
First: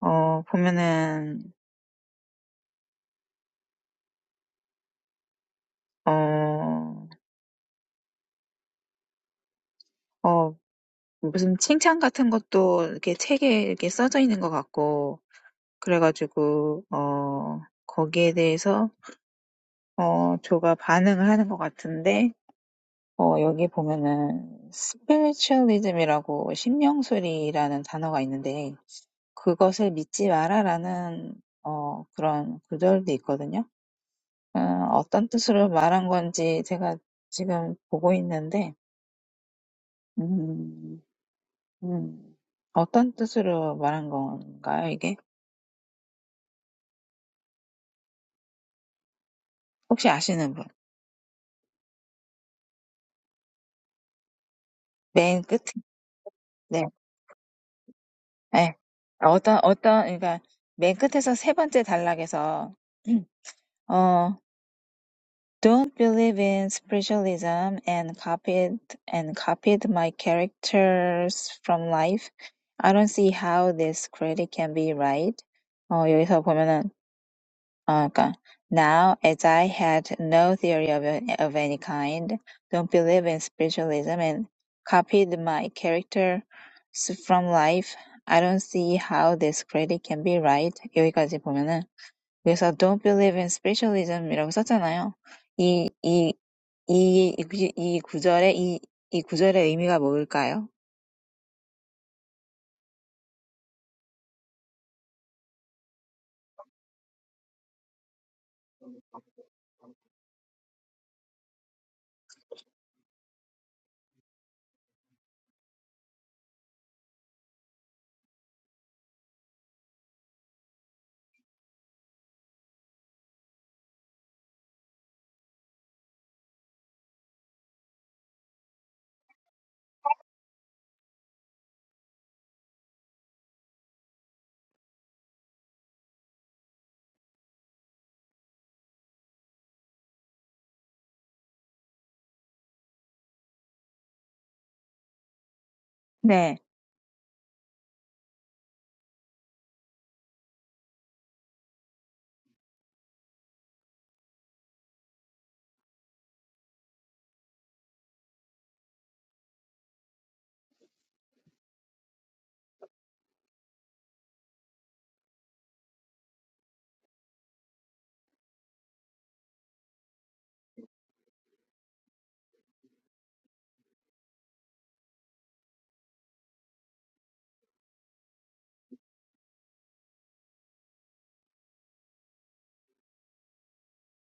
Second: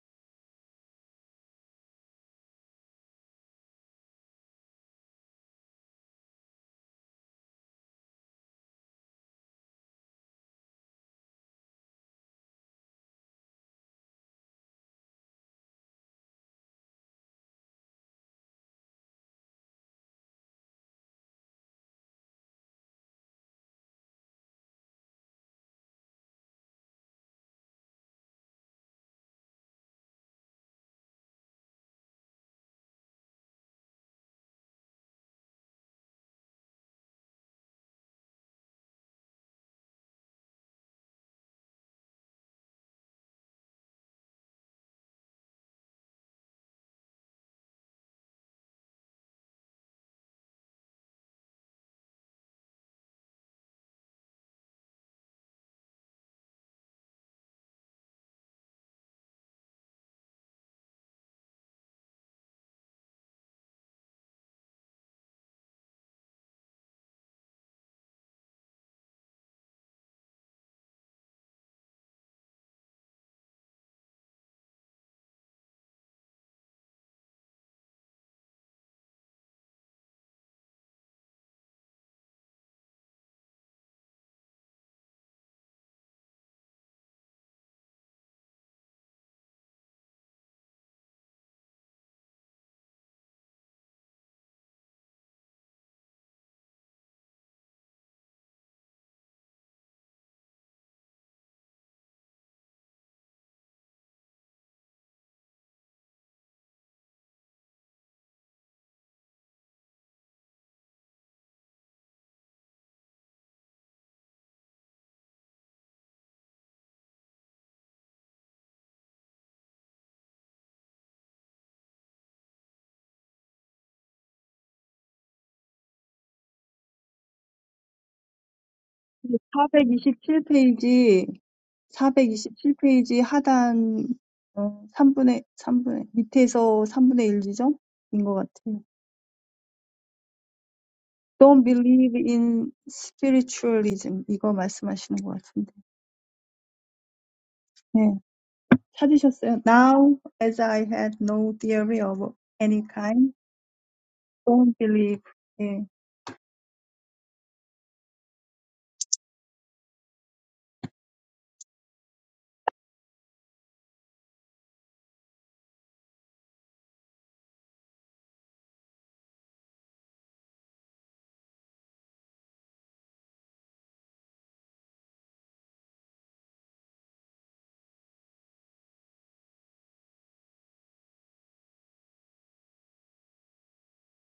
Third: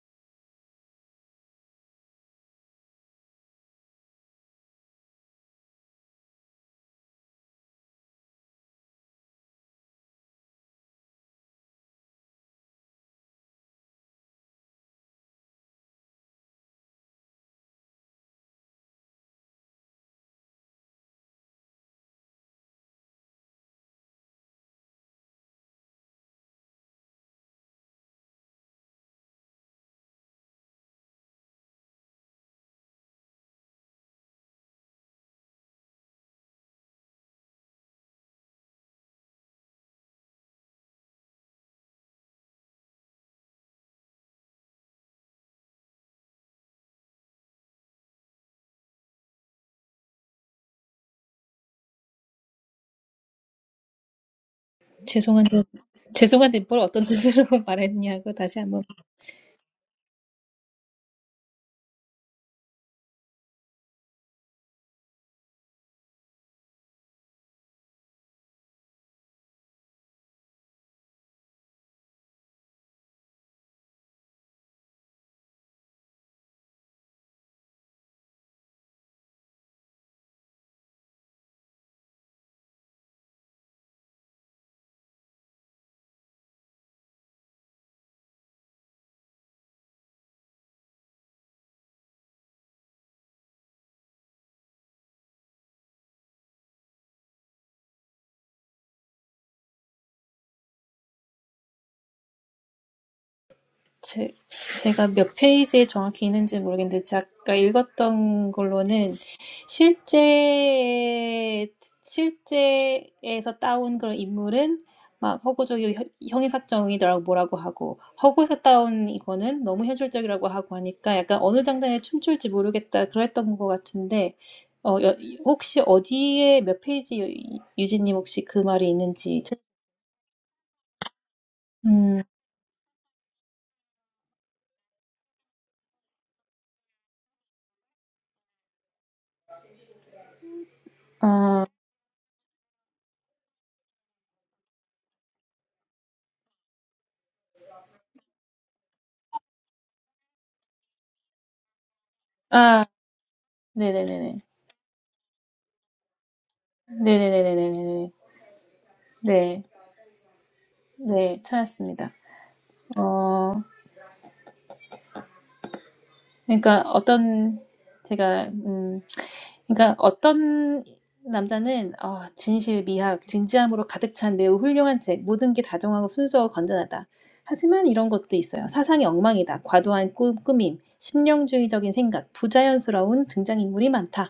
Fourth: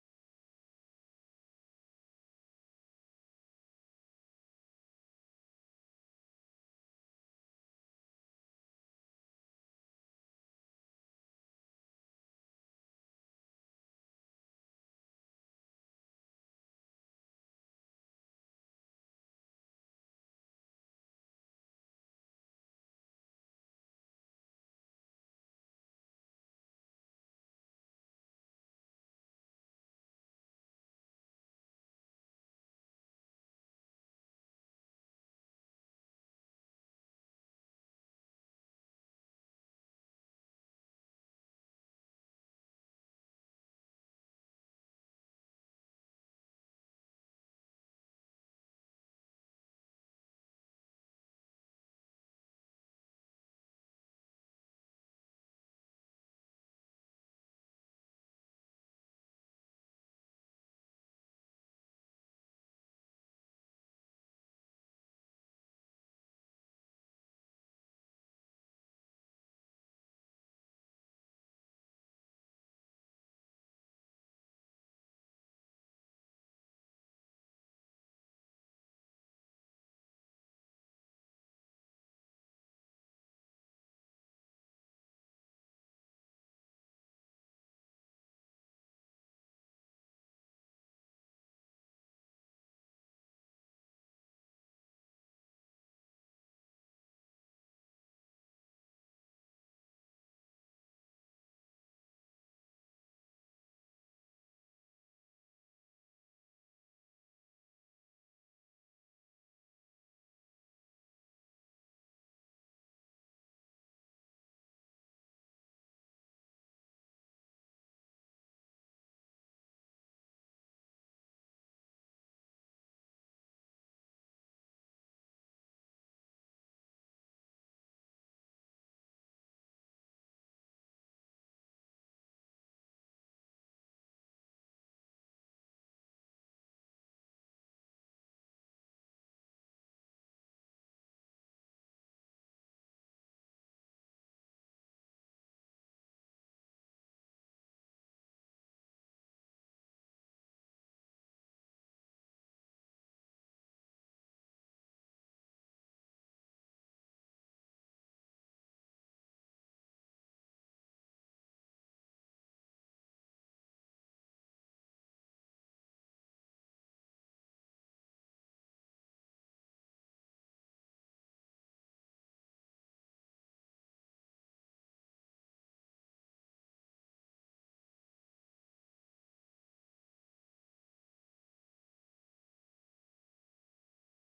[SPEAKER 4] 어, 보면은, 어, 어, 무슨 칭찬 같은 것도 이렇게 책에 이렇게 써져 있는 것 같고, 그래가지고, 어, 거기에 대해서, 어, 조가 반응을 하는 것 같은데, 어, 여기 보면은, 스피리추얼리즘이라고 신명술이라는 단어가 있는데, 그것을 믿지 마라라는, 어, 그런 구절도 있거든요. 어, 어떤 뜻으로 말한 건지 제가 지금 보고 있는데, 음, 음, 어떤 뜻으로 말한 건가요, 이게? 혹시 아시는 분? 맨 끝,
[SPEAKER 2] 죄송한데 죄송한데 뭘
[SPEAKER 4] 네,
[SPEAKER 2] 어떤 뜻으로 (laughs) 말했냐고 다시
[SPEAKER 4] 네.
[SPEAKER 2] 한번
[SPEAKER 4] 어떤, 어떤, 그러니까, 맨 끝에서 세 번째 단락에서, (clears throat) 어, don't believe in spiritualism and copied, and copied my characters from life. I don't see how this critic can be right. 어, 여기서 보면은, Okay. Now, as I had no theory of, of any kind, don't believe in spiritualism, and copied my character s- from life, I don't see how this critic can be right. 여기까지 보면은 그래서 don't believe in spiritualism이라고 썼잖아요. 이, 이, 이, 이, 구- 이 구절의 이, 이 구절의 의미가 뭘까요?
[SPEAKER 2] 제, 제가 몇 페이지에 정확히 있는지 모르겠는데, 제가 읽었던 걸로는 실제, 실제에서 따온 그런 인물은 막 허구적이고 혀- 형이삭정이더라고 뭐라고 하고, 허구에서 따온 이거는 너무 현실적이라고 하고 하니까 약간 어느 장단에 춤출지 모르겠다 그랬던 것 같은데, 어, 여- 혹시 어디에 몇 페이지 유- 유진님 혹시 그 말이 있는지, 찾-
[SPEAKER 1] 사백이십칠 페이지.
[SPEAKER 2] 음,
[SPEAKER 1] 사백이십칠 페이지 하단 어, 삼분의 삼분의 밑에서 삼분의 일 지점인 것 같아요. Don't believe in spiritualism. 이거 말씀하시는 것 같은데.
[SPEAKER 4] 네,
[SPEAKER 1] 네 찾으셨어요. Now as I had no theory of any
[SPEAKER 2] 아,
[SPEAKER 1] kind,
[SPEAKER 2] 네네네네.
[SPEAKER 1] don't believe. 네
[SPEAKER 2] 네네네네네네. 네. 네, 찾았습니다. 그러니까 어떤 제가 음 그러니까 어떤 남자는 어, 진실, 미학, 진지함으로 가득 찬 매우 훌륭한 책, 모든 게 다정하고 순수하고 건전하다. 하지만 이런 것도 있어요. 사상이 엉망이다. 과도한 꾸, 꾸밈, 심령주의적인 생각, 부자연스러운 등장인물이 많다.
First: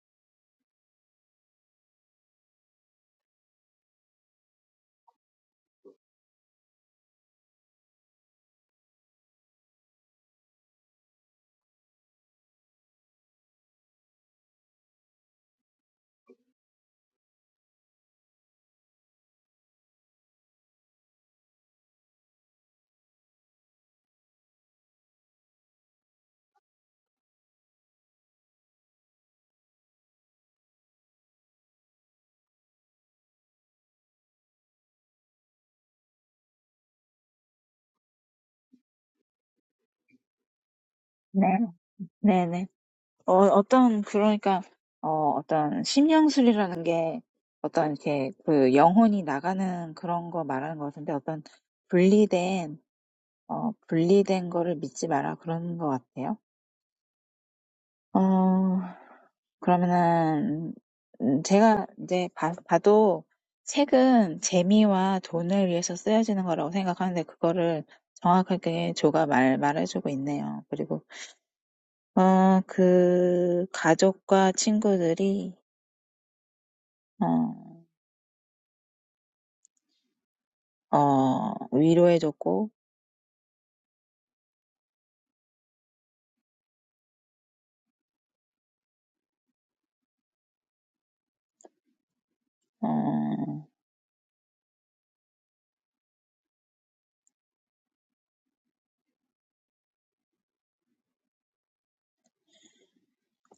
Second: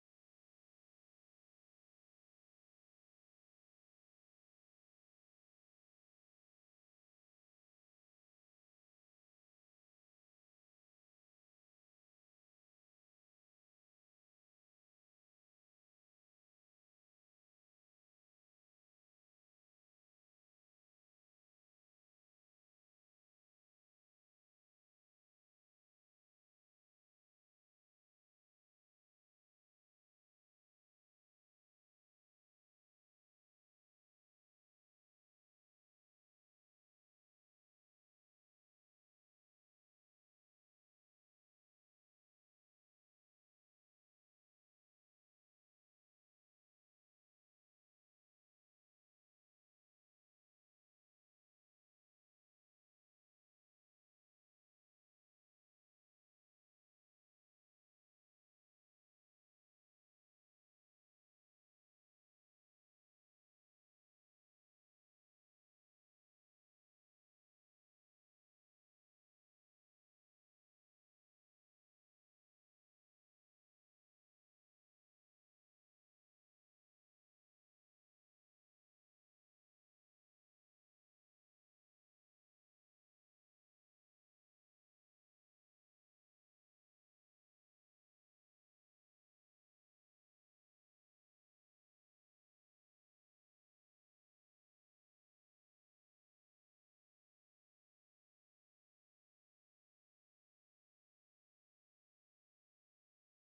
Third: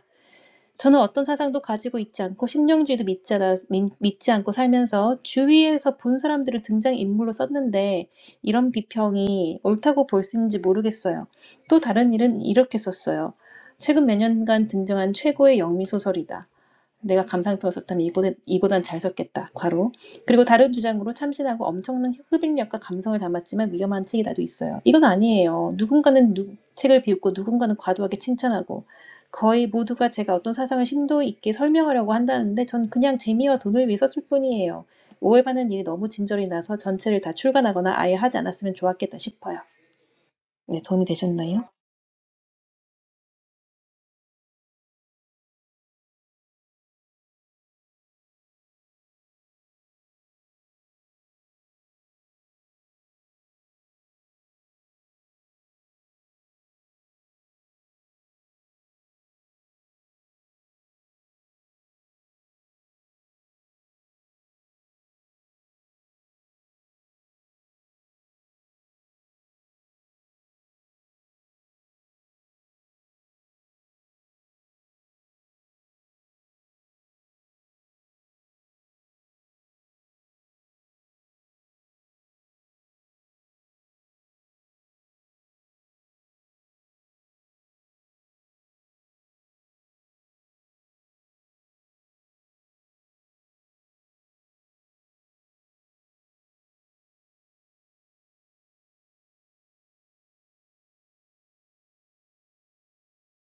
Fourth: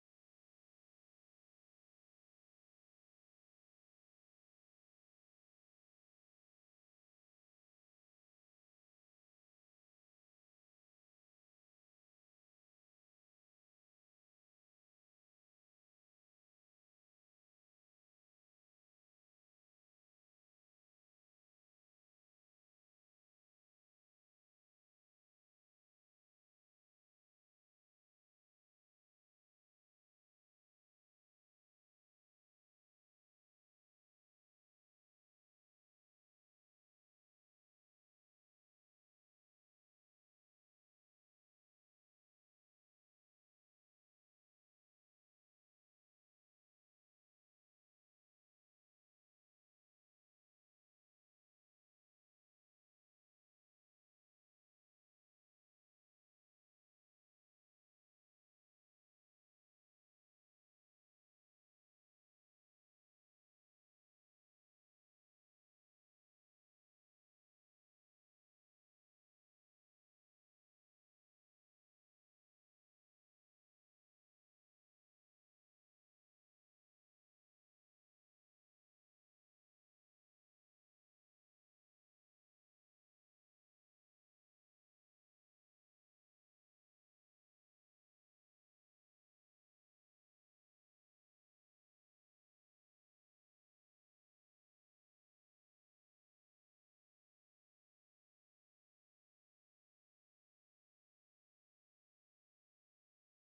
[SPEAKER 2] 저는 어떤 사상도 가지고 있지 않고 신령주의도 믿지, 않아, 믿지 않고 살면서 주위에서 본 사람들을 등장인물로 썼는데 이런 비평이 옳다고 볼 수 있는지 모르겠어요. 또 다른 일은 이렇게 썼어요. 최근 몇 년간 등장한 최고의 영미 소설이다. 내가 감상평을 썼다면 이보단, 이보단 잘 썼겠다. 과로. 그리고 다른 주장으로 참신하고 엄청난 흡입력과 감성을 담았지만 위험한 책이 나도 있어요. 이건 아니에요. 누군가는 누- 책을 비웃고 누군가는 과도하게 칭찬하고 거의 모두가 제가 어떤 사상을 심도 있게 설명하려고 한다는데 전 그냥 재미와 돈을 위해 썼을 뿐이에요. 오해받는 일이 너무 진절이 나서 전체를 다 출간하거나 아예 하지 않았으면 좋았겠다 싶어요. 네, 도움이
[SPEAKER 4] 네,
[SPEAKER 2] 되셨나요?
[SPEAKER 4] 네, 네. 어, 어떤, 그러니까, 어, 어떤 심령술이라는 게 어떤 이렇게 그 영혼이 나가는 그런 거 말하는 것 같은데 어떤 분리된, 어, 분리된 거를 믿지 마라 그런 것 같아요. 어, 그러면은, 음, 제가 이제 봐, 봐도 책은 재미와 돈을 위해서 쓰여지는 거라고 생각하는데 그거를 정확하게 조가 말, 말해주고 있네요. 그리고, 어, 그 가족과 친구들이 어, 위로해줬고, 어,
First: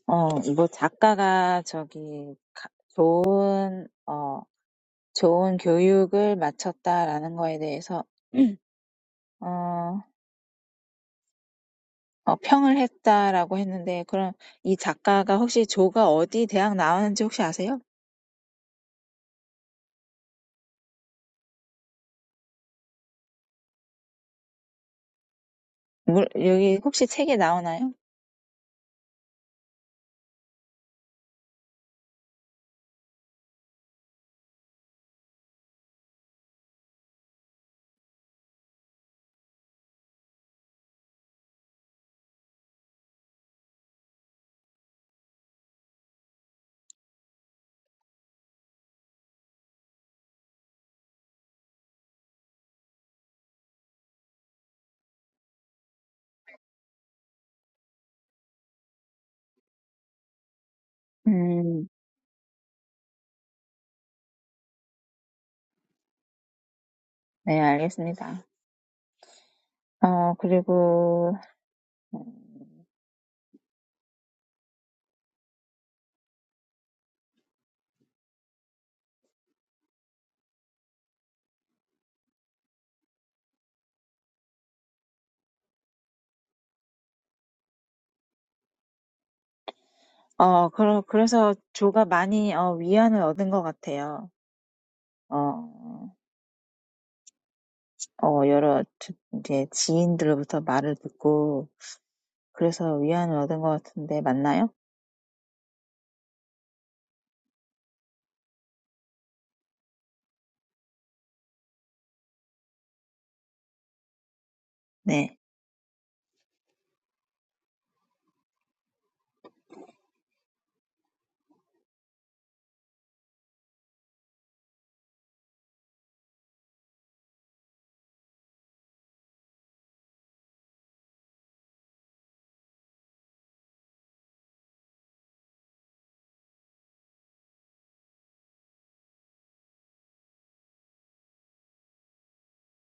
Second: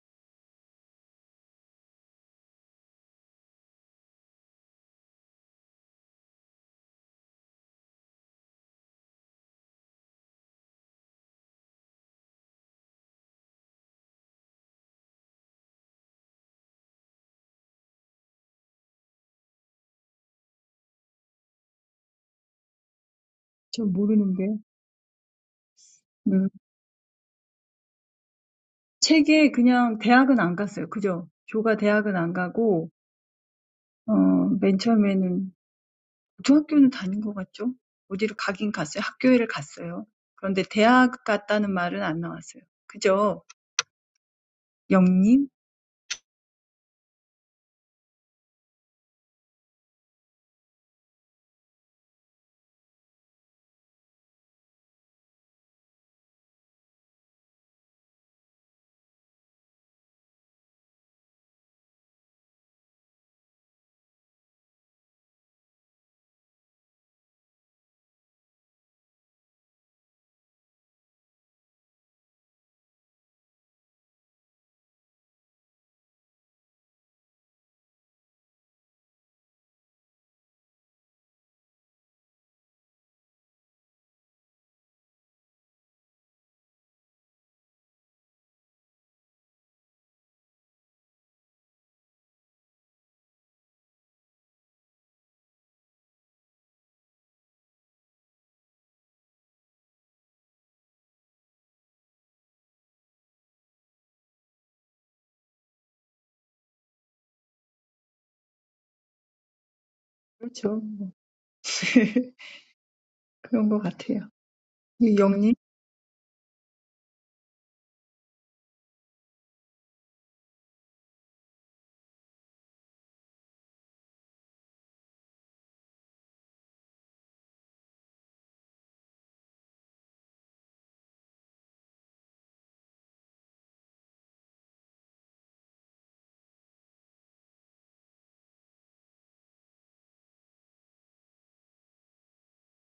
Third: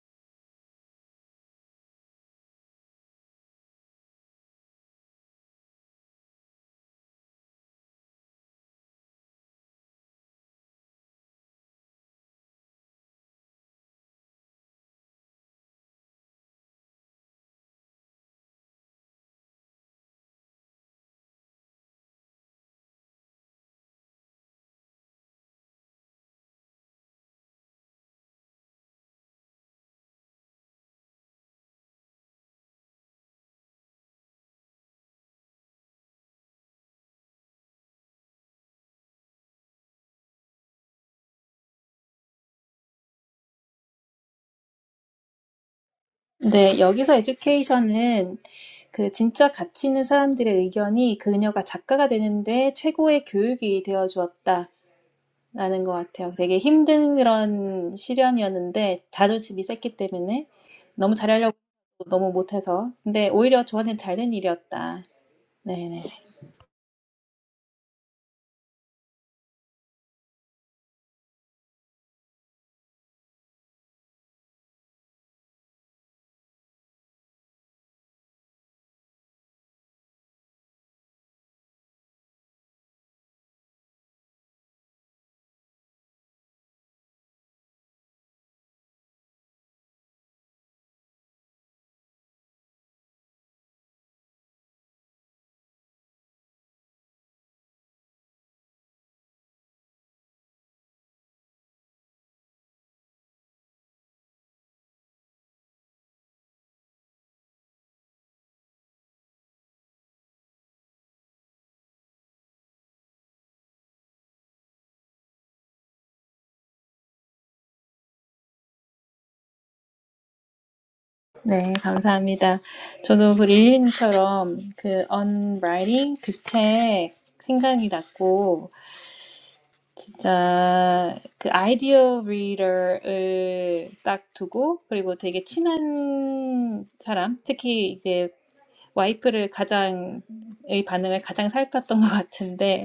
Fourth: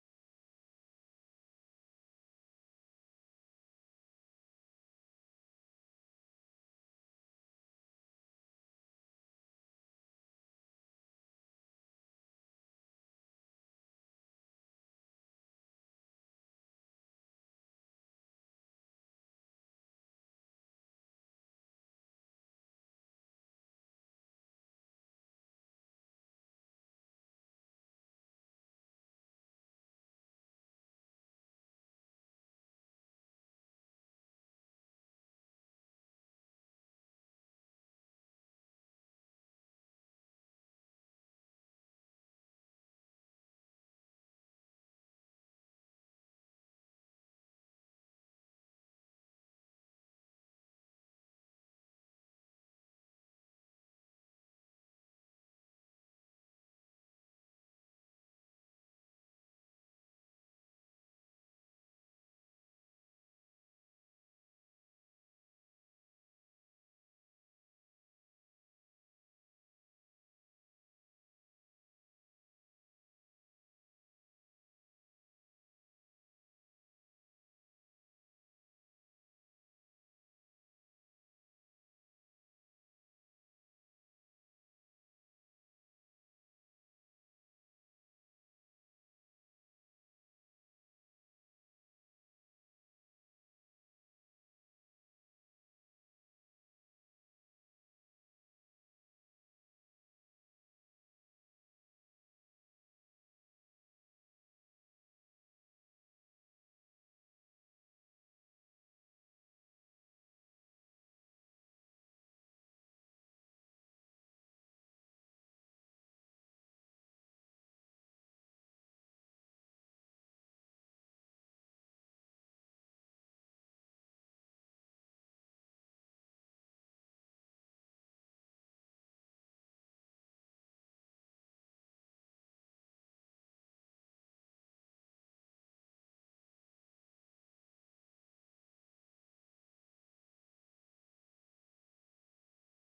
[SPEAKER 4] 어, 뭐 작가가 저기 가- 좋은, 어, 좋은 교육을 마쳤다라는 거에 대해서, (clears throat) 어, 어, 평을 했다라고 했는데, 그럼 이 작가가 혹시 조가 어디 대학 나왔는지 혹시 아세요?
[SPEAKER 1] 전 모르는데.
[SPEAKER 4] 물,
[SPEAKER 1] 음
[SPEAKER 4] 여기 혹시 책에 나오나요?
[SPEAKER 1] 책에 그냥 대학은 안 갔어요. 그죠? 조가 대학은 안 가고 어맨 처음에는. 중학교는 다닌 것 같죠? 어디로 가긴 갔어요. 학교에를 갔어요. 그런데 대학 갔다는 말은 안 나왔어요. 그죠? 영님?
[SPEAKER 2] 네, 여기서 에듀케이션은 그 진짜 가치 있는 사람들의 의견이 그녀가 작가가 되는데 최고의 교육이 되어 주었다라는 것 같아요. 되게 힘든 그런 시련이었는데 자존심이 셌기 때문에 너무 잘하려고 해도
[SPEAKER 4] 음,
[SPEAKER 2] 너무 못해서 근데 오히려 저한테는 잘된 일이었다. 네네. 네,
[SPEAKER 4] 네, 알겠습니다. 어, 그리고, 어, 그러, 그래서 조가 많이, 어, 위안을 얻은 것 같아요. 어, 어 여러 저 인제 지인들로부터 말을 듣고 그래서 위안을 얻은 것 같은데 맞나요?
[SPEAKER 1] 그렇죠. (laughs) 그런 것 같아요.
[SPEAKER 4] 네.
[SPEAKER 1] 영님?
[SPEAKER 2] 네, 감사합니다. 저도 그 릴리님처럼 그 언라이팅 그책 생각이 났고 진짜 그 아이디어 리더를 딱 두고 그리고 되게 친한 사람, 특히 이제 와이프를 가장 의 반응을 가장 살폈던 것 같은데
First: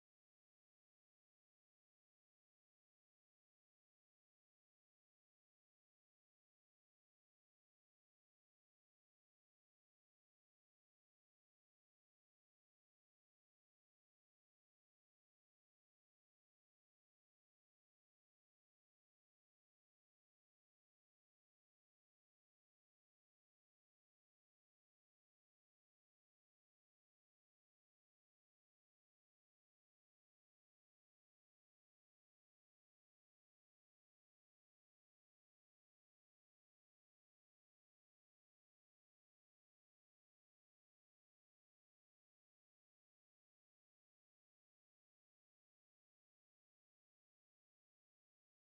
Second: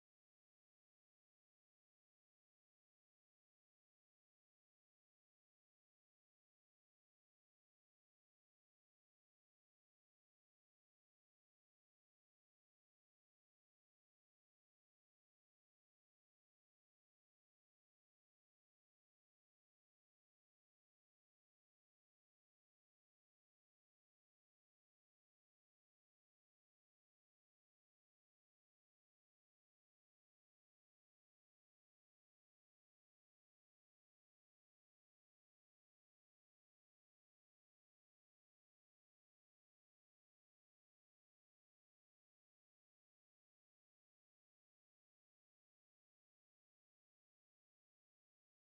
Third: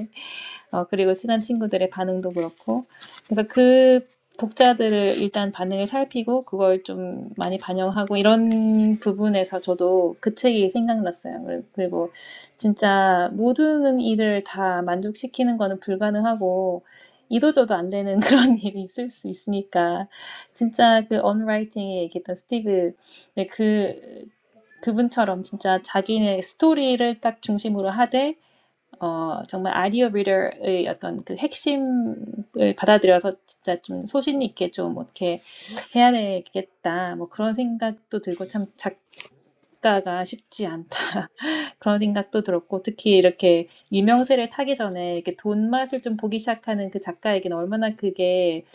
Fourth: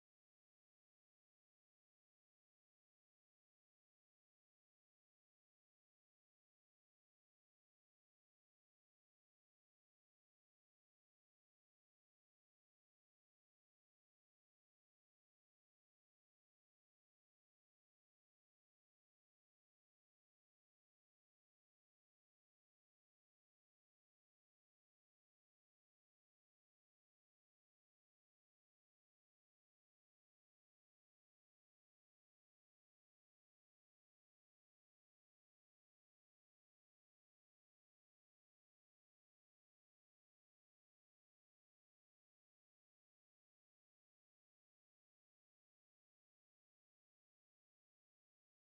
[SPEAKER 2] 어, 그리고 친한 친구들의 반응도 그렇고. 그래서 그 독자들을 일단 반응을 살피고 그걸 좀 많이 반영하고 이런 부분에서 저도 그 책이 생각났어요. 그리- 그리고 진짜 모든 일을 다 만족시키는 거는 불가능하고 이도저도 안 되는 (laughs) 그런 일이 있을 수 있으니까 진짜 그 언라이팅에 얘기했던 스티브 네, 그 그분처럼 진짜 자기네 스토리를 딱 중심으로 하되 어, 정말 아이디어 리더의 어떤 그 핵심을 받아들여서 진짜 좀 소신 있게 좀 어떻게 해야 되겠다. 뭐 그런 생각도 들고 참 작가가 쉽지 않다. (laughs) 그런 생각도 들었고 특히 이렇게 유명세를 타기 전에 이렇게 돈 맛을 좀 보기 시작하는 그 작가에게는 얼마나 그게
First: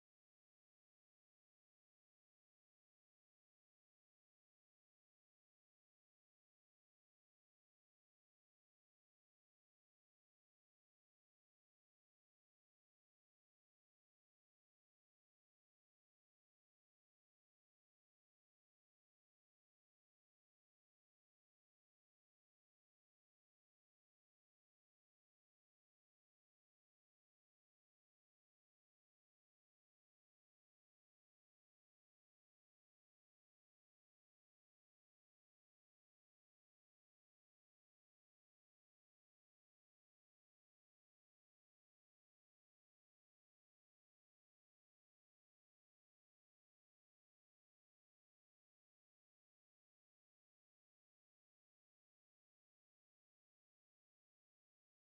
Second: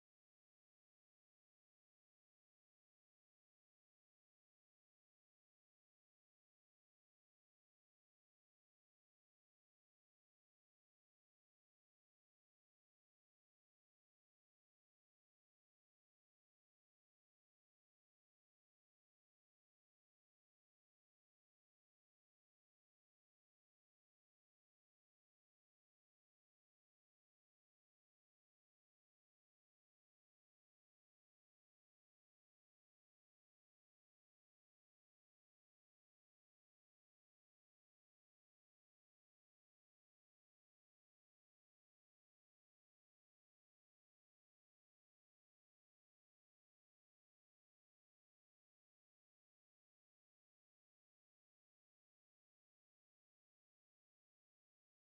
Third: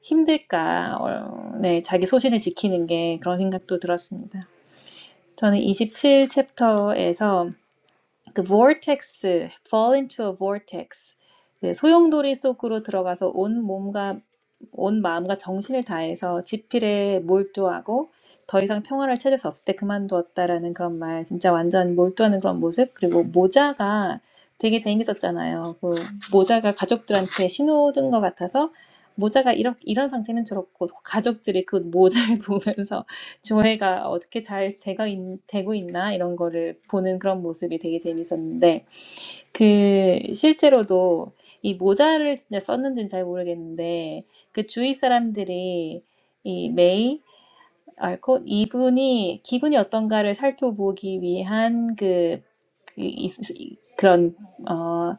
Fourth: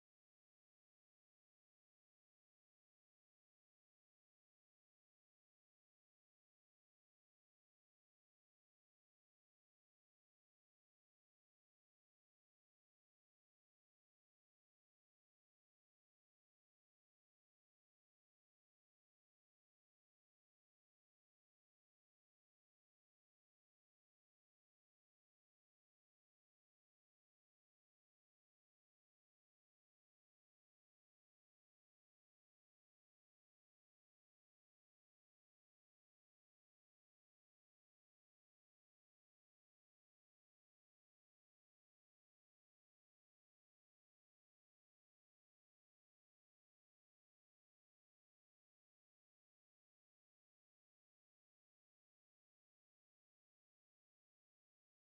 [SPEAKER 2] 힘들까. 어, 네, 자기 소신을 지키는 게 그런 생각도 들었습니다. 저는 27 챕터에서 그 vortex, fall into a vortex. 그 소용돌이 속으로 들어가서 온 몸과 온 마음과 정신을 다해서 지필에 몰두하고 더 이상 평화를 찾을 수 없을 때 그만두었다라는 그런 말, 진짜 완전 몰두하는 그런 모습, 그리고 모자가 되게 재밌었잖아요. 그 모자가 가족들한테 신호든 것 같아서 모자가 이런, 이런 상태는 저렇고 가족들이 그 모자를 (laughs) 보면서 조회가 어떻게 잘 되가 있, 되고 있나 이런 거를 보는 그런 모습이 되게 재밌었는데 그 실제로도 이 모자를 진짜 썼는지는 잘 모르겠는데 그 주위 사람들이 이 메이 알콧 이분이 기분이 어떤가를 살펴보기 위한 그, 그 이- 이- 그런 어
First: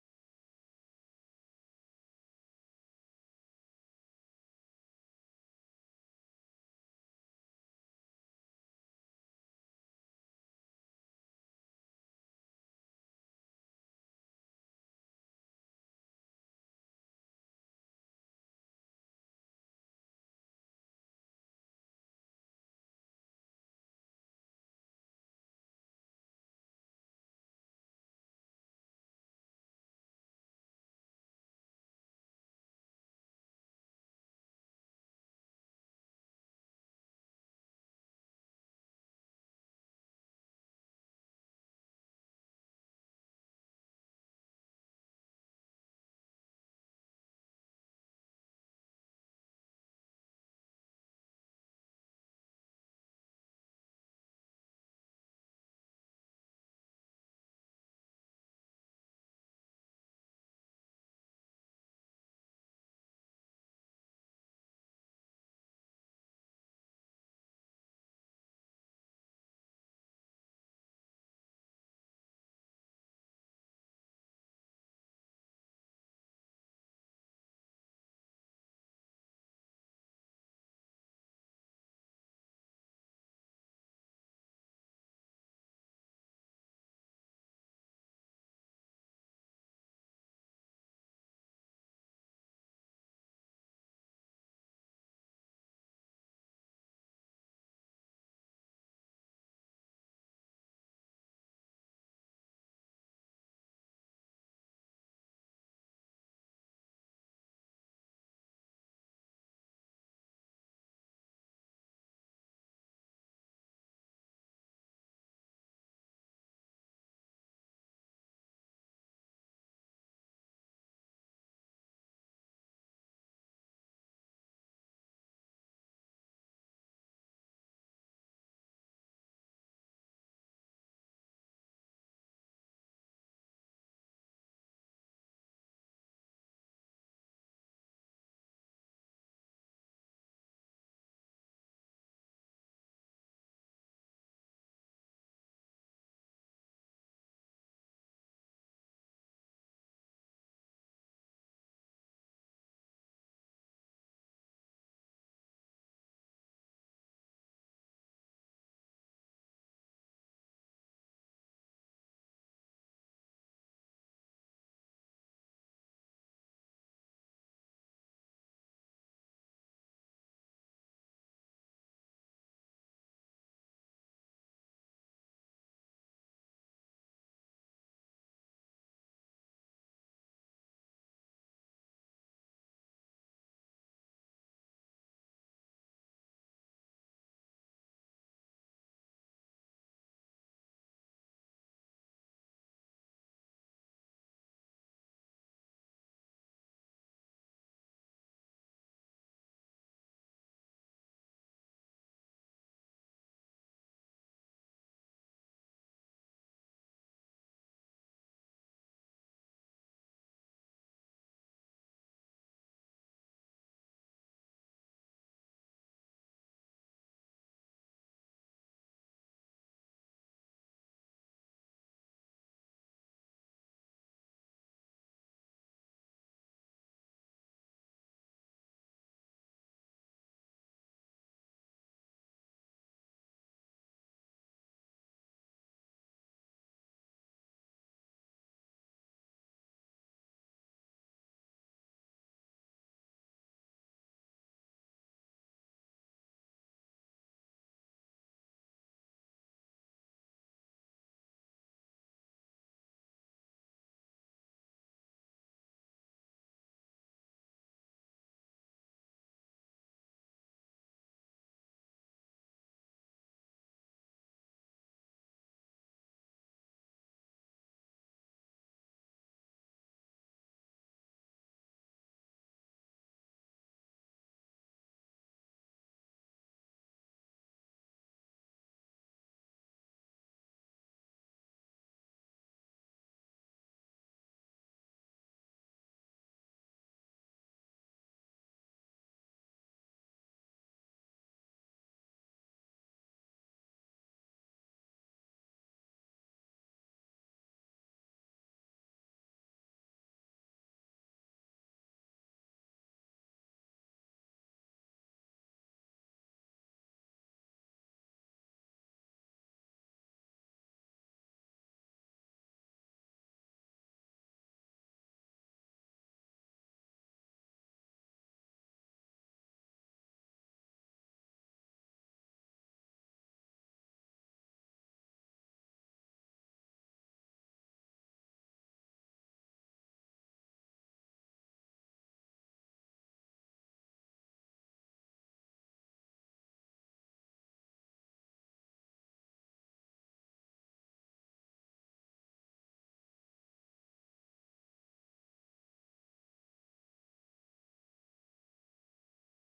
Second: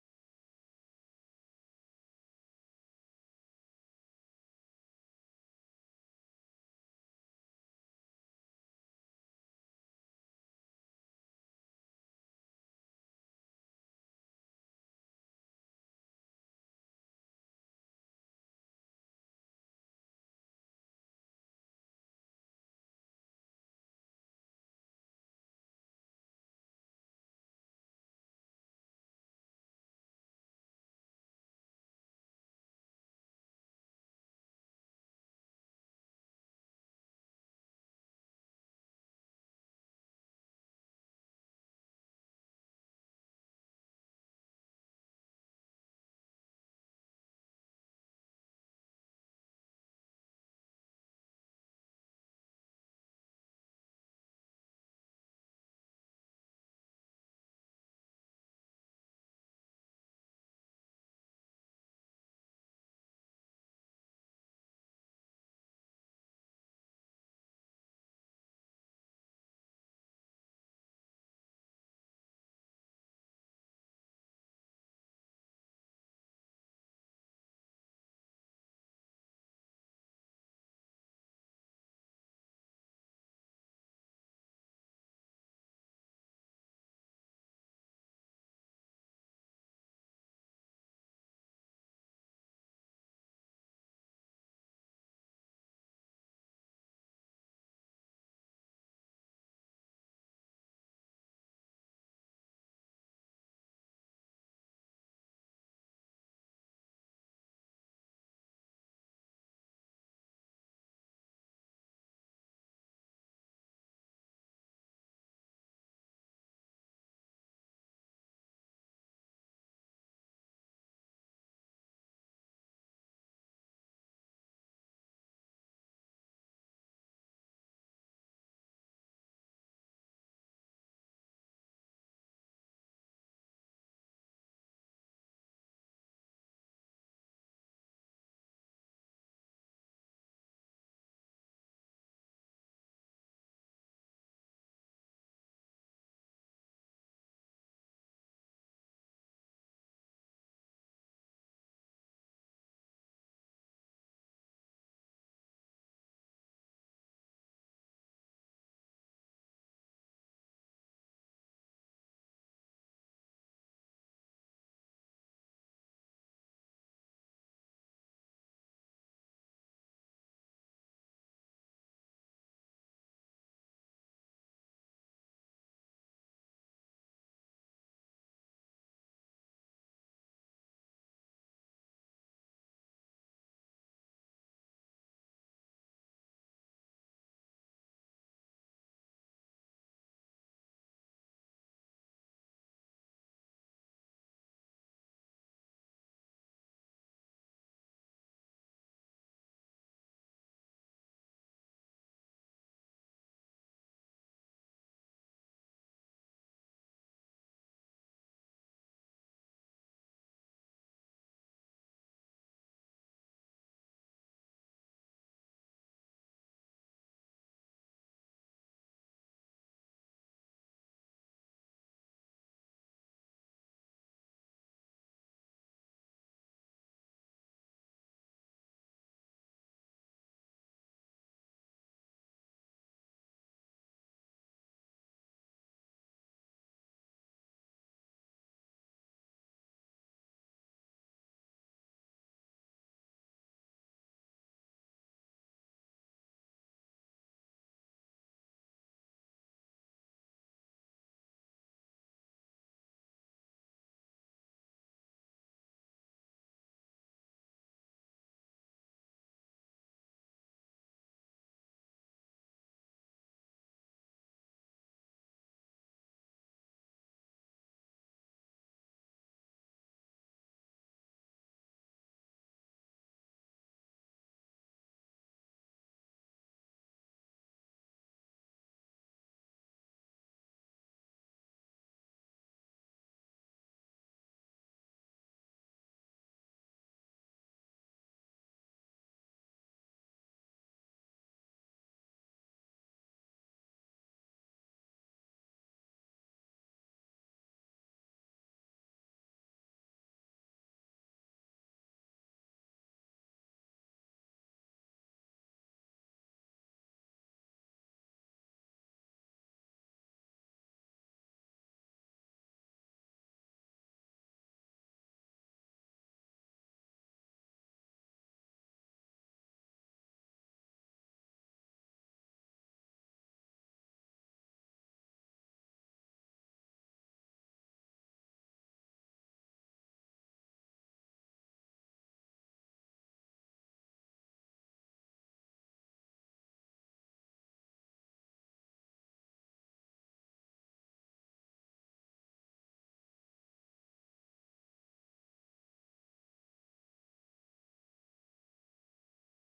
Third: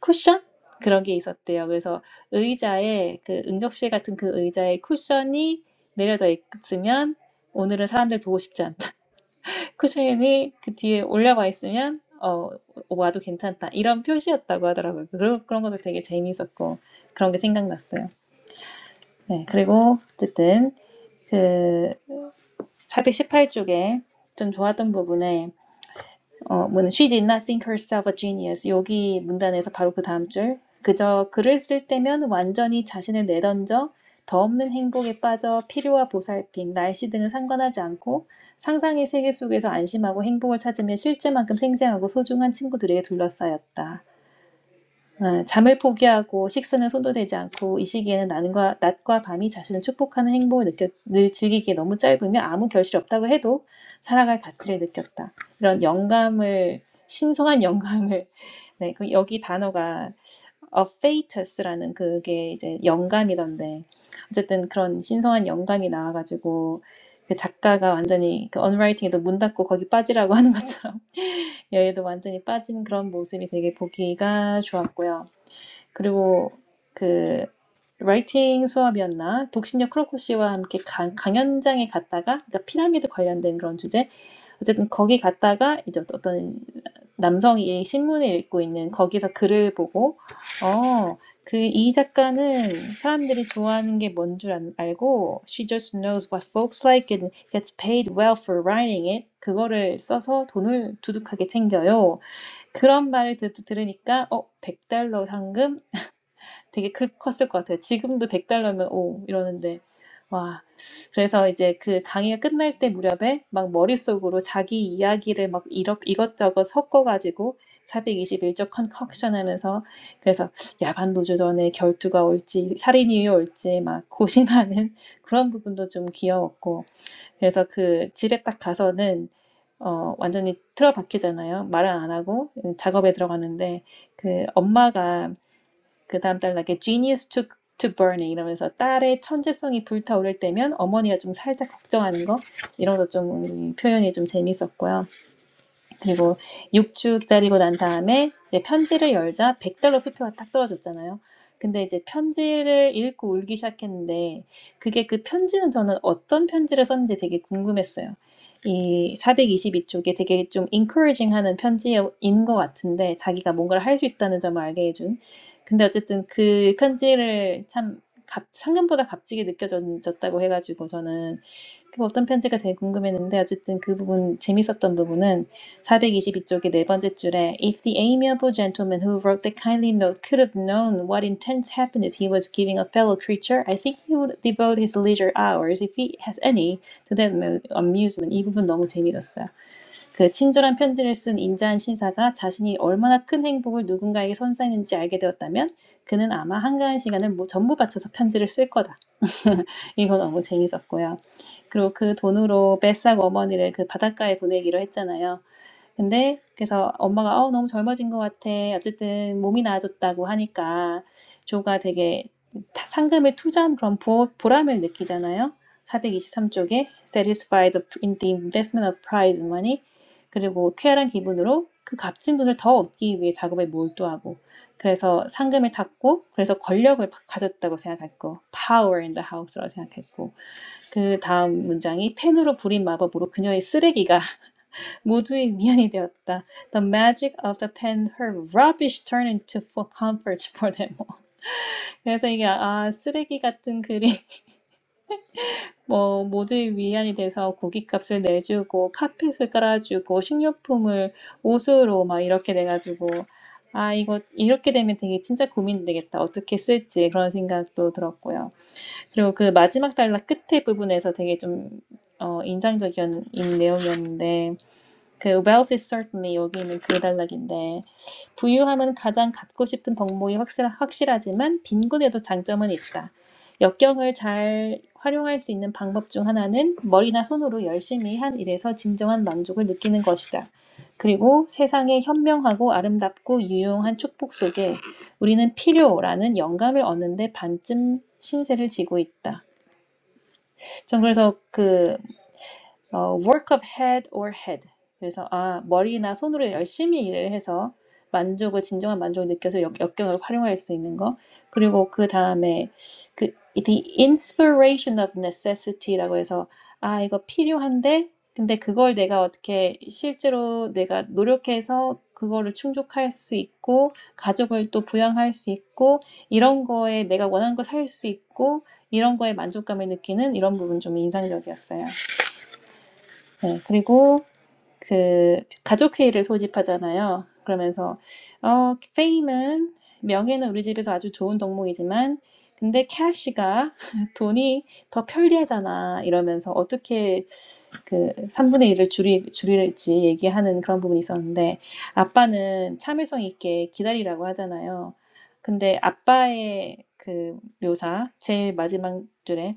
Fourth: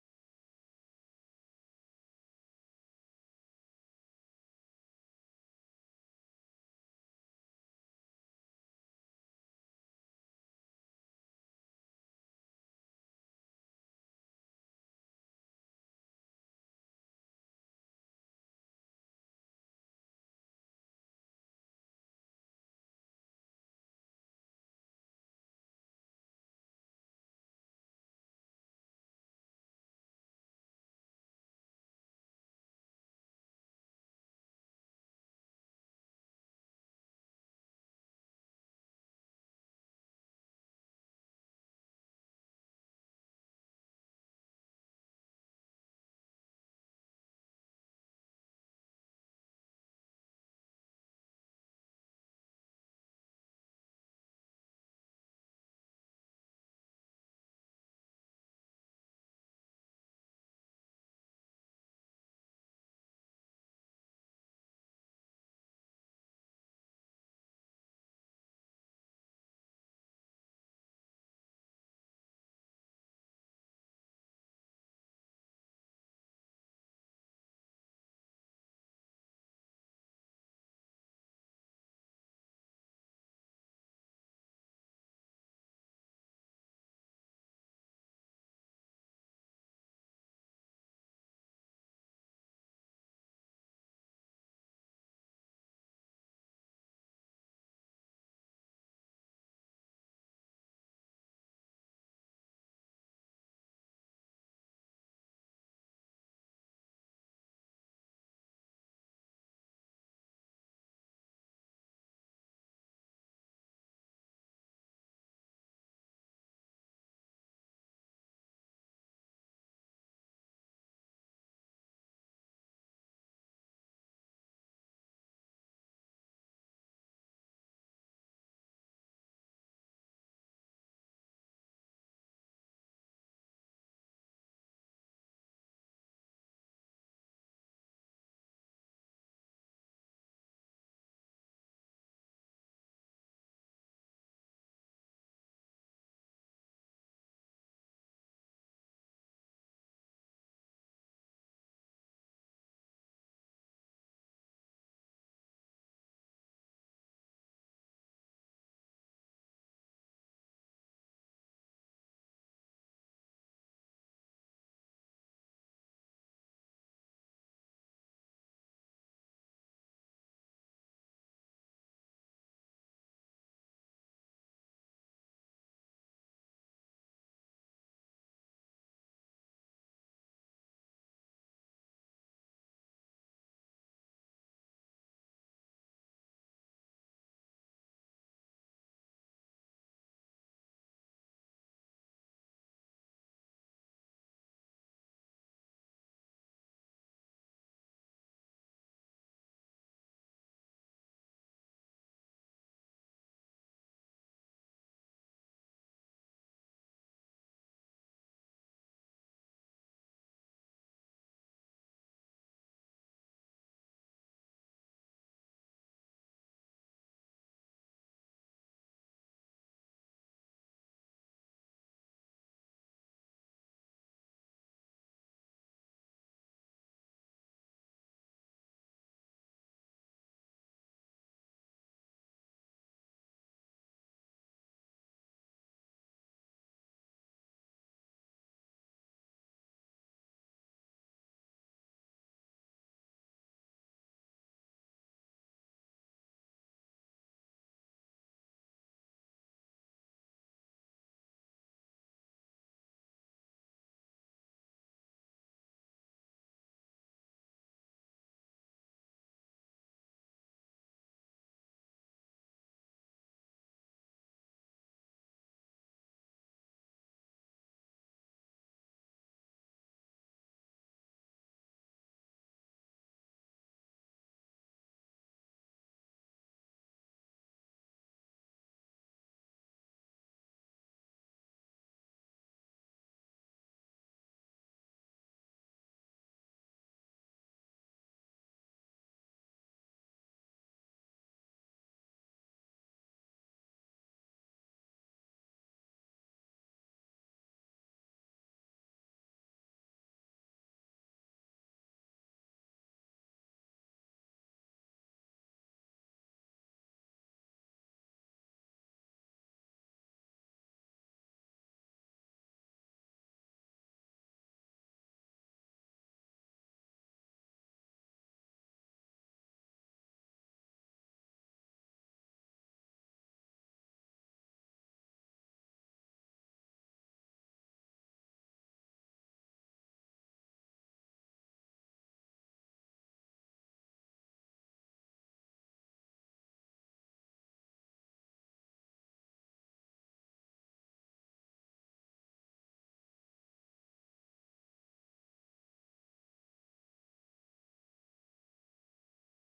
[SPEAKER 2] 쿠션 그런 게 있었대요. 그래서 의자에 그 응접실 같은 그 의자에 쿠션이 내려져 있으면 오늘은 사람들 보고 싶지 쿠션이 그 뒤에 올려와 있으면 어, 와도 괜찮다. 이런 표시였다고 하더라고요. 그런, 그런 것도 되게 재미있었고 그런 게 생각났어요. 네. 그리고 어쨌든 그 418쪽에 좀 좋았던 부분에 어, 뭐는 she did not think herself a genius. 여기 문단에서 바로 그 다음 줄. 그저 글을 쓸 때면 완전히 자신을 내던져 더 없는 행복에 빠져 필요와 보살핌, 날씨 등을 상관하지 않고 상상의 세계 속에서 안심하고 행복을 찾으며 실제만큼 생생하고 소중한 친구들에게 둘러싸였다. 어, 잠을 포기하고 식사는 손도 대지 않고 이 시기에는 낮과, 낮과 밤이 자신을 축복하는 행복을 느꼈, 늘 즐기기에 너무 짧으며 아무 결실이 없다고 해도 살아갈 가치를 느꼈다. 이런 영감을 신성한 영감을 (laughs) 네, 그 여기 단어가 a fatus라는 그게 이제 영감이던데 어쨌든 그런 신성한 영감이 나와가지고 그 작가가 완전히 그 언라이팅에도 문 닫고 거기 빠지라고 (laughs) 하는 것처럼 여기도 완전히 빠진 그런 모습이 되게 보기가 좋았고요. 그리고 그 라이팅 수업이었나 독신녀 크로코 씨와 함께 강, 강연장에 갔다가 그러니까 피라미드 관련된 그런 주제 어쨌든 거기 갔다가 이제 어떤 남성이 신문을 읽고 있는 거기서 글을 보고 어, 그 이 작가는 사람들이 좋아하는 게 뭔 줄 알고 she just knows what folks like and gets paid well for writing it 그거를 써서 돈을 두둑하게 챙겨요. 그런 말을 듣, 들으니까 어, 100달러 상금 되게 클, 컸을 것 같아요. 지금도 100달러면 오 이러는데 와 그래서 이제 그 강의가 끝날 때 무렵에 막 머릿속으로 자기 이야기를 막 이렇, 이것저것 섞어가지고 421조 컨컥션 하면서 그래서 야반도주 전에 결투가 올지 살인이 올지 막 고심하는 (laughs) 그런 부분도 좀 귀여웠고 그래서 그 집에 딱 가서는 어 완전히 틀어박히잖아요 말을 안 하고 작업에 들어가는데 그 엄마가 그 다음 단락에 genius took to burning 이러면서 딸의 천재성이 불타오를 때면 어머니가 좀 살짝 걱정하는 거 이런 거 좀 표현이 좀 재밌었고요. 그리고 6주 기다리고 난 다음에 이제 편지를 열자 100달러 수표가 딱 떨어졌잖아요. 근데 이제 편지를 읽고 울기 시작했는데 그게 그 편지는 저는 어떤 편지를 썼는지 되게 궁금했어요. 이 422쪽에 되게 좀 encouraging 하는 편지인 것 같은데 자기가 뭔가를 할 수 있다는 점을 알게 해준. 근데 어쨌든 그 편지를 참 값, 상금보다 값지게 느껴졌다고 해가지고 저는 그 어떤 편지가 되게 궁금했는데 어쨌든 그 부분 재밌었던 부분은 422쪽의 네 번째 줄에 If the amiable gentleman who wrote the kindly note could have known what intense happiness he was giving a fellow creature, I think he would devote his leisure hours, if he has any, to that amu- amusement. 이 부분 너무 재미있었어요. 그 친절한 편지를 쓴 인자한 신사가 자신이 얼마나 큰 행복을 누군가에게 선사했는지 알게 되었다면 그는 아마 한가한 시간을 뭐 전부 바쳐서 편지를 쓸 거다. (laughs) 이거 너무 재밌었고요. 그리고 그 돈으로 뱃삭 어머니를 그 바닷가에 보내기로 했잖아요. 근데 그래서 엄마가 "어 너무 젊어진 것 같아." 어쨌든 몸이 나아졌다고 하니까 조가 되게 타 상금을 투자한 그런 보 보람을 느끼잖아요. 423 쪽에 "satisfied in the investment of prize money." 그리고 쾌활한 기분으로 그 값진 돈을 더 얻기 위해 작업에 몰두하고 그래서 상금을 탔고 그래서 권력을 파 가졌다고 생각했고 power in the house라고 생각했고 그다음 문장이 "펜으로 부린 마법으로 그녀의 쓰레기가 모두의 위안이 되었다. The magic of the pen, her rubbish turned into f comfort for them. (laughs) 그래서 이게 아 쓰레기 같은 글이 (laughs) 뭐 모두의 위안이 돼서 고깃값을 내주고 카펫을 깔아주고 식료품을 옷으로 막 이렇게 돼가지고 아 이거 이렇게 되면 되게 진짜 고민되겠다. 어떻게 쓸지 그런 생각도 들었고요. 그리고 그 마지막 달락 끝에 부분에서 되게 좀 어, 인상적인 내용이었는데 그 wealth is certainly 여기 있는 그 단락인데 부유함은 가장 갖고 싶은 덕목이 확실, 확실하지만 빈곤에도 장점은 있다. 역경을 잘 활용할 수 있는 방법 중 하나는 머리나 손으로 열심히 한 일에서 진정한 만족을 느끼는 것이다. 그리고 세상의 현명하고 아름답고 유용한 축복 속에 우리는 필요라는 영감을 얻는데 반쯤 신세를 지고 있다. 전 그래서 그 어, work of head or head. 그래서 아, 머리나 손으로 열심히 일을 해서 만족을 진정한 만족을 느껴서 역, 역경을 활용할 수 있는 거. 그리고 그 다음에 그 the inspiration of necessity라고 해서 아, 이거 필요한데 근데 그걸 내가 어떻게 실제로 내가 노력해서 그거를 충족할 수 있고 가족을 또 부양할 수 있고 이런 거에 내가 원하는 거 살 수 있고 이런 거에 만족감을 느끼는 이런 부분 좀 인상적이었어요. 네, 그리고 그 가족회의를 소집하잖아요. 그러면서 어, 페임은 명예는 우리 집에서 아주 좋은 덕목이지만 근데 캐시가 (laughs) 돈이 더 편리하잖아 이러면서 어떻게 그 3분의 1을 줄이, 줄일지 얘기하는 그런 부분이 있었는데 아빠는 참을성 있게 기다리라고 하잖아요. 근데 아빠의 그 묘사 제일 마지막 줄에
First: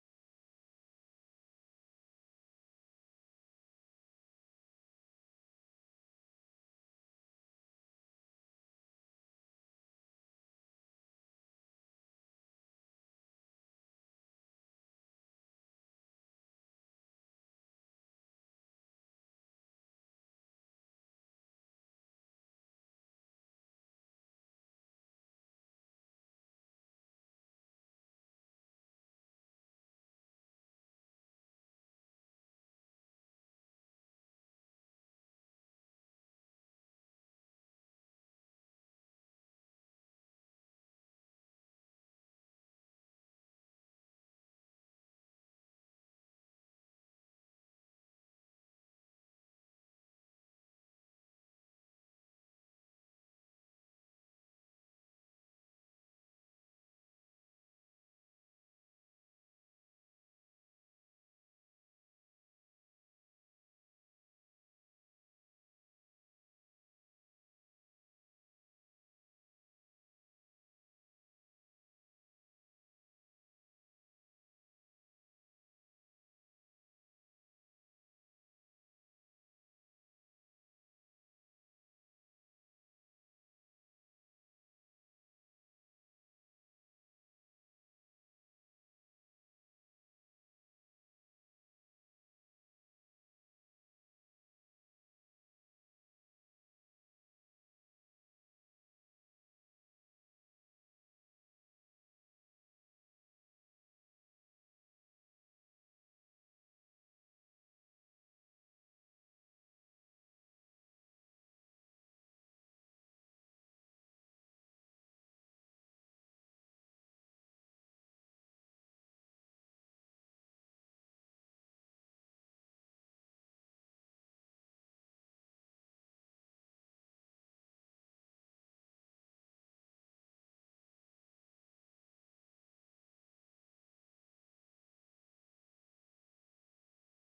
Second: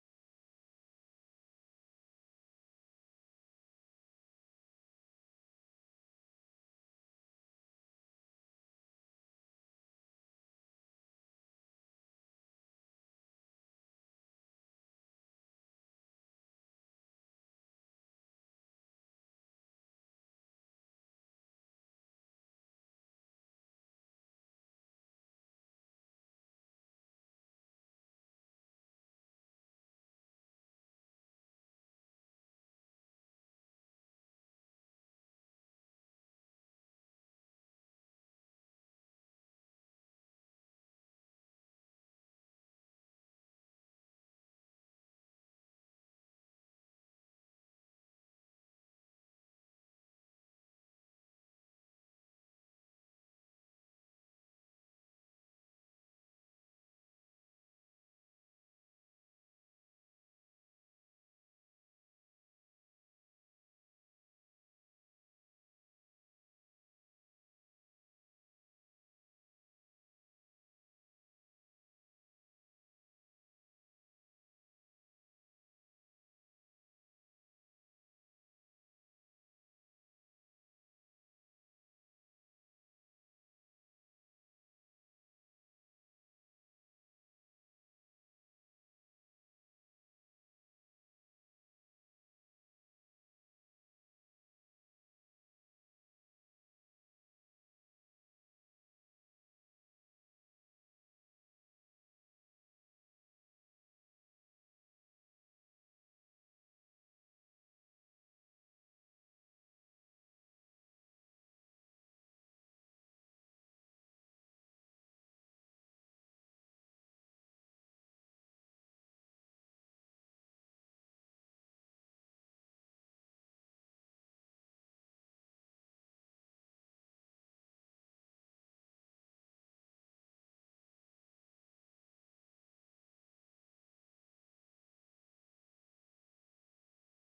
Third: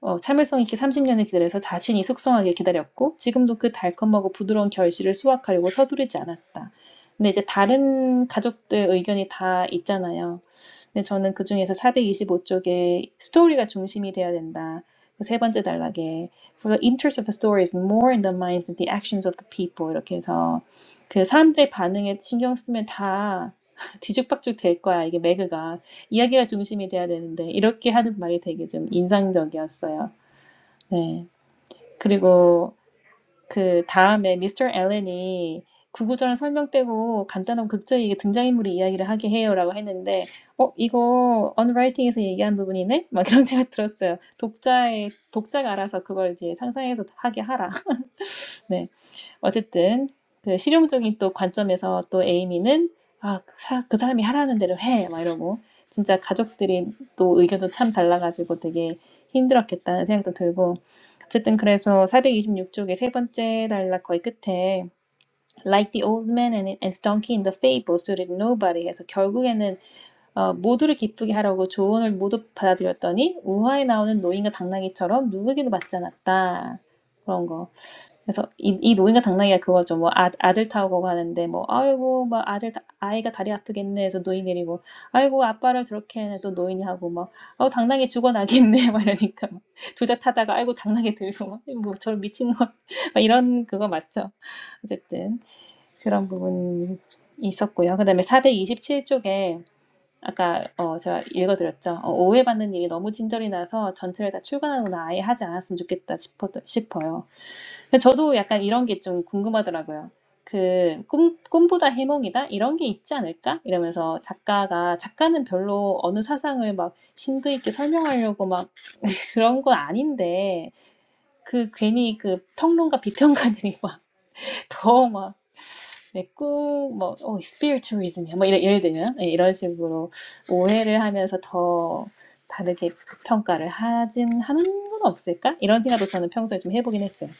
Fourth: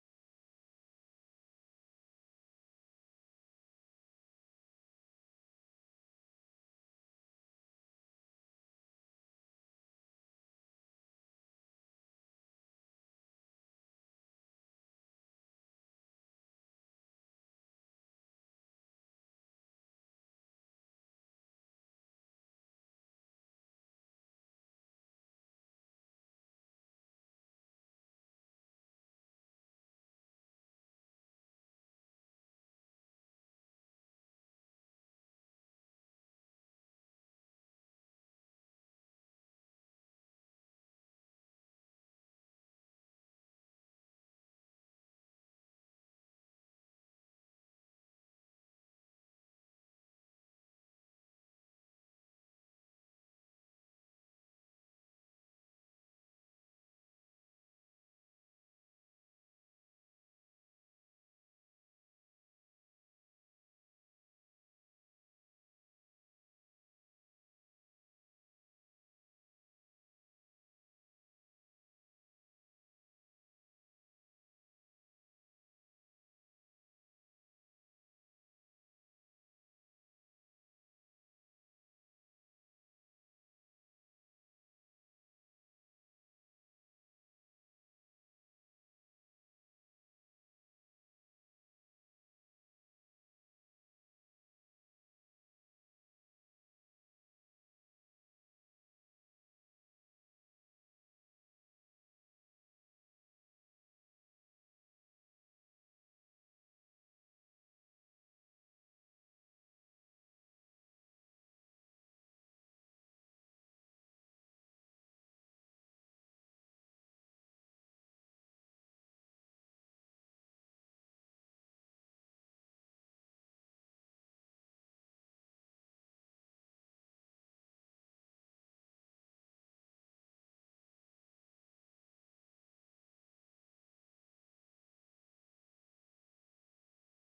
[SPEAKER 2] 어, 참을성 있게 30년을 기다려서 자신이 숙성하게 기다렸고 지금도 그 달콤하고 부드러운 결실을 수확하려고 서두르지 않았다. 근데 이제 다른 가족들 의견이 다 있잖아요. 근데 저는 그 중에서 425쪽에 스토리가 중심이 돼야 된다. 그세 번째 단락에 For the interest of the story is more in the minds than the actions of the people 이렇게 해서 그 사람들의 반응에 신경 쓰면 다 (laughs) 뒤죽박죽 될 거야 이게 매그가 이야기가 중심이 돼야 되는데 이렇게 하는 말이 되게 좀 인상적이었어요. 네. 그리고 그 다음에 미스터 앨런이 구구절 설명 빼고 간단한 극적이게 등장인물의 이야기를 하게 해요라고 했는데 어 이거 언라이팅에서 얘기한 부분이네 막 이런 생각 들었어요 독자의 독자가 알아서 그걸 이제 상상해서 하게 하라 네. 어쨌든 그 실용적인 또 관점에서 또 에이미는 아, 그 사- 람이 하라는 대로 해. 막 이러고 진짜 가족들이 또 의견도 참 달라가지고 되게 힘들었겠다는 생각도 들고 어쨌든 그래서 426쪽의 세 번째 단락 거의 끝에 Like the old man and and his donkey in the fable suited nobody 해서 결국에는 어, 모두를 기쁘게 하려고 조언을 모두 받아들였더니 우화에 나오는 노인과 당나귀처럼 누구에게도 맞지 않았다. 그런 거. 그래서 이, 이 노인과 당나귀가 그거죠. 뭐 아, 아들 타고 가는데 뭐 아이고 막 아들 아이가 다리 아프겠네 해서 노인 내리고 아이고 아빠를 저렇게 해또 노인이 하고 막 아우 당나귀 죽어나겠네 (laughs) 막 이러니까 둘 다 타다가 아이고 당나귀 들고 막 뭐 저런 미친 것 (laughs) 막 이런 그거 맞죠. 어쨌든 그런 부분 있었고요. 그다음에 427쪽에 아까 어 제가 읽어드렸죠. 어, 오해받는 일이 너무 진절이 나서 전체를 다 출간하거나 아예 하지 않았으면 좋겠다 싶어, 싶어요. 저도 약간 이런 게 좀 궁금하더라고요. 그 꿈, 꿈보다 해몽이다? 이런 게 있지 않을까? 이러면서 작가가, 작가는 별로 어느 사상을 막 심도 있게 설명하려고 막 (laughs) 그런 건 아닌데, 그 괜히 그 평론가, 비평가들이 막 (laughs) 더 막, 내 꿈, 뭐, 어, 스피리추얼리즘이야. 뭐, 이런, 예를 들면, 예, 이런 식으로 오해를 하면서 더 다르게 평가를 하진, 하는 건 없을까? 이런 생각도 저는 평소에 좀 해보긴 했어요.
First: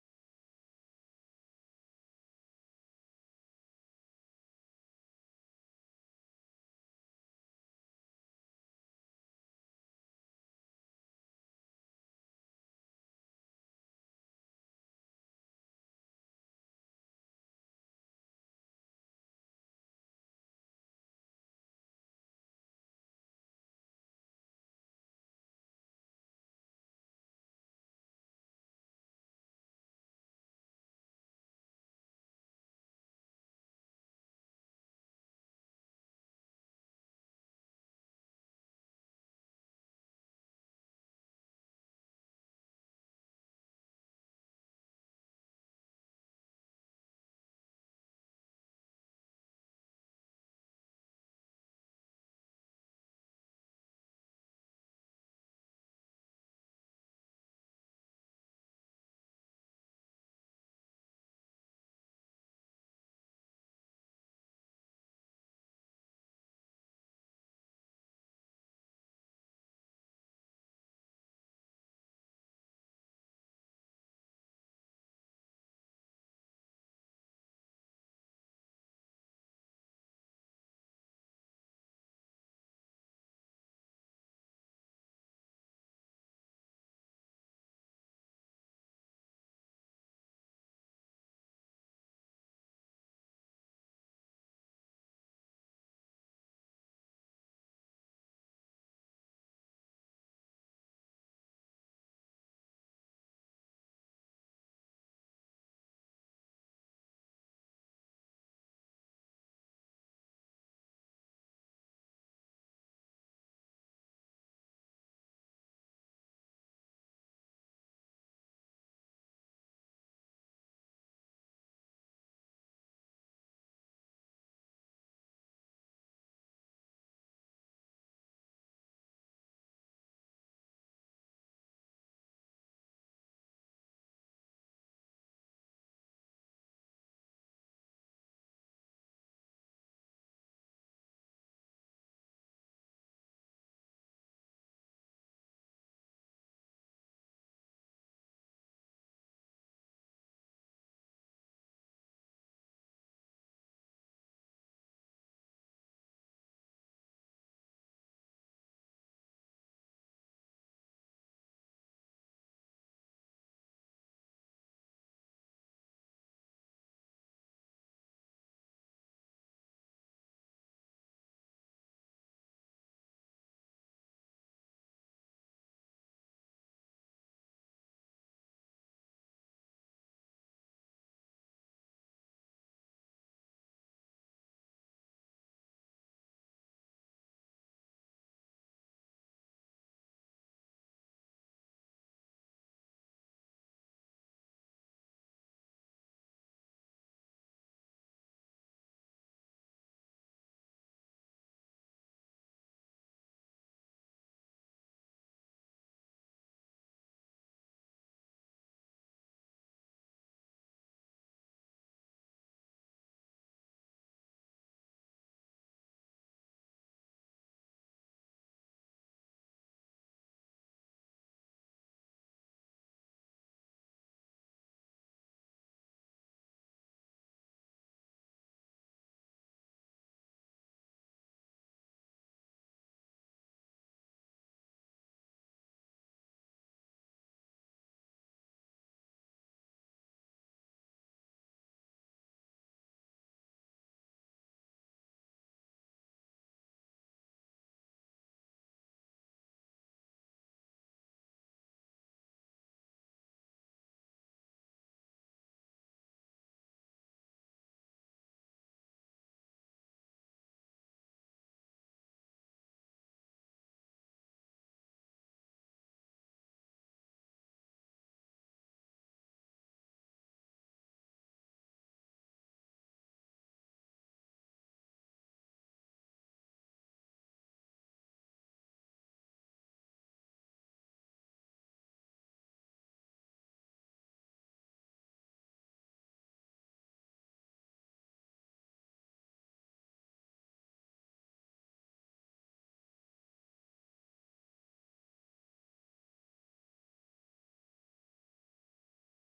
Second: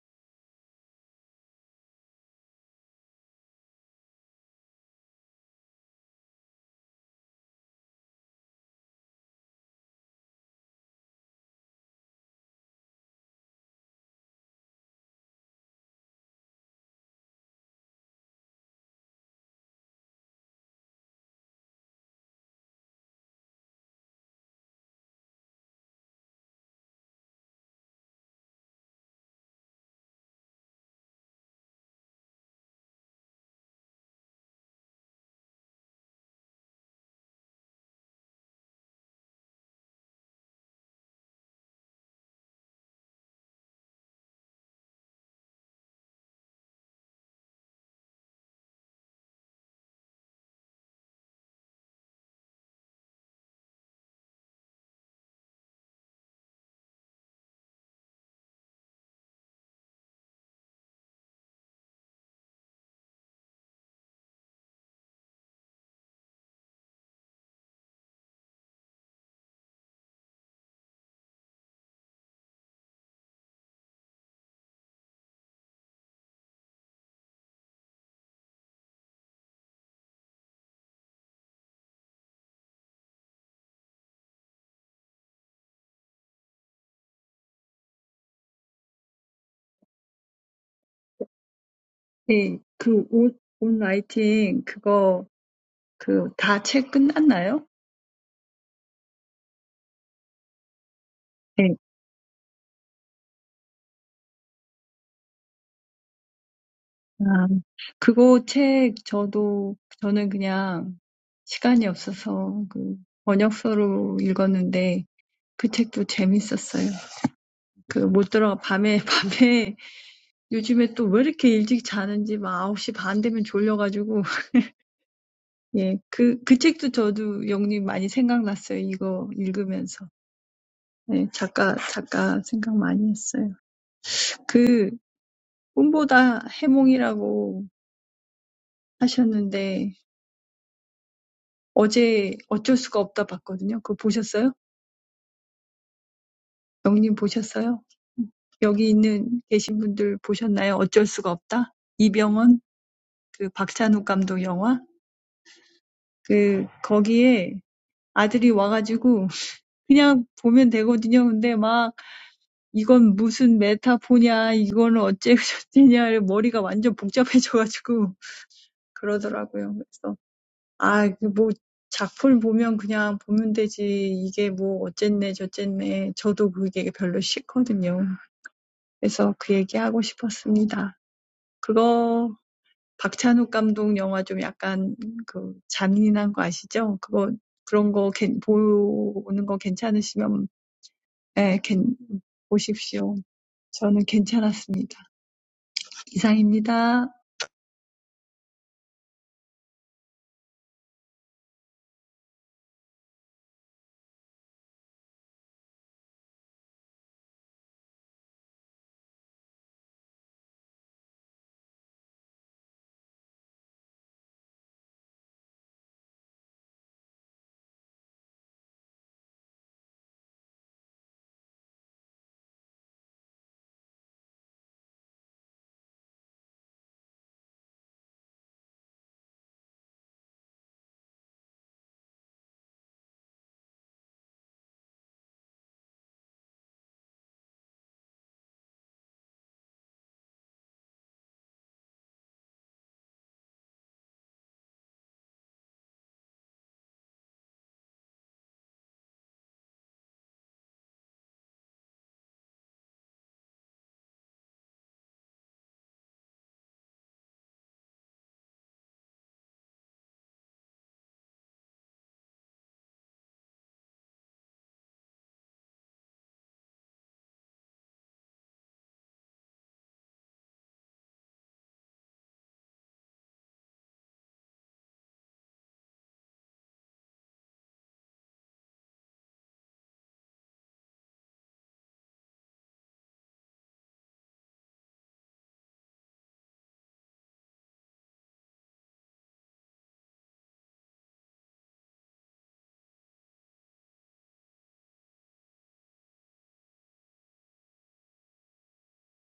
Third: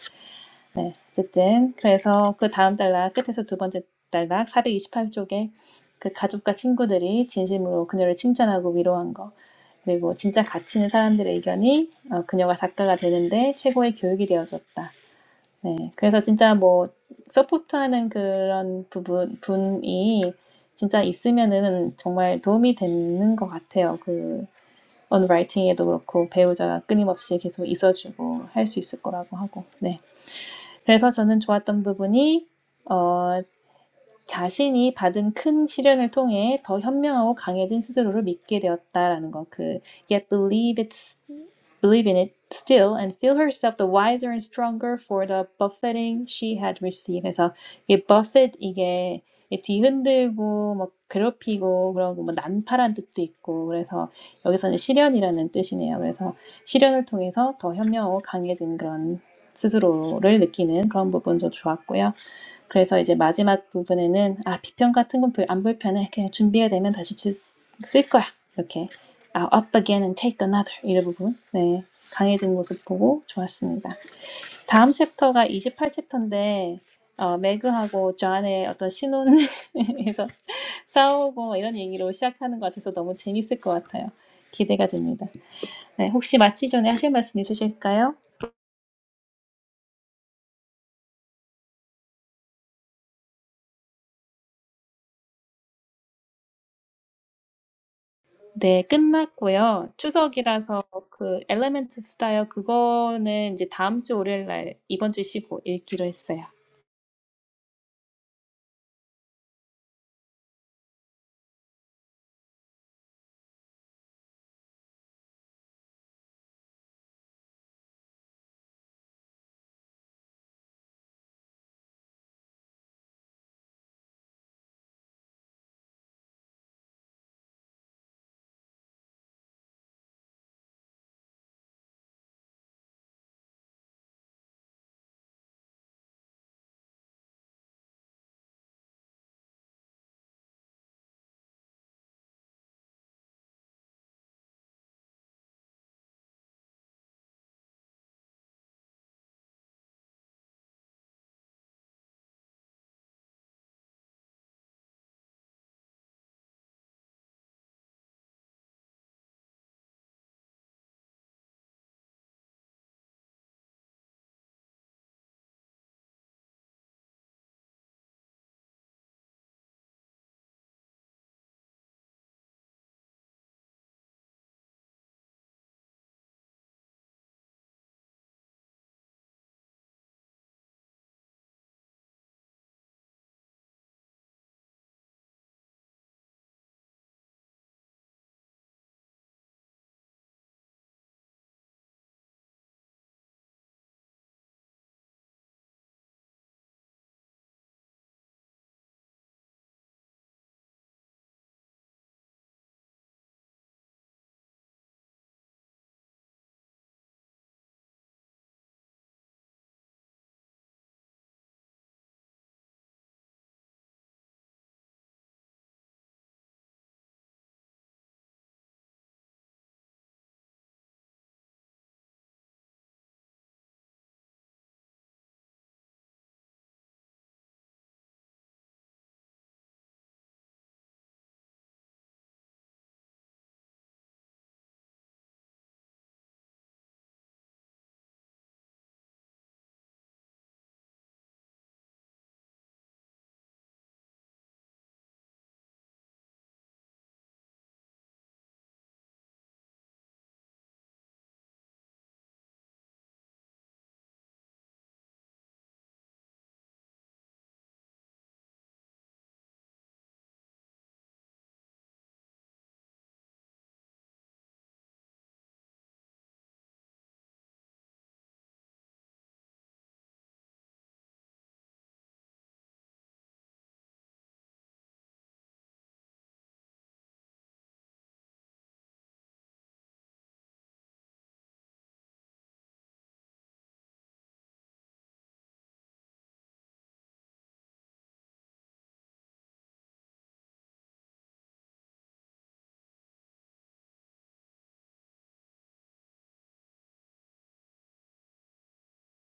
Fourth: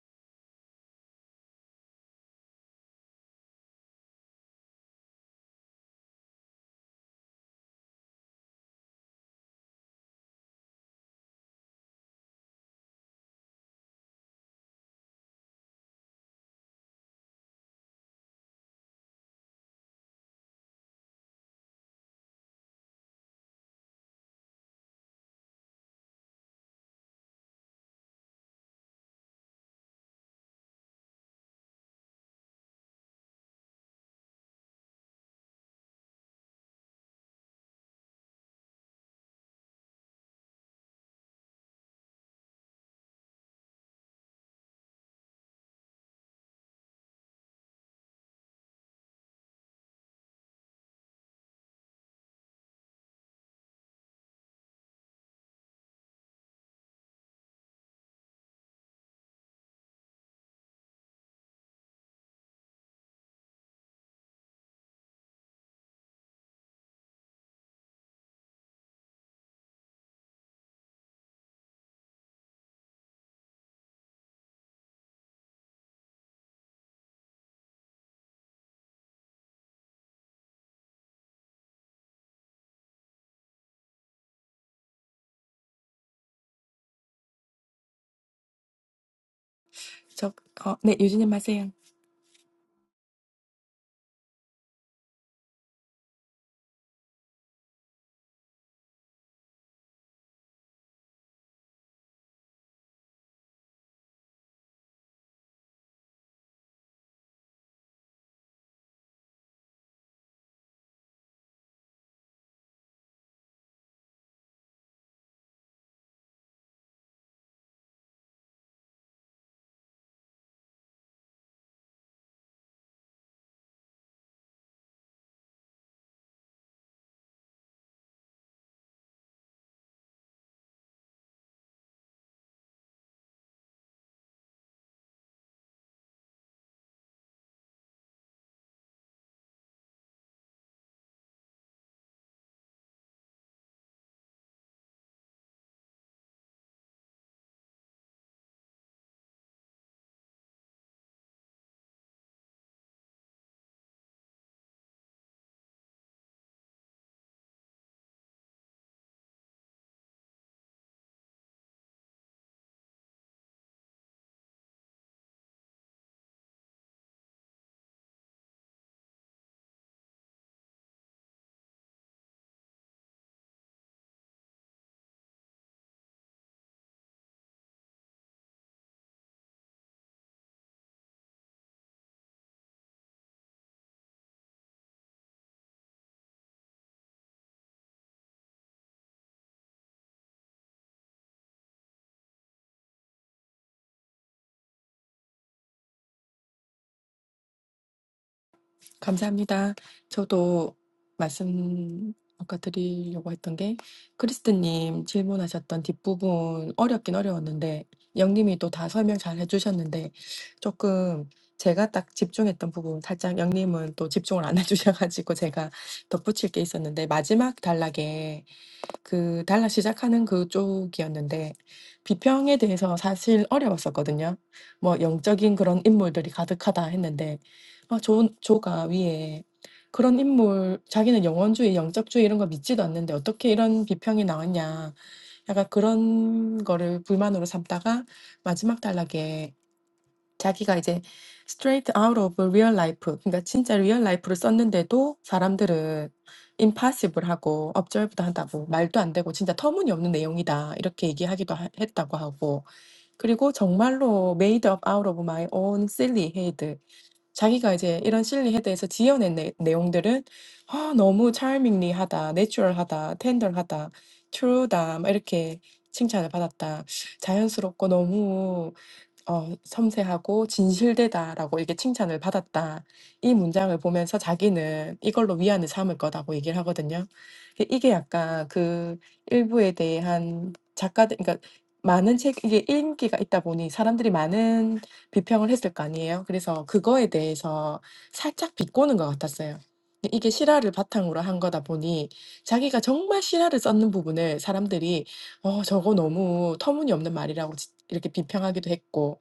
[SPEAKER 2] 네, 어쨌든 그래서 그 다음 달락 끝에서 두 번째 달락 428쪽에 그 가족과 친구들이 진심으로 그녀를 칭찬하고 위로한 거 그리고 진짜 가치 있는 사람들의 의견이 어, 그녀가 작가가 되는데 최고의 교육이 되어줬다. 네, 그래서 진짜 뭐 서포트하는 그런 부분 분이 진짜 있으면은 정말 도움이 되는 것 같아요. 그 언라이팅에도 그렇고 배우자가 끊임없이 계속 있어주고 할 수 있을 거라고 하고 네. 그래서 저는 좋았던 부분이 어, 자신이 받은 큰 시련을 통해 더 현명하고 강해진 스스로를 믿게 되었다라는 거. 그 yet believe it's believe in it still and feel herself the wiser and stronger for the buffeting she had received. 그래서 이게 buffet 이게 뒤흔들고 뭐 괴롭히고 그런 거뭐 난파란 뜻도 있고 그래서 여기서는 시련이라는 뜻이네요. 그래서 시련을 통해서 더 현명하고 강해진 그런 스스로를 느끼는 그런 부분도 좋았고요. 그래서 이제 마지막 부분에는 아 비평 같은 건 안 불편해 그냥 준비가 되면 다시 쓸 거야 이렇게 아 up again and take another 이런 부분 네 강해진 모습 보고 좋았습니다 다음 챕터가 28챕터인데 어, 매그하고 존의 어떤 신혼에서 (laughs) 싸우고 뭐 이런 얘기로 시작하는 것 같아서 너무 재밌을 것 같아요 기대가 됩니다 네, 혹시 마치 전에 하실 말씀 있으실까요?
[SPEAKER 3] 저어 네. 유진님 하세요.
[SPEAKER 1] 네, 그 옷, 옷 라이팅 그거 그 다 책 끝났나요?
[SPEAKER 2] 네, 끝났고요. 추석이라서 그
[SPEAKER 1] 네.
[SPEAKER 2] 엘레멘트 오브 스타일 그거는 이제 다음 주 월요일 날 이번 주 쉬고 읽기로 했어요.
[SPEAKER 1] 아, 그거 책 저도 저는 그냥 시간이 없어서 그 번역서로 읽었는데 그 책도 재밌었어요. 그못 들어가 밤에 (laughs) 밤에 요즘에 또 왜 이렇게 일찍 자는지 막 아홉 시 반 되면 졸려가지고, (laughs) 예, 그, 그 책도 저도 영님 많이 생각났어요. 이거 읽으면서. 예, 작가, 작가 생각 많이 했어요. 그, 꿈보다 해몽이라고 하셨는데, 어제 어쩔 수가 없다 봤거든요. 그거 보셨어요? 영님 보셨어요? 여기 있는, 계신 분들 보셨나요? 어쩔 수가 없다? 이병헌, 그 박찬욱 감독 영화? 그, 거기에 아들이 와가지고, 그냥 보면 되거든요. 근데 막 이건 무슨 메타포냐, 이건 어째저째냐, 머리가 완전 복잡해져가지고 (laughs) 그러더라고요. 그래서 아, 뭐 작품 보면 그냥 보면 되지. 이게 뭐 어쨌네 저쨌네. 저도 그게 별로 싫거든요. 그래서 그 얘기하고 싶었습니다. 그거 박찬욱 감독 영화 좀 약간 그 잔인한 거 아시죠? 그거 그런 거 괜- 보는 거 괜찮으시면 예, 괜, 보십시오. 저는 괜찮았습니다. 이상입니다.
[SPEAKER 3] 감사합니다. 저도 말씀 아까 드리려고 했던 게 크리스트님 질문하셨던 뒷부분 어렵긴 어려웠는데 영님이 또 다 설명 잘 해주셨는데 조금 제가 딱 집중했던 부분 살짝 영님은 또 집중을 안 (laughs) 해주셔가지고 제가 덧붙일 게 있었는데 마지막 단락에 그 달라 시작하는 그쪽이었는데 비평에 대해서 사실 어려웠었거든요. 뭐 영적인 그런 인물들이 가득하다 했는데 아, 조, 조가 위에 그런 인물, 자기는 영원주의, 영적주의 이런 거 믿지도 않는데 어떻게 이런 비평이 나왔냐. 약간 그런 거를 불만으로 삼다가 마지막 단락에 자기가 이제 straight out of real life, 그러니까 진짜 real 라이프를 썼는데도 사람들은 impossible 하고 observe도 한다고 말도 안 되고 진짜 터무니없는 내용이다 이렇게 얘기하기도 하, 했다고 하고 그리고 정말로 made up out of my own silly head. 자기가 이제 이런 silly head에서 지어낸 내, 내용들은 아, 너무 charmingly하다, natural하다, tender하다, true다 막 이렇게 칭찬을 받았다. 자연스럽고 너무 어 "섬세하고 진실되다."라고 이렇게 칭찬을 받았다. 이 문장을 보면서 자기는 이걸로 위안을 삼을 거라고 얘기를 하거든요. 이 이게 약간 그 일부에 대한 작가들 그러니까 많은 책 이게 인기가 있다 보니 사람들이 많은 비평을 했을 거 아니에요. 그래서 그거에 대해서 살짝 비꼬는 것 같았어요. 근데 이게 실화를 바탕으로 한 거다 보니 자기가 정말 실화를 썼는 부분을 사람들이 "어 저거 너무 터무니없는 말이라."고 지 이렇게 비평하기도 했고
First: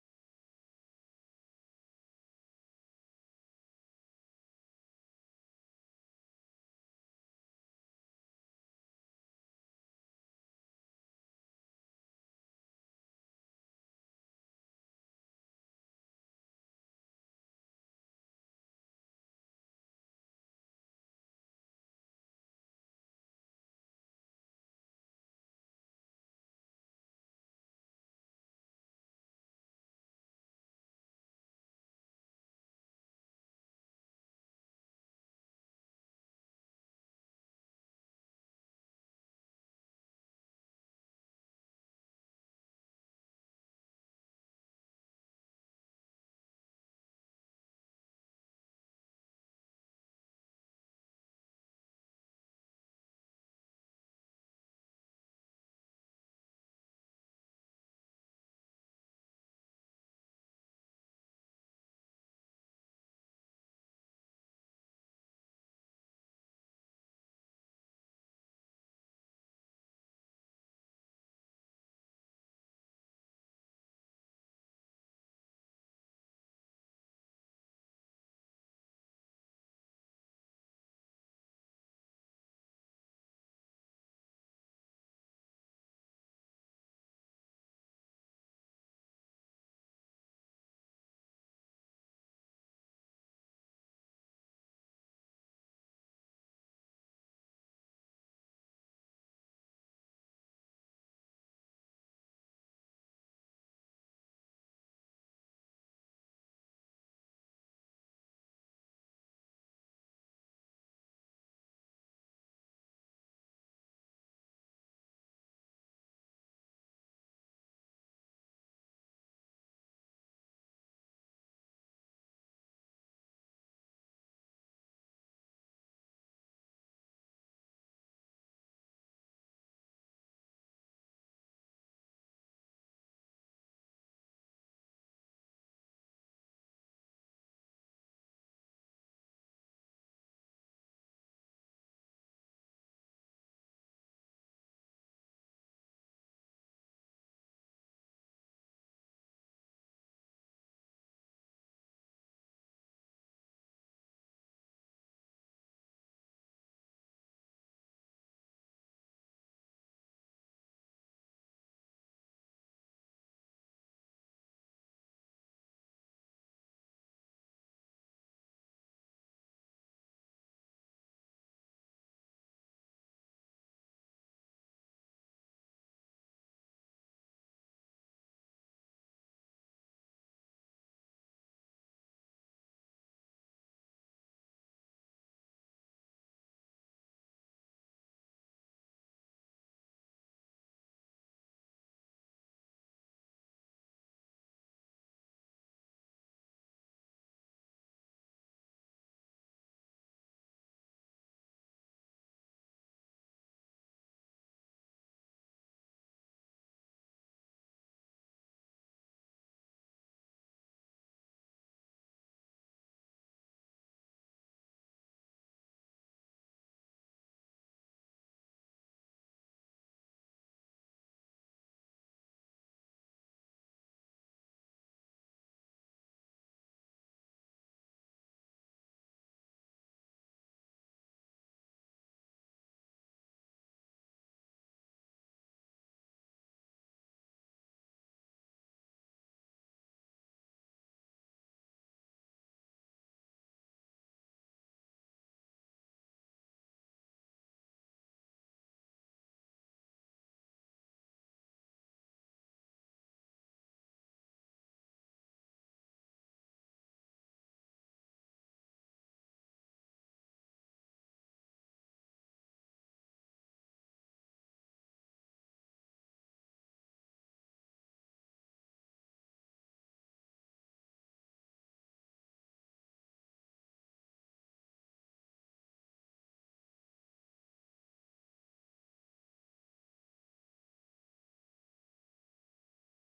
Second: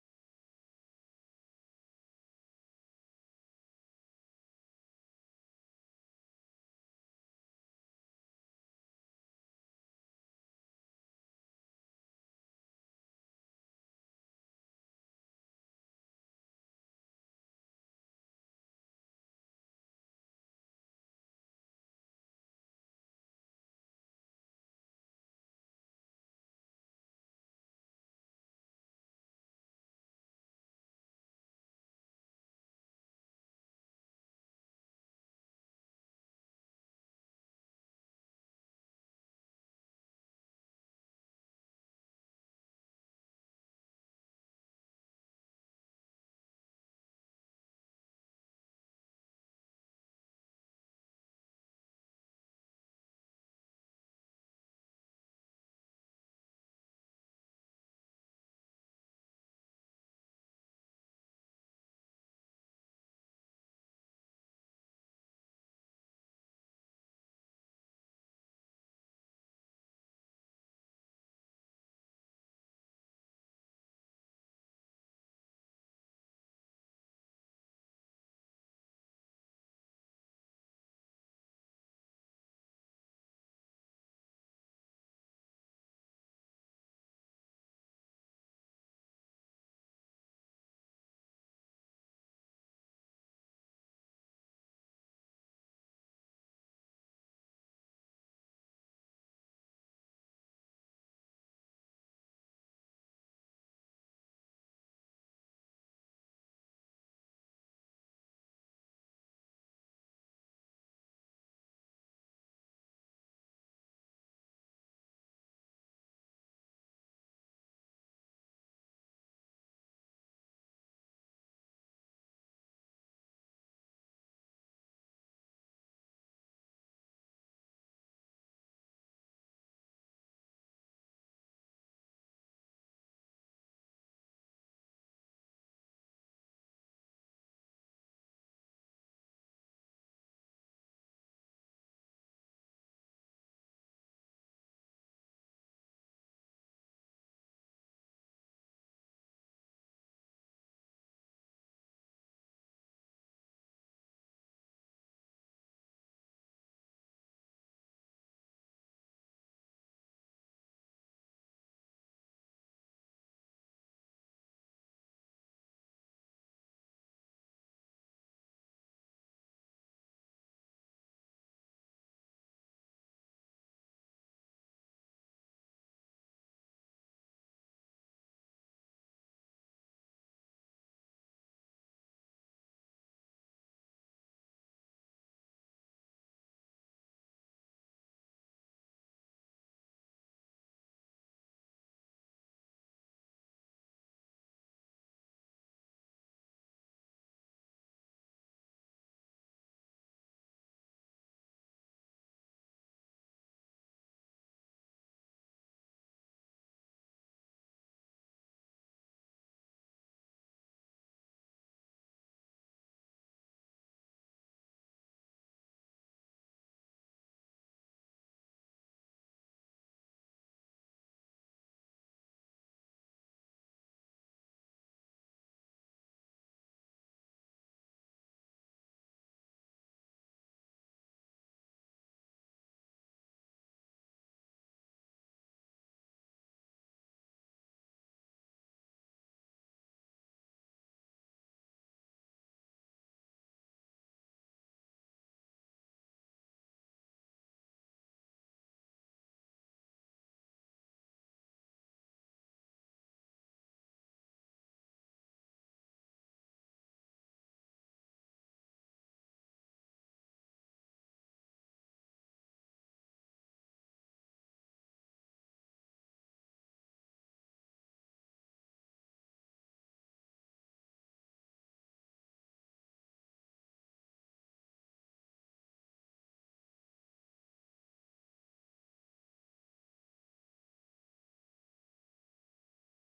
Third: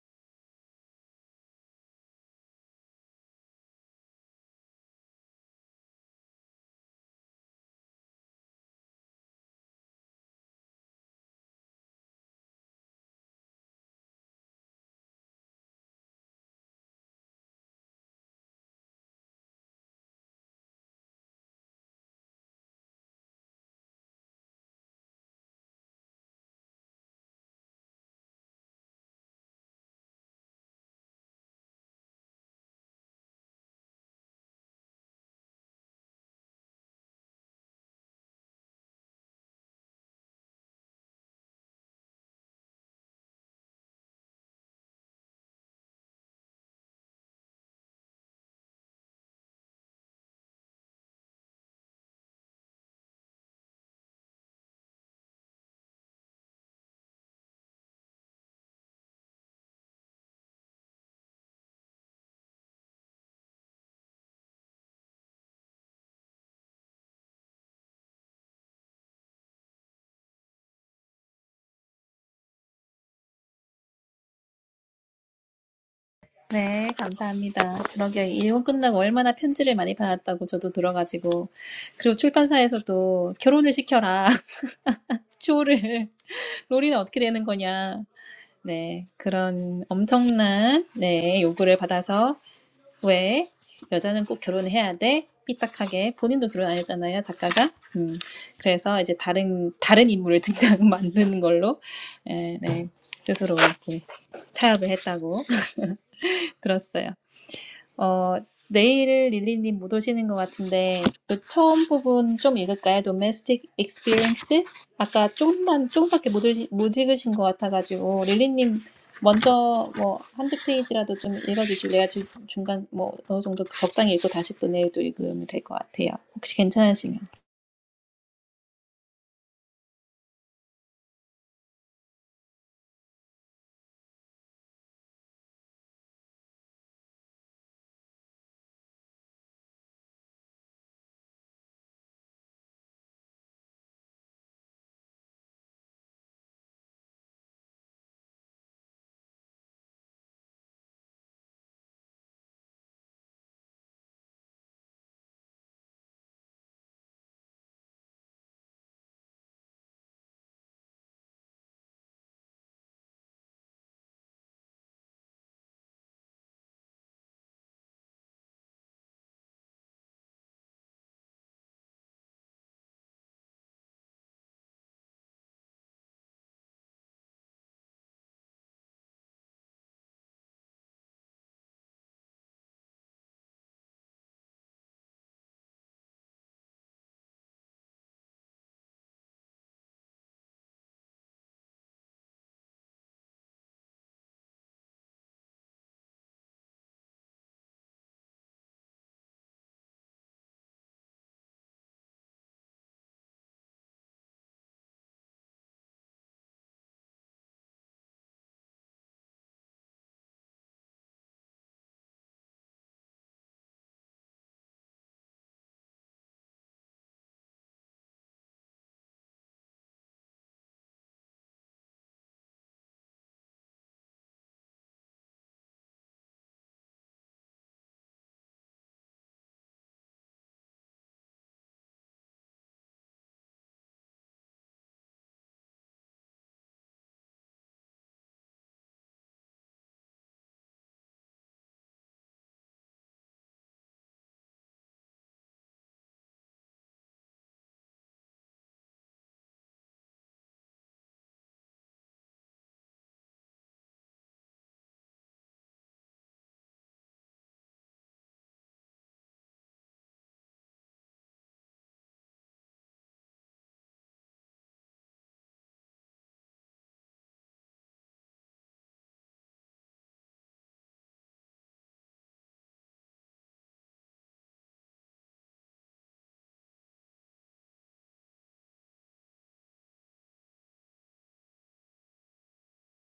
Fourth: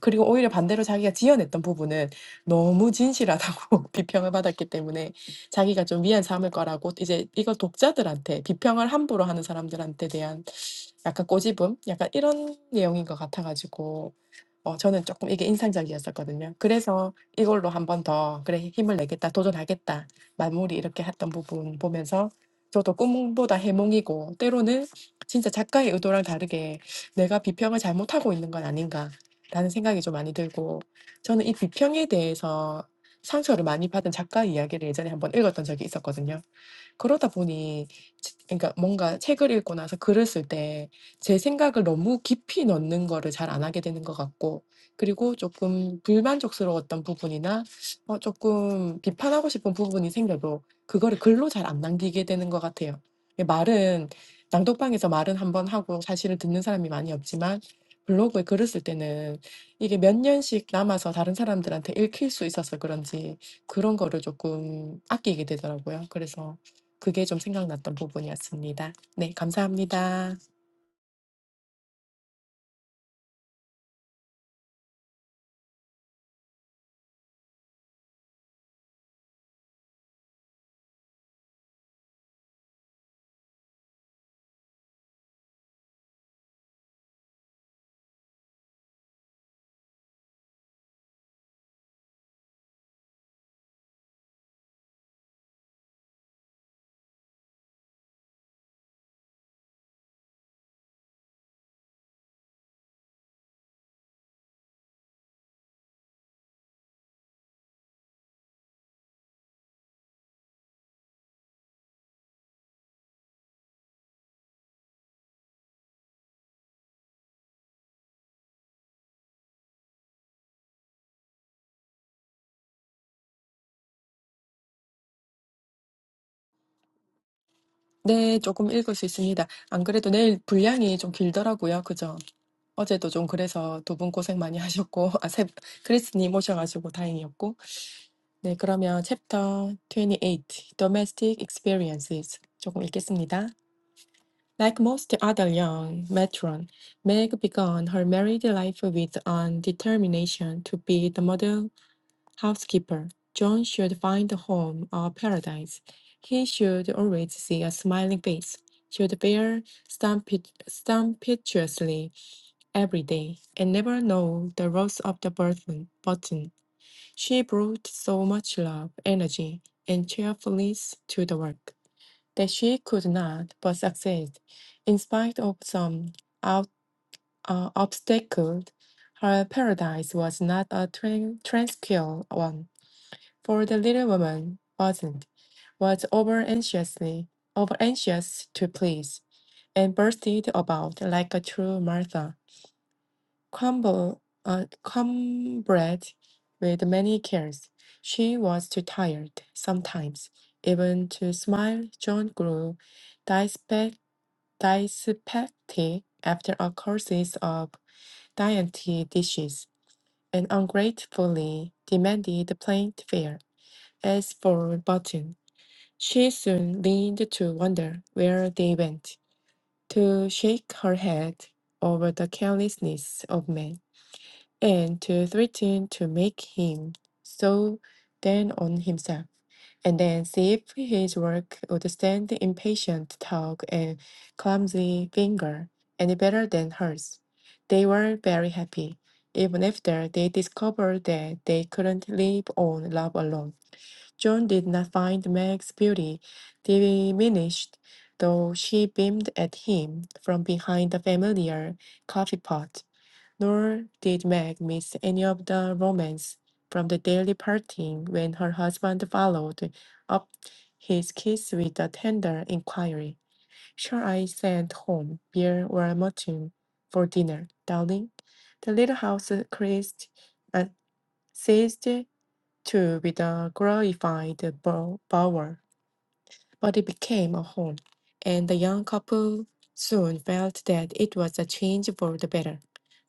[SPEAKER 3] 그리고 오히려 반대로 자기가 지어냈던 부분은 너무 진실하다고 (laughs) 비평을 받았기 때문에 자기가 좀 위안 삼을 거라고 이제 이걸 독자들한테 비평을 함부로 하는 사람들한테 대한 약간 꼬집음? 약간 이런 내용인 것 같아가지고 어 저는 조금 이게 인상적이었었거든요. 그래서 이걸로 1번더 '그래 힘을 내겠다. 도전하겠다.' 마무리 이렇게 했던 부분 보면서 저도 꿈보다 해몽이고 때로는 진짜 작가의 의도랑 다르게 '내가 비평을 잘못하고 있는 건 아닌가.'라는 생각이 좀 많이 들고 저는 이 비평에 대해서 상처를 많이 받은 작가 이야기를 예전에 한번 읽었던 적이 있었거든요. 그러다 보니 치 그러니까 뭔가 책을 읽고 나서 글을 쓸 때 제 생각을 너무 깊이 넣는 거를 잘 안 하게 되는 것 같고 그리고 조금 불만족스러웠던 부분이나 어 조금 비판하고 싶은 부분이 생겨도 그거를 글로 잘 안 남기게 되는 것 같아요. 예 말은 낭독방에서 말은 한번 하고 사실을 듣는 사람이 많이 없지만 블로그에 글을 쓸 때는 이게 몇 년씩 남아서 다른 사람들한테 읽힐 수 있어서 그런지 그런 거를 조금 아끼게 되더라고요. 그래서 그게 좀 생각났던 부분이었습니다. 네, 감사합니다.
[SPEAKER 2] 네, 감사합니다. 그러게 일본 끝나고 얼마나 편지를 많이 받았다고 저도 들어가지고 그리고 출판사에서도 결혼을 시켜라. (laughs) 조를 로리는 어떻게 되는 거냐. 네, 그런 엄청난 네, 요구를 받아서 왜? 여자는 꼭 결혼해야 돼? 삐딱하게 본인도 결혼 안 했잖아요 작가가 음, 그래서 이제 다른 다른 인물을 등장 (laughs) 만드는 걸로 에, 네 스스로 이렇게 타협을 했다고 (laughs) 들었어요 어, 내일 릴리님 못 오시는 것 같은데, 그 처음 부분 좀 읽을까요? Domestic experiences? 아까 조금만, 조금밖에 못, 읽, 못 읽으신 것 같아가지고, 릴리님 먼저 뭐 한두 페이지라도 좀 읽어주실래요? 주- 중간 뭐 어느 정도 적당히 읽고 다시 또 내일 또 읽으면 될 것 같아요. 혹시 괜찮으시면.
[SPEAKER 3] 네, 조금 읽을 수 있습니다. 안 그래도 내일 분량이 좀 길더라고요. 그죠? 어제도 좀 그래서 두 분 고생 많이 하셨고, (laughs) 아, 세, 크리스님 오셔가지고 다행이었고. 네, 그러면 챕터 28, Domestic Experiences 조금 읽겠습니다. Like most other young matron, Meg began her married life with an determination to be the model housekeeper. John should find a home or paradise. He should always see a smiling face, should bear stumptuously every day, and never know the rose of the button. button. She brought so much love, energy, and cheerfulness to the work that she could not but succeed. In spite of some ob- uh, obstacles, her paradise was not a tran- tranquil one for the little woman wasn't, was over anxiously, over anxious to please, and bursted about like a true Martha, cumble, uh, cumbered with many cares. She was too tired sometimes, even to smile. John grew dyspeptic dyspeptic after a courses of dainty dishes, and ungratefully demanded plain fare. As for Button, She soon leaned to wonder where they went, to shake her head over the carelessness of men, and to threaten to make him so down on himself, and then see if his work would stand the impatient talk and clumsy finger any better than hers. They were very happy, even after they discovered that they couldn't live on love alone. John did not find Meg's beauty diminished, though she beamed at him from behind the familiar coffee pot. Nor did Meg miss any of the romance from the daily parting when her husband followed up his kiss with a tender inquiry. Shall I send home beer or mutton for dinner, darling? The little house creased, uh, seized to be the glorified bow- bower, but it became a home, and the young couple soon felt that it was a change for the better.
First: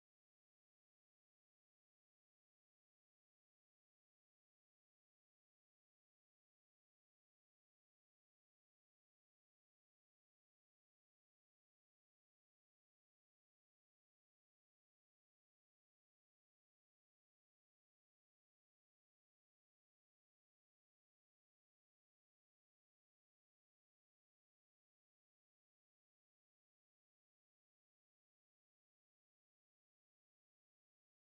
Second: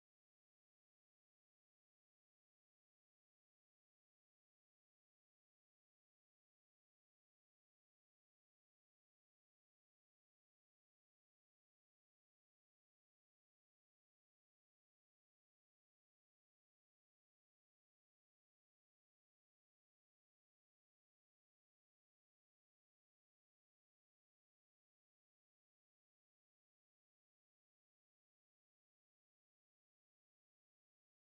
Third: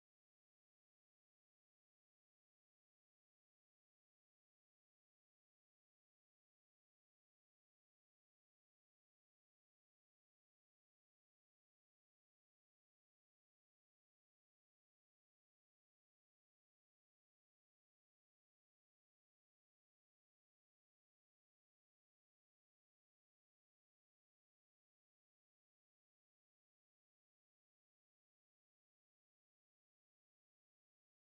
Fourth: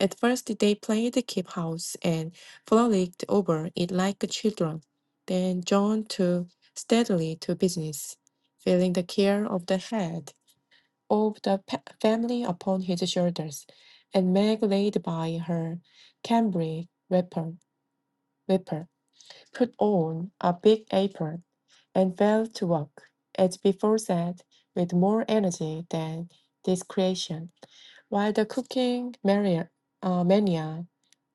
[SPEAKER 3] At first, they played keep house and frolicked over it like children, then John took steadily to business, feeling the care of the head of the pa- family upon his shoulders, and Meg laid by her cambric wrapper, wrapper, put on a big apron and fell to work, as before said, with more energy than discretion. While the cooking mania, uh, mania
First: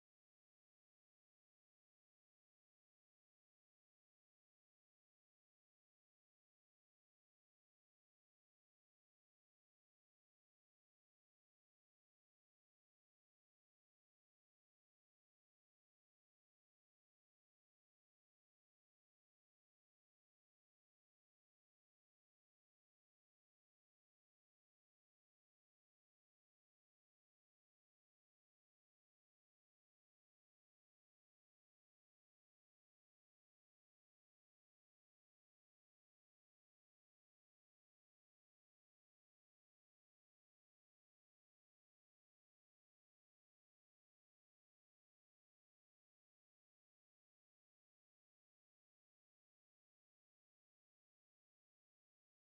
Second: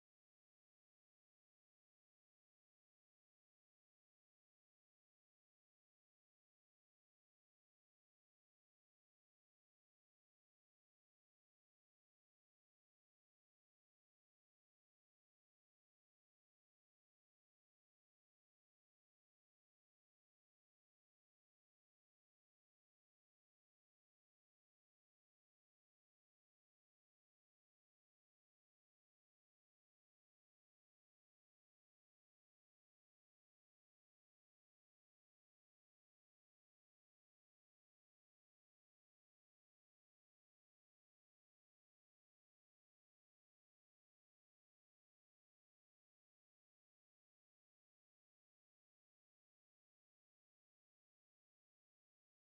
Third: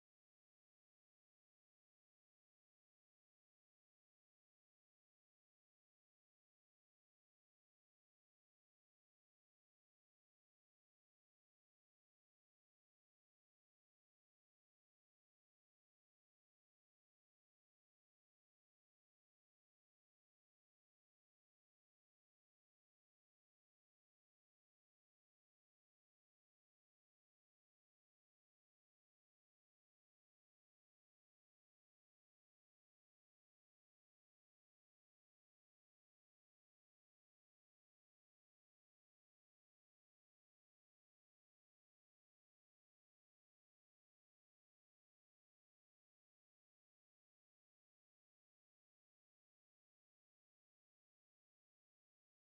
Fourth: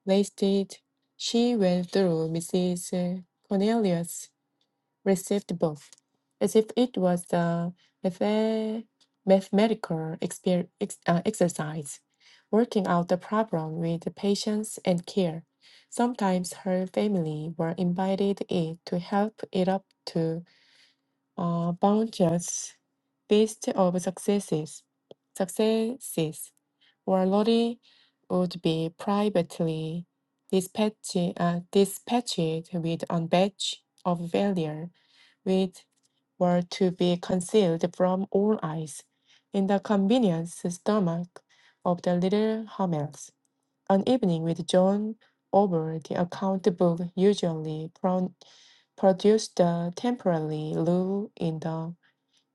[SPEAKER 3] lasted, she went through Mrs. Cornelius' received book, as if it was a mathe- mathematical exper- ex- uh, exercise, working out the problem with patience and care. Sometimes her family were invited in to help it up to uh, bounties list of successes. Successes or lorry would be privately dispatched, uh, dispatched with a batch of failure, which were to be concealed from all eyes in the convenience stomach of the little Hamels. An evening with John over the account book usually pro- produced a temporary lull in the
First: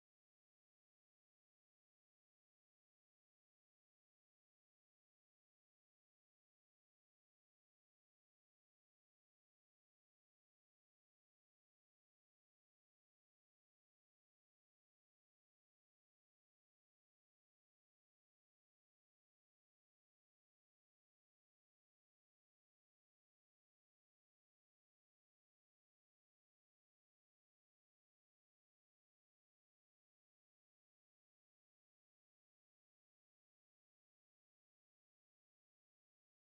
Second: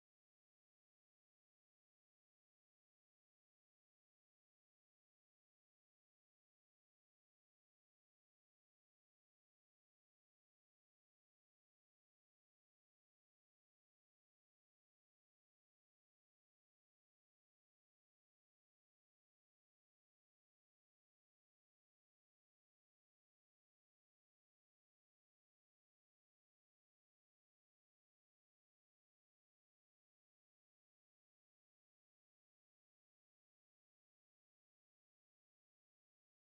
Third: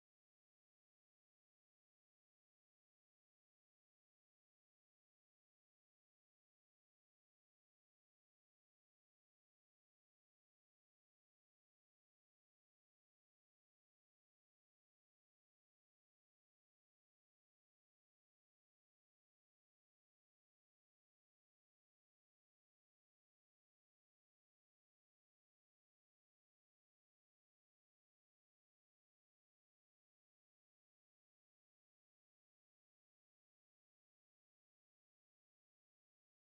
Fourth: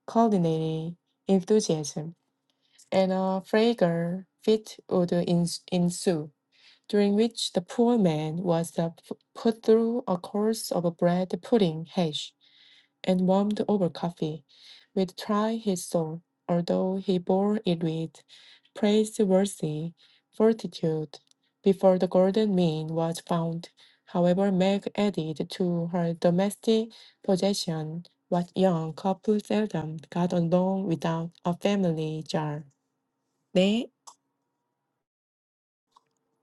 [SPEAKER 3] coordinated enthusiasm, and a fragrant fit would ens- ensue, during which the poor man was uh, p- put through a course of bread pudding hash and warmed over coffee, would try his soul, although he bore it with praiseworthy fortitude. Before the golden mean was found, however, Meg added to her domestic possession what young couples seldom got along without a family jar. 네,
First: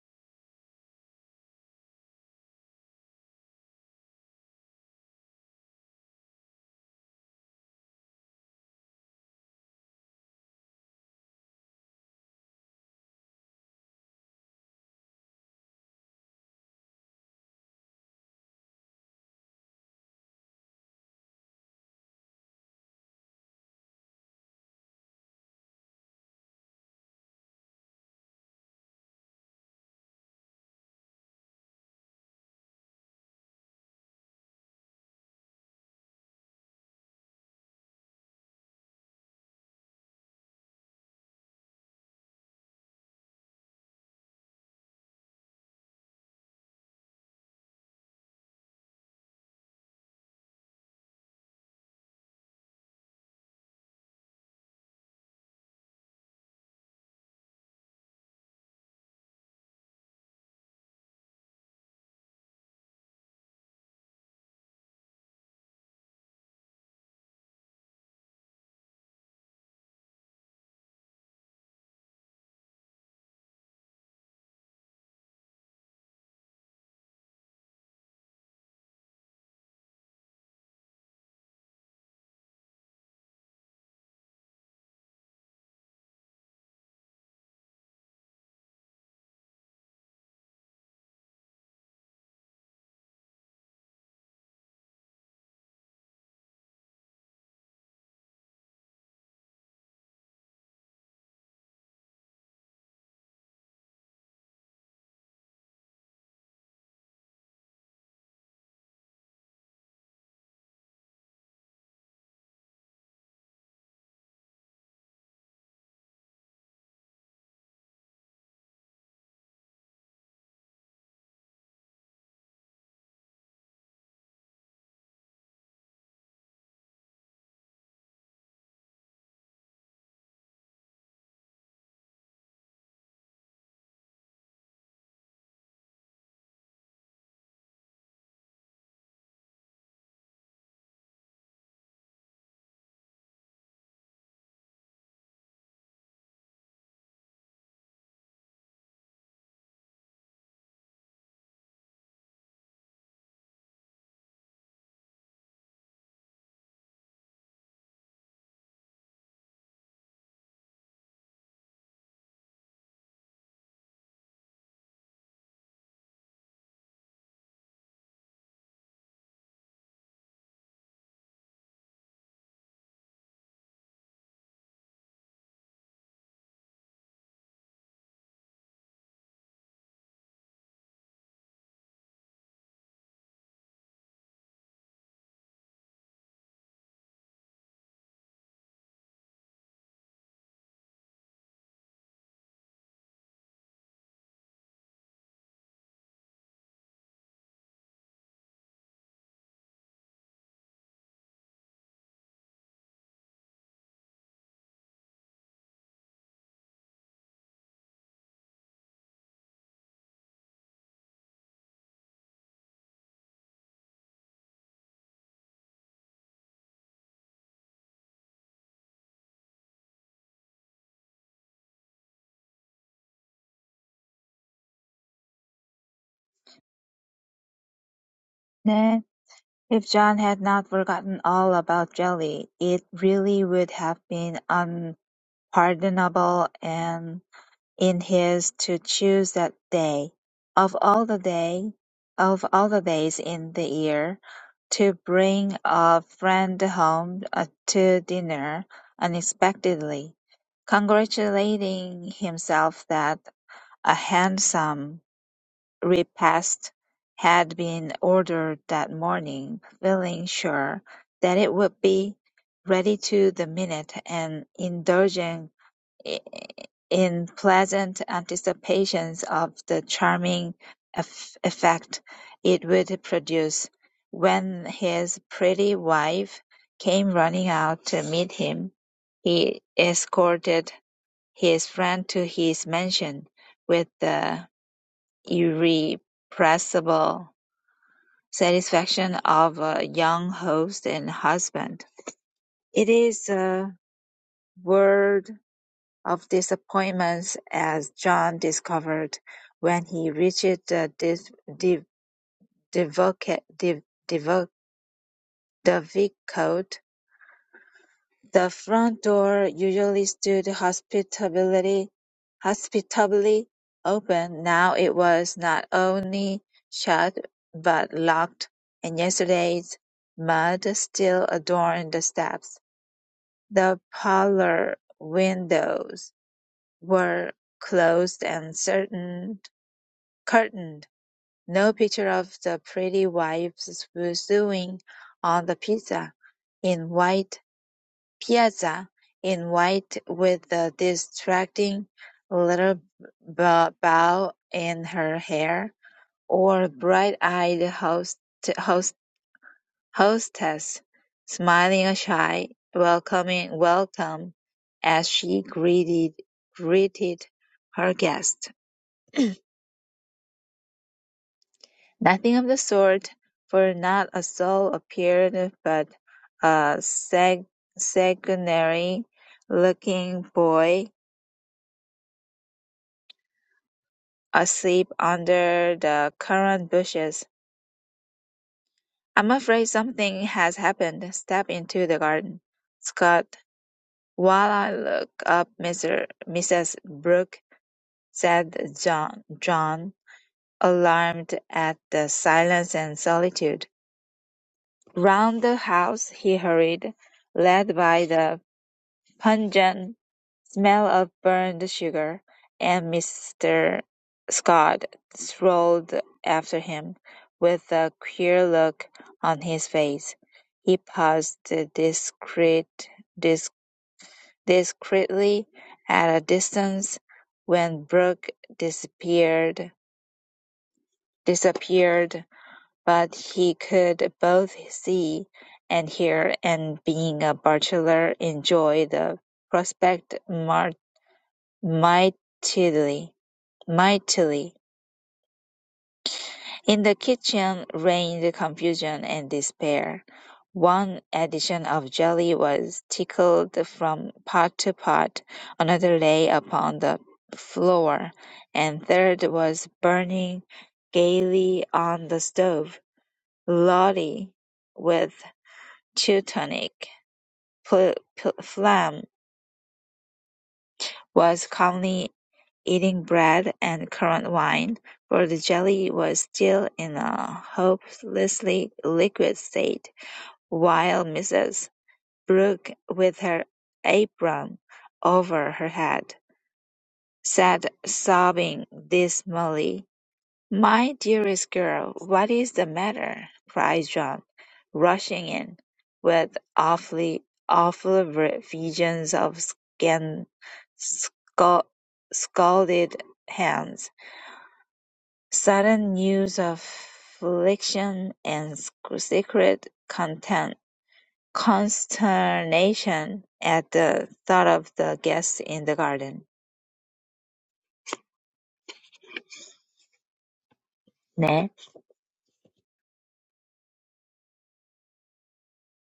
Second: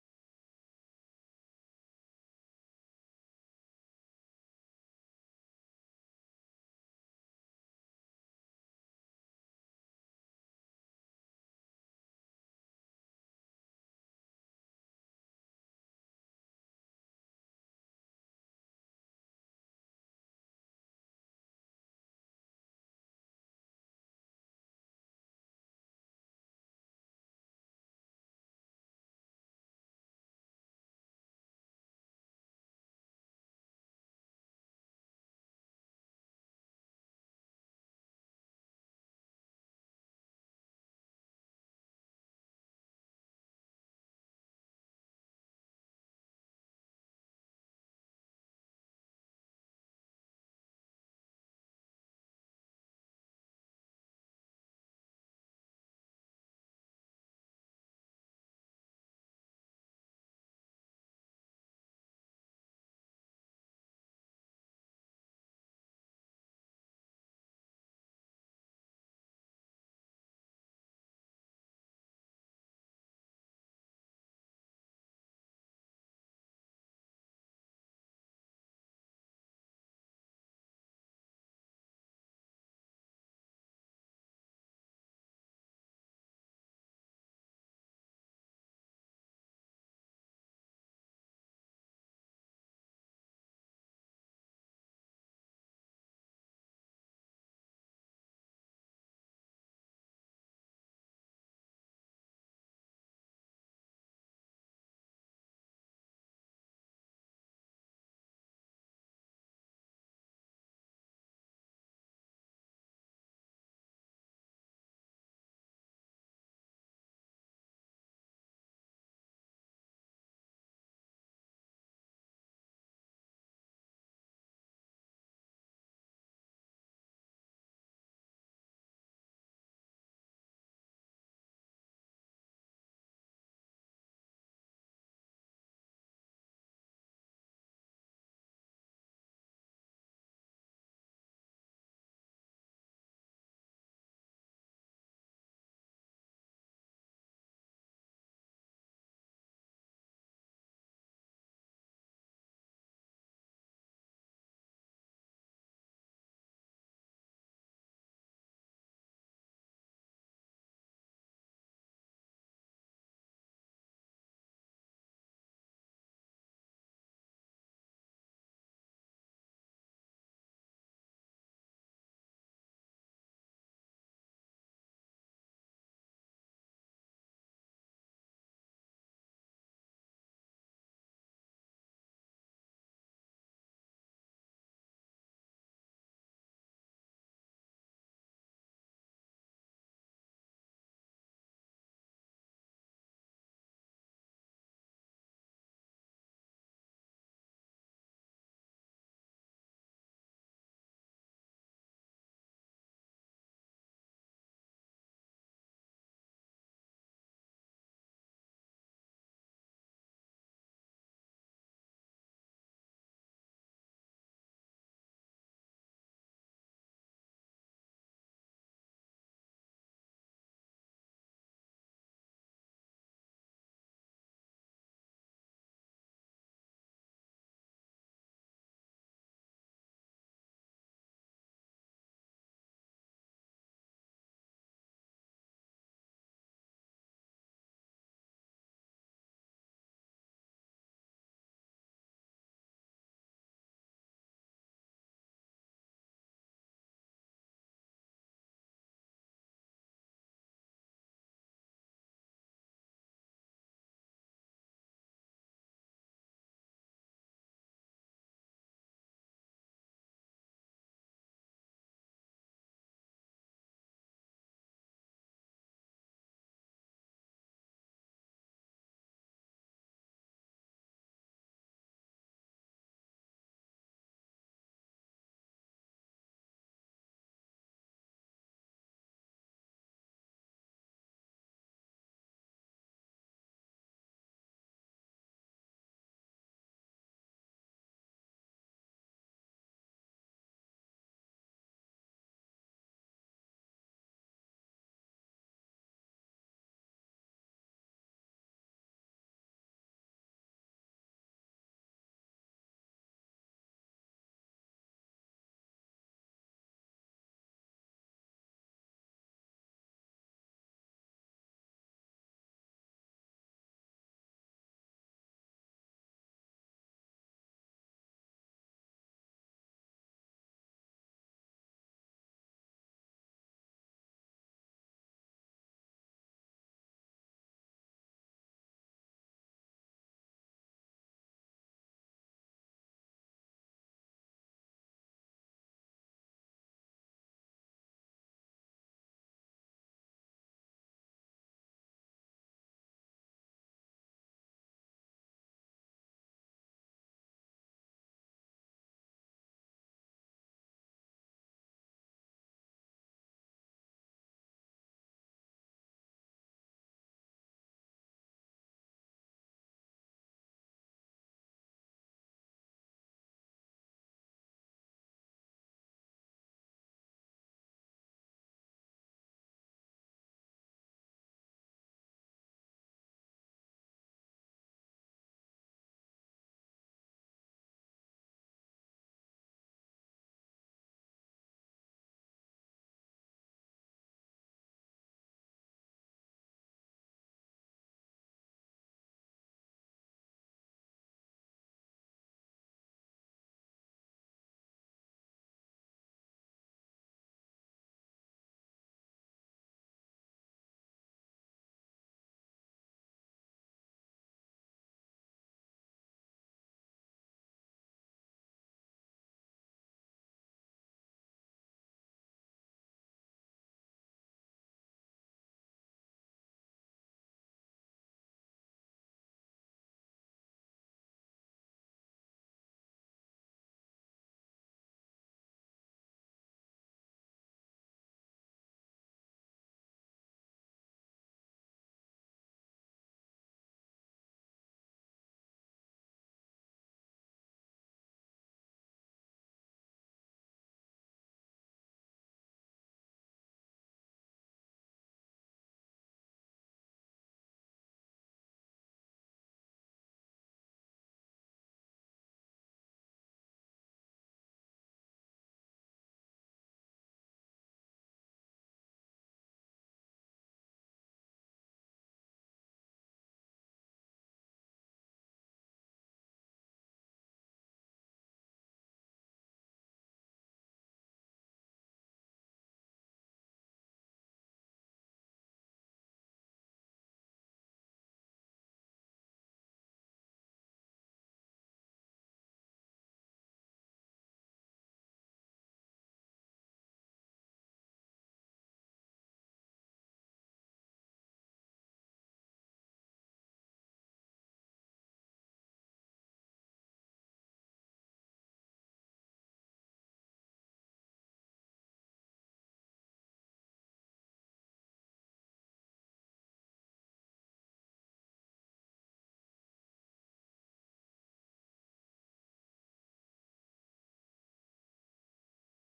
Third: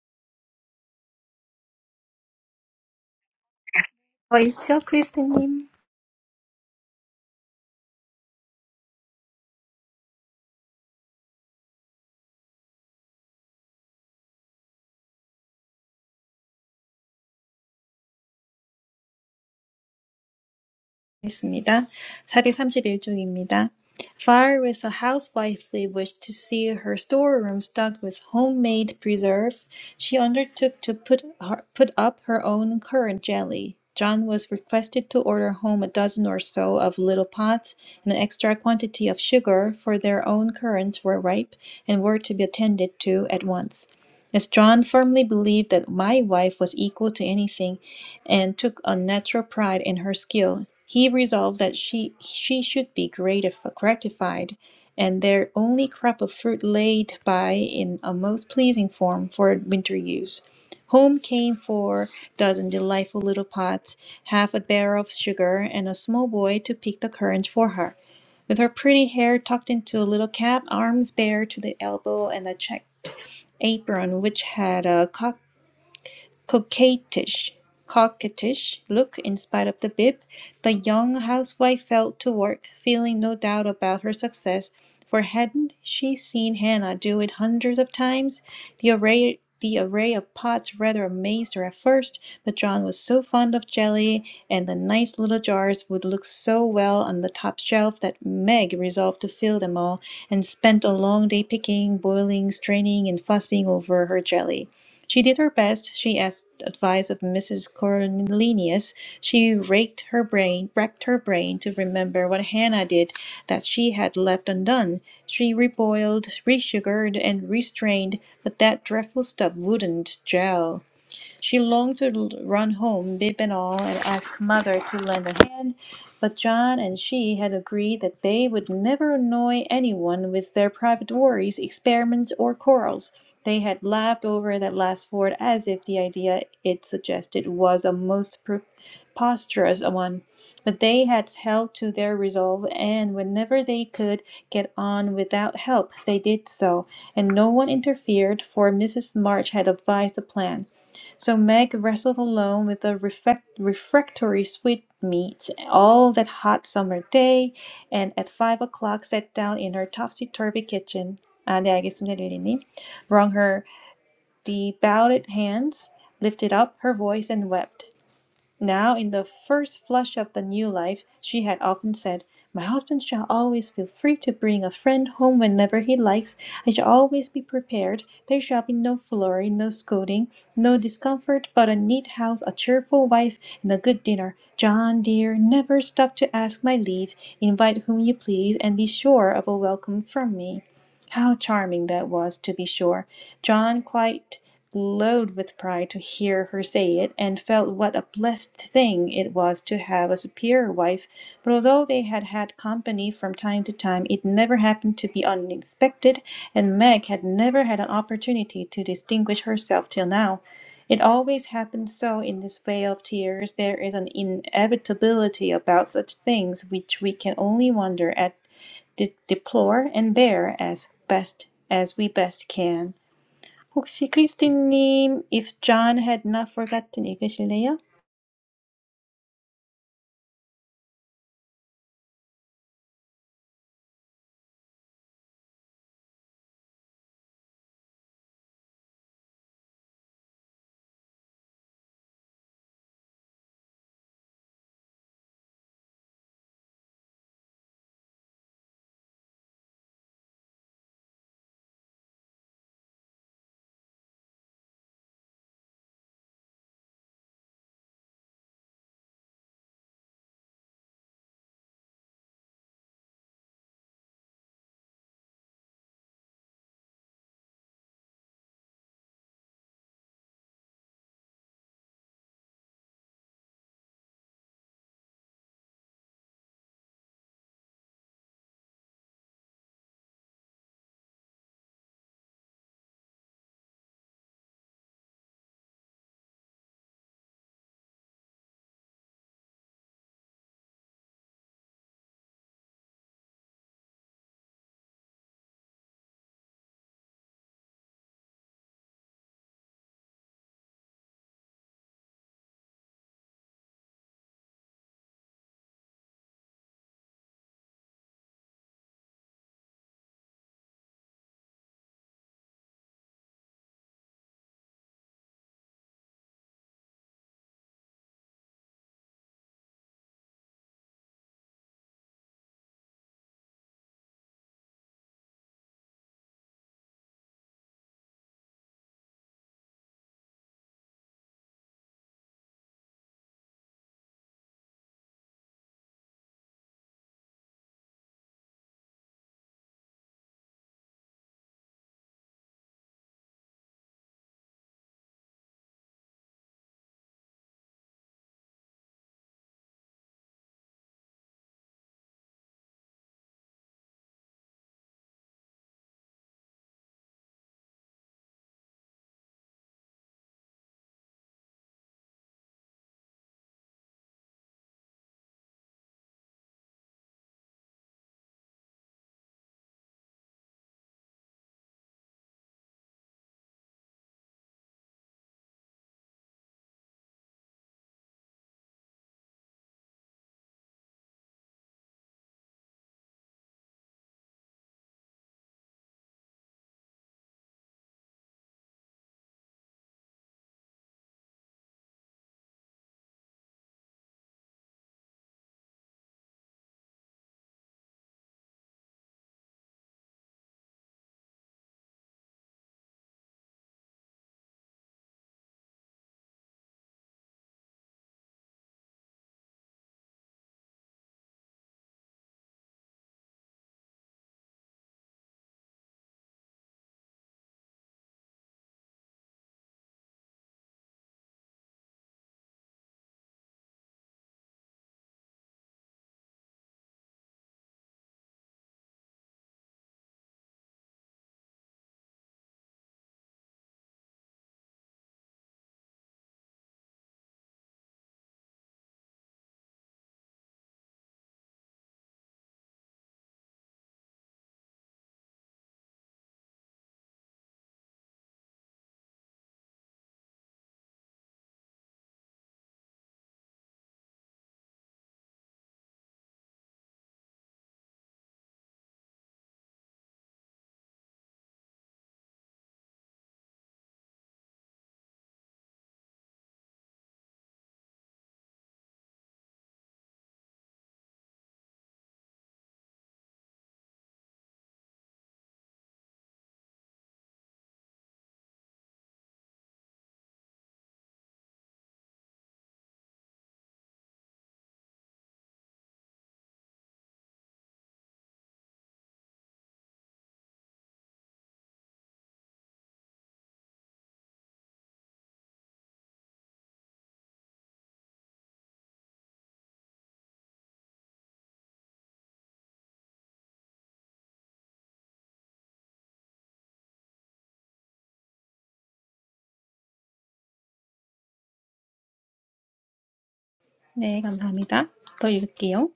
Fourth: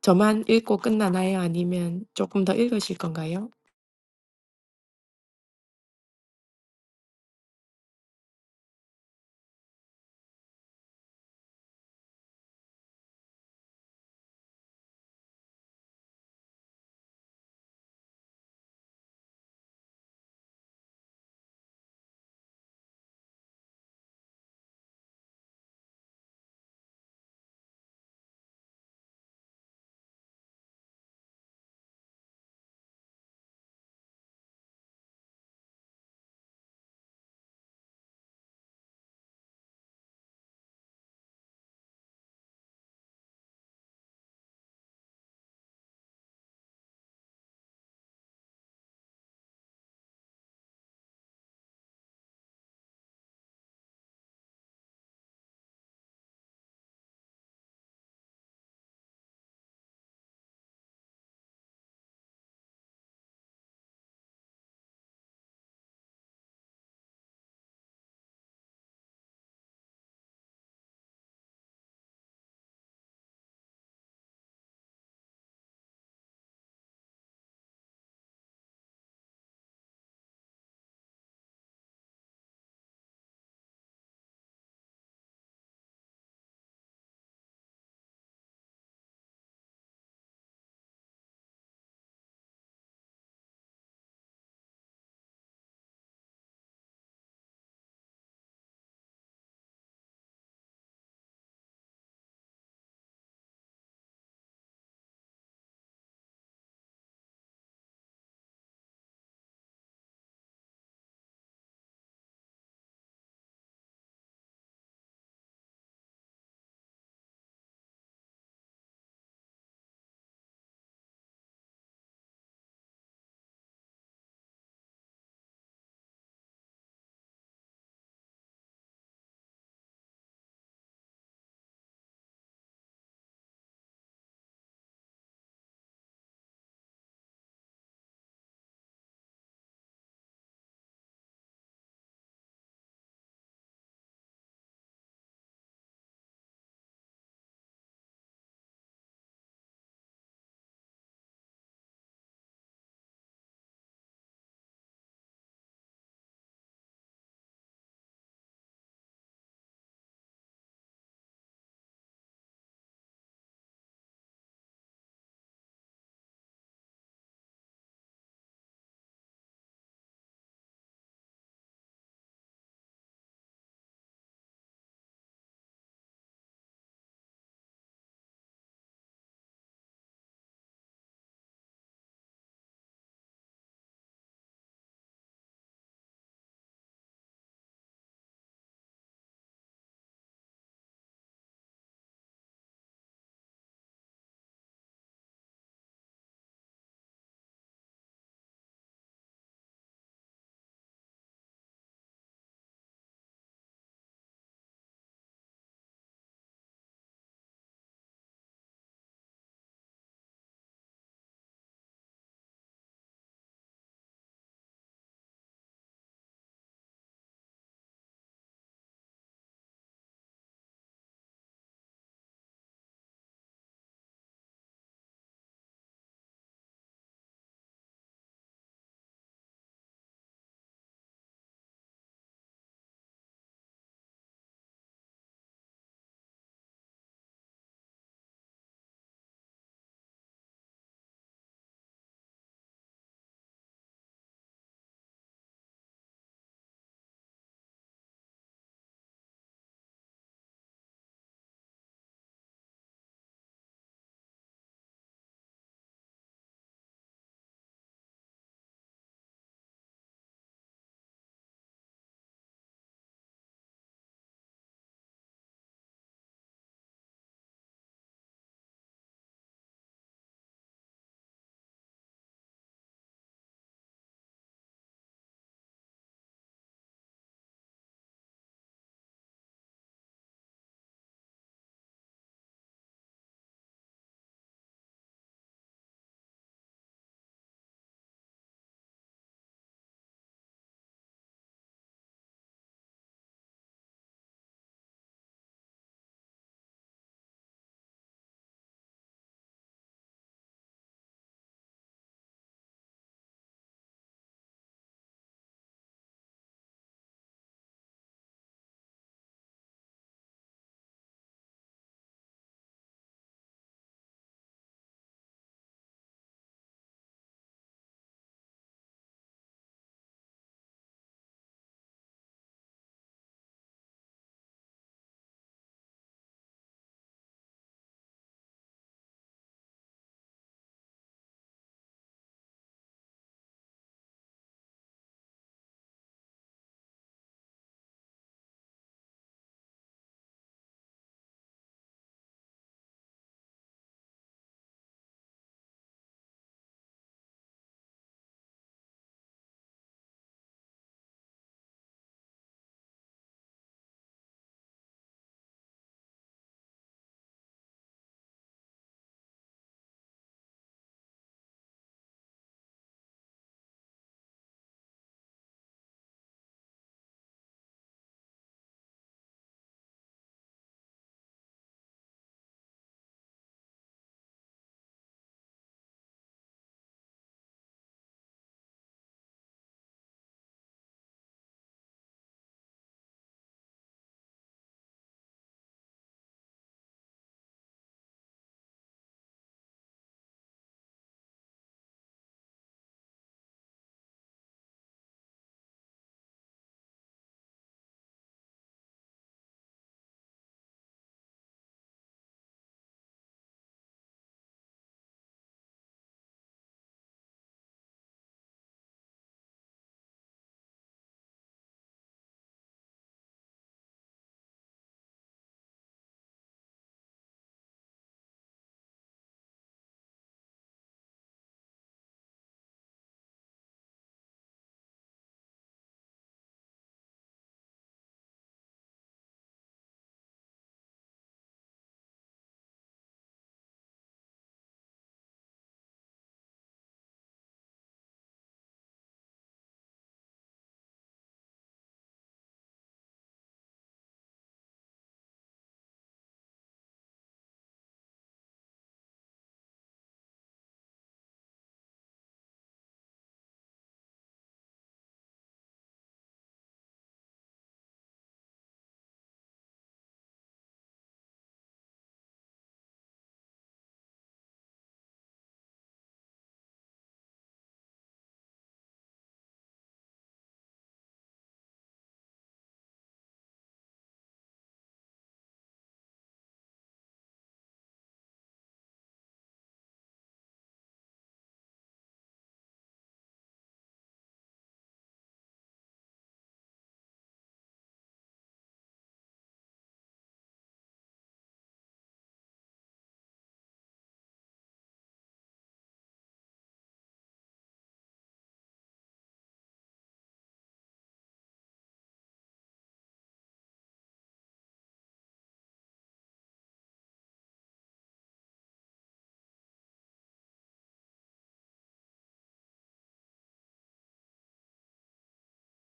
[SPEAKER 3] 저만 읽고 끝나나요? 아니면 조금 더 읽으실 건가요?
[SPEAKER 2] 어, 있죠, 크리스티님? 있습니다. 431쪽입니다. Fire with a housewifely wish to see her storeroom stocked with homemade preserves, she undertook to put, her, put up her own currant jelly. John was requested to order home a dozen or so of little pots and an extra quantity of sugar, for their own currants were ripe and were to be attended to at once. As John firmly believed that my wife was equal to anything, and took a natural pride in her skill. He resolved that she, she should be gratif- gratified, and their only crop of fruit laid by in a most pleasing form for winter use. Home came four dozen delightful little pots, half a barrel of sugar, and a small boy to pick the currant for her. With her pretty hair tucked into a little cap, arms bare to the elbow, and a checked apron which had a coquettish, coquettish look in spite of the bib, the young housewife fell to work, feeling no doubt about her success, for hadn't she seen Hannah do it hundreds of times? The array the array of pots rather amazed her at first, but John was so fond of jelly, and the nice little jars would look so well on the top shelf that Meg resolved to fill them all, and spent a long day picking, boiling, straining, and fussing over her jelly. She did her best. She asked advice of Mrs. Cornelius. She raked her brain, racked her brain to remember what Hannah did that she had left undone. She reboiled, resugared, and restrained, but that dreadful stuff wouldn't gel. She longed to run home, bib and all, and ask mother to lend a hand, but John and she had agreed that they would never annoy anyone with their private worries, experiments, or quarrels. They had laughed over that last word as if the idea it suggested was a most preposterous one. But they had held to their resolve, and whenever they could get on without help, they did so, and no one interfered, for Mrs. March had advised the plan. So Meg wrestled alone with the refect- refractory sweetmeats all that hot summer day, and at five o'clock sat down in her topsy-turvy kitchen. 아, 네, 알겠습니다, 릴리님. Wrung her debowed hands, lifted up her voice, and wept. Now, in the first flush of the new life, she had often said, My husband shall always feel free to bring a friend home whenever he likes. I shall always be prepared. There shall be no flurry, no scolding, no discomfort, but a neat house, a cheerful wife, and a good dinner. John, dear, never stop to ask my leave. Invite whom you please, and be sure of a welcome from me. How charming that was, to be sure! John quite glowed with pride to hear her say it, and felt what a blessed thing it was to have a superior wife. But although they had had company from time to time, it never happened to be unexpected, and Meg had never had an opportunity to distinguish herself till now. It always happens so in this vale of tears. There is an inevitability about such things which we can only wonder at, de- deplore, and bear as best as we best can. 혹시 크리스틴님, If John had not forgotten 읽으실래요?
[SPEAKER 4] 네, if John had not forgotten all about Jelly, it really would have been unpardonable and In his To choose that day, of all the day of all the days in the year, to bring a friend home uh, to dinner unexpectedly, congratulating himself that a handsome repast had been ordered that morning, feeling sure that it would be ready to the minute, and indulging in pleasant anticipations of the charming eff- effect it would produce, when his pretty wife came running out to meet him, he escorted his friend to his mansion with the irrepressible satisfaction of a young host and husband. It is a world of disappointments as John discovered when he reached the div- div- divoca- div- divo- Divicote. The front door usually stood hospitably, hospitably open. Now it was not only shut but locked, and yesterday's mud still adorned the steps. The parlor windows were closed and certain Curtained. No picture of the pretty wives sewing on the pizza, in white piazza in white with a distracting little bow in her hair, or bright-eyed host, host, hostess smiling a shy welcoming welcome as she greeted greeted her guest. Nothing of the sort, for not a soul appeared but a sag- sanguinary-looking boy, asleep under the currant bushes. "I'm afraid something has happened. Step into the garden, Scott, while I look up Mr. Mrs. Brooke," said John, John, alarmed at the silence and solitude. Round the house he hurried, led by the Pungent smell of burned sugar, and Mr. Scott strolled after him, with a queer look on his face. He paused discreet, disc, discreetly at a distance when Brooke disappeared, disappeared, but he could both see and hear, and being a bachelor enjoyed the prospect much. Mightily, mightily. In the kitchen reigned confusion and despair. One addition of jelly was tickled from pot to pot, another lay upon the floor, and third was burning gaily on the stove. Lolly, with Teutonic pl- pl- phlegm, was calmly Eating bread and currant wine, for the jelly was still in a hopelessly liquid state, while Mrs. Brooke, with her apron over her head, said, sobbing dismally, "My dearest girl, what is the matter?" cried John, rushing in, with awfully awful visions of scan, scal- scalded hands. Sudden news of affliction and secret content- consternation at the thought of the guests in the garden. 네.
[SPEAKER 2] 네, 감사합니다. 더 읽을게요.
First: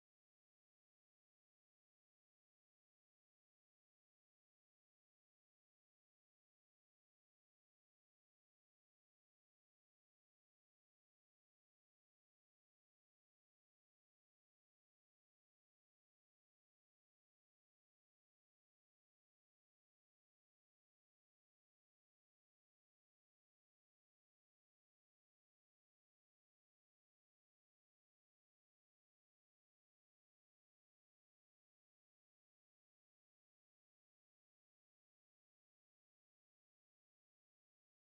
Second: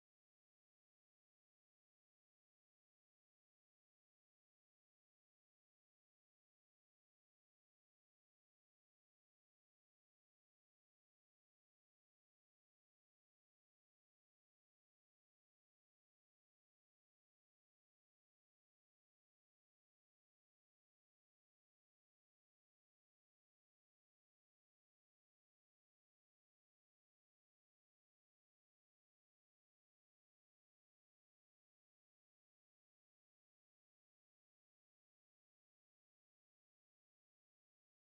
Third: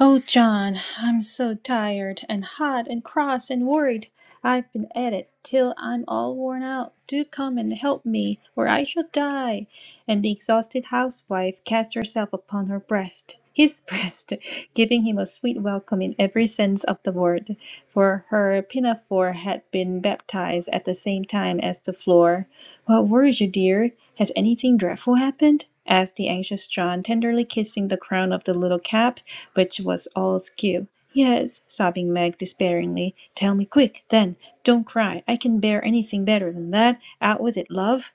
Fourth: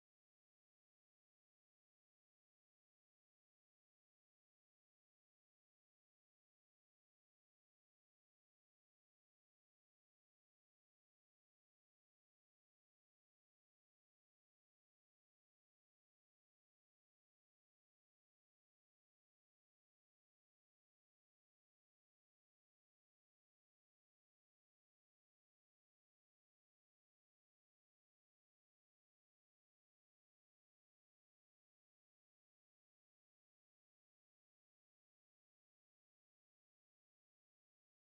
[SPEAKER 2] Oh, John, I'm so tired and hot and cross and worried. I've been at it till I'm all worn out. Do come and help me, or I shall die. And the exhausted housewife cast herself upon her breast, his (laughs) breast, giving him a sweet welcome in every sense of the word, for her pinafore had been baptized at the same time as the floor. What worries you, dear? Has anything dreadful happened? asked the anxious John, tenderly kissing the crown of the little cap, which was all askew. Yes, sobbing Meg despairingly. Tell me quick, then. Don't cry. I can bear anything better than that. Out with it, love.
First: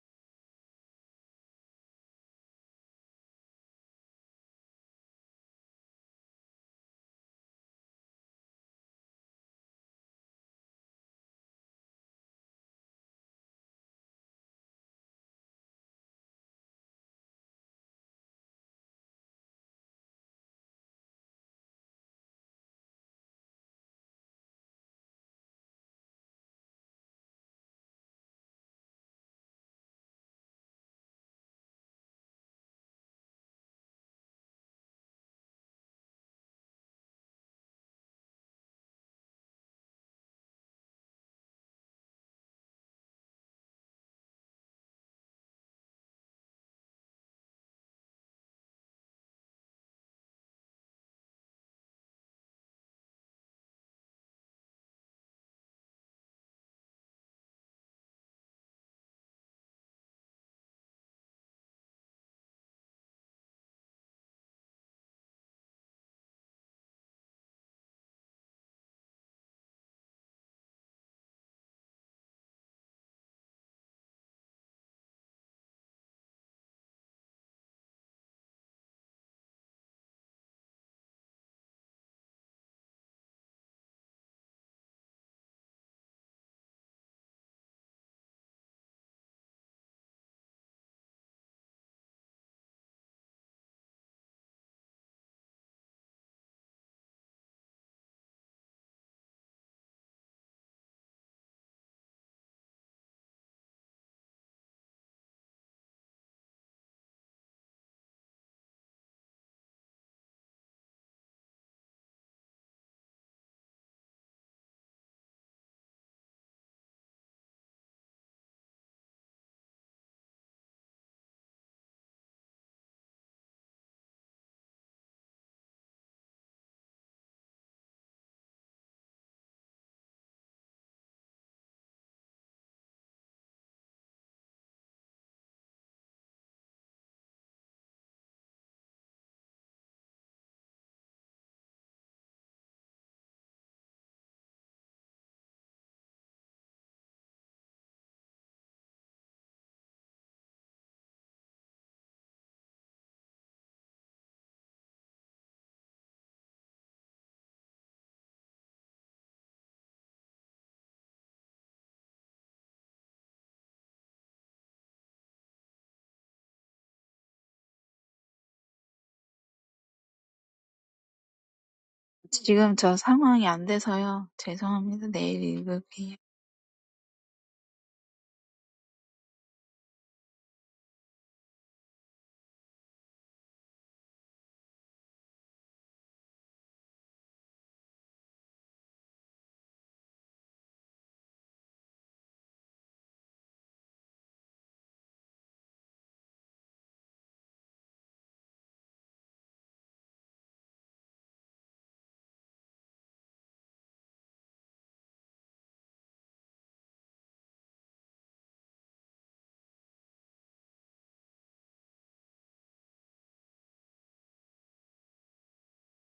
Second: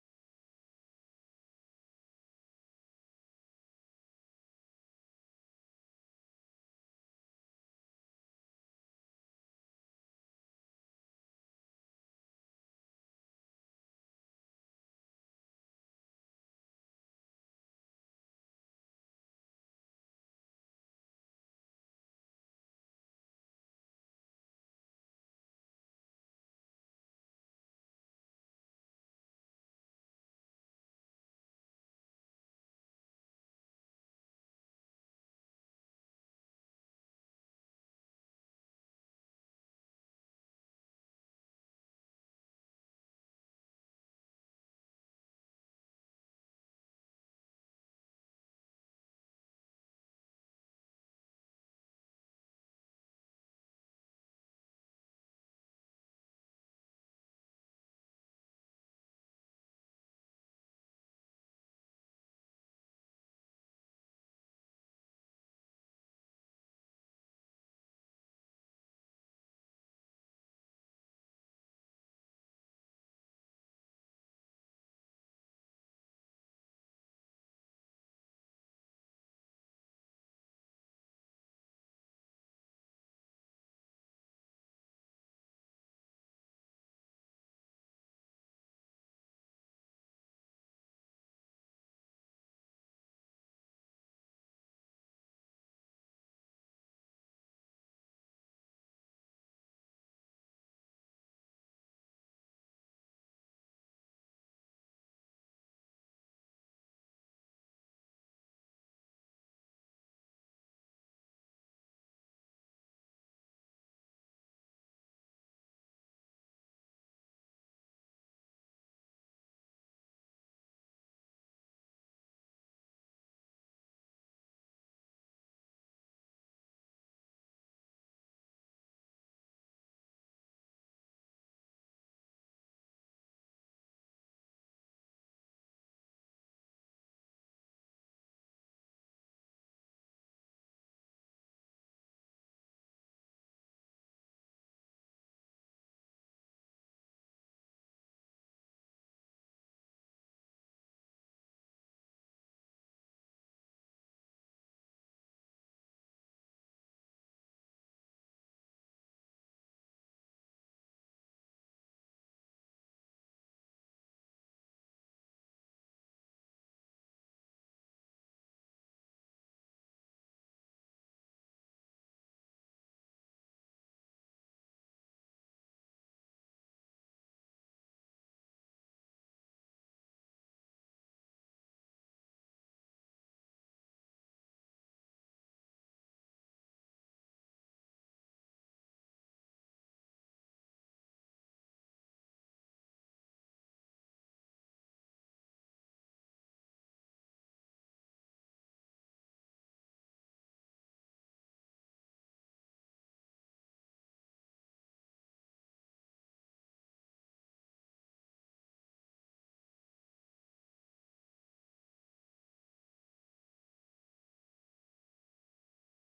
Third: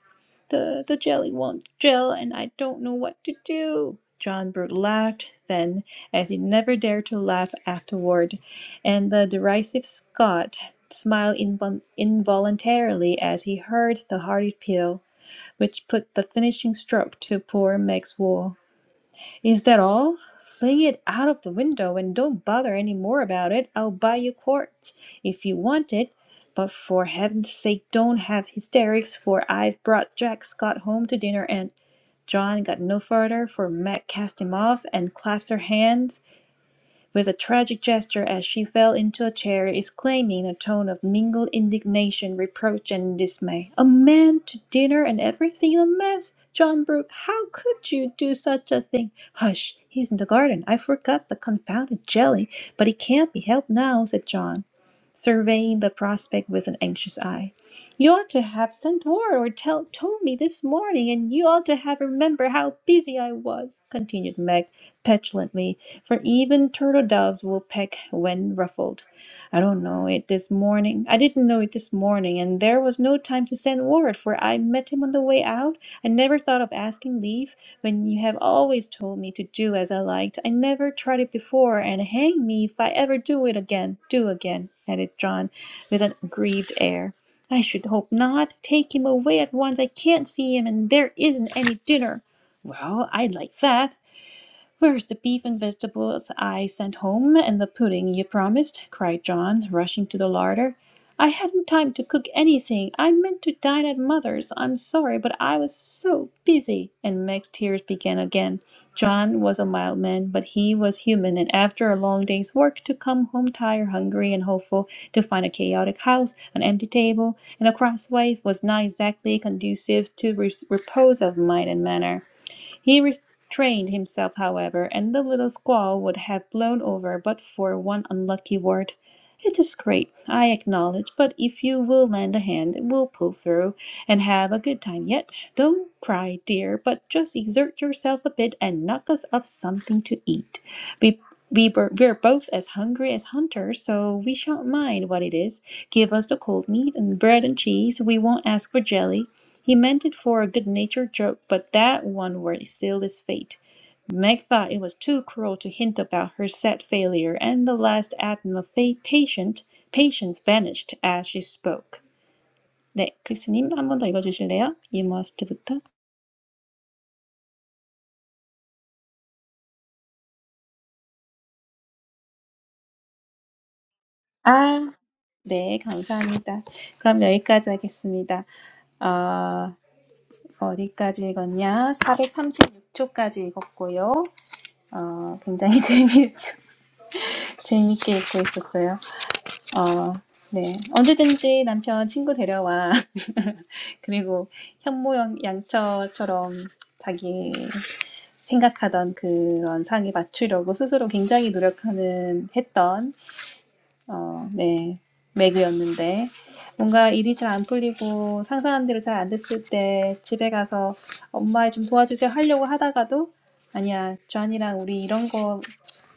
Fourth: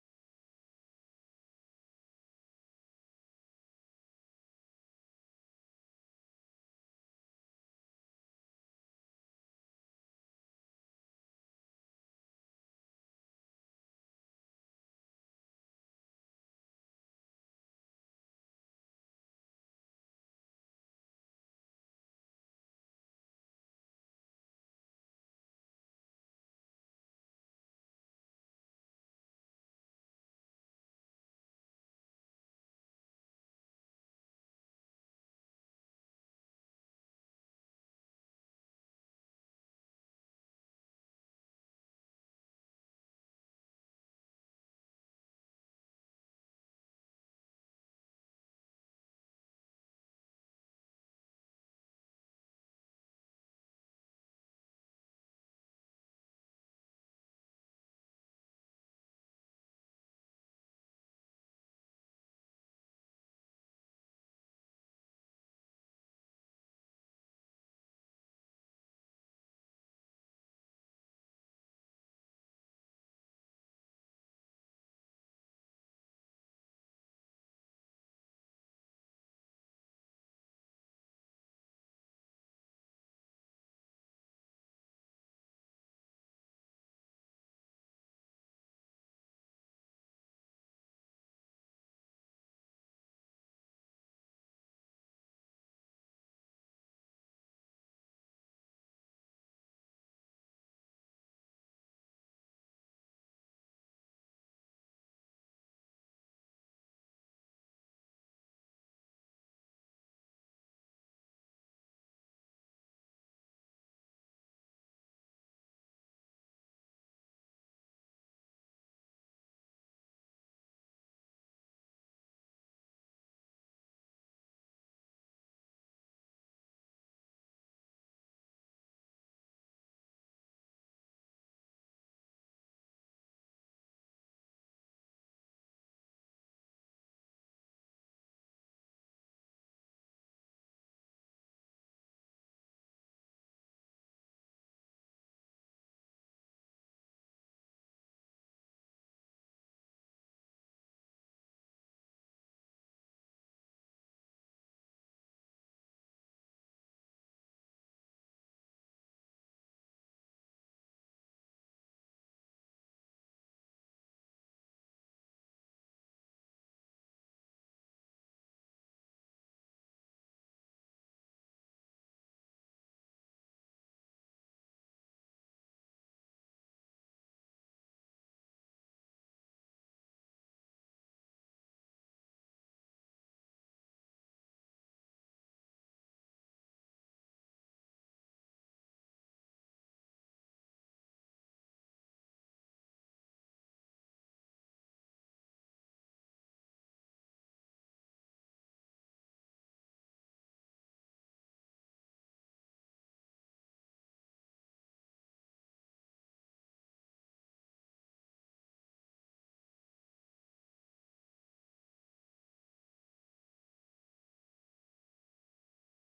[SPEAKER 2] The the jelly won't gel, and I don't know what to do. John Brooke laughed then, as he never dared to laugh afterward. And the derisive Scot smiled invol- involuntarily as he heard the hearty peal which put the finishing stroke to poor Meg's wool. Is that all? Fling it out of the window and don't bother any more about it. I'll buy you quart if you want it. But for heaven's sake, don't have hysterics, for I've brought Jack Scott home to dinner and John got no further, for Meg cast him off and clasped her hands with a tragic gesture as she fell into a chair, exclaiming in a tone of mingled indignation, reproach, and dismay, "A man to dinner and everything a mess! John Brooke, how could you do such a thing? Hush, he's in the garden. I forgot the confounded jelly, but it can't be helped now," said John, surveying the prospect with an anxious eye. You ought to have sent word or tell, told me this morning, and you ought to have remembered how busy I was, continued Meg petulantly, for even turtle doves will peck when ruffled. I don't know it this morning. I didn't know it this morning, and there was no time to send word, for I met him on the way out. I never thought of asking leave when you have always told me to do as I liked. I never tried it before, and hang me if I ever do it again. Do again, added John with an aggrieved air. I should hope not. Take him away at once. I can't see him, and there isn't any dinner. Well, I'd like that, Where's the beef and vegetables I sent home, and the pudding you promised?" cried John, rushing to the larder. "I hadn't time to cook anything. I meant to dine at mother's. I'm sorry, but I was so busy." And Meg's tears began again. John was a mild man, but he was human, and after a long day's work, to come home tired, hungry, and hopeful, to find a chaotic house, an empty table, and a cross wife was not exactly conducive to re- repose of mind and manner. He trained himself, however, and the little squall would have blown over but for one unlucky word. It is great, I acknowledge, but if you will lend a hand, we'll pull through and have a good time yet. Don't cry, dear, but just exert yourself a bit and knock us up something to eat. We we were, we're both as hungry as hunters, so we shan't mind what it is. Give us the cold meat and bread and cheese. We won't ask for jelly. He meant it for a good-natured joke, but that one word sealed his fate. Meg thought it was too cruel to hint about her sad failure, and the last atom of a patient, patience vanished as she spoke. 네, 크리스님 한번 더 읽어주실래요? You must부터.
[SPEAKER 4] 지금 저 상황이 안 돼서요.
[SPEAKER 2] 아,
[SPEAKER 4] 죄송합니다. 내일
[SPEAKER 2] 네,
[SPEAKER 4] 읽을게요.
[SPEAKER 2] 감사합니다. 그럼 여기까지 하겠습니다. 어, 어디까지 읽었냐? 436초까지 읽었고요. 어, 굉장히 (laughs) 재미, 재밌게 읽고 있었어요. 어, 네. 언제든지 남편 친구 데려와. (laughs) 그리고 현모 양- 처처럼 자기 생각하던 그런 상에 맞추려고 스스로 굉장히 노력하는 했던 어, 네. 매그였는데 뭔가 일이 잘 안 풀리고 상상한 대로 잘 안 됐을 때 집에 가서 엄마 좀 도와주세요 하려고 하다가도 아니야, 주한이랑 우리 이런 거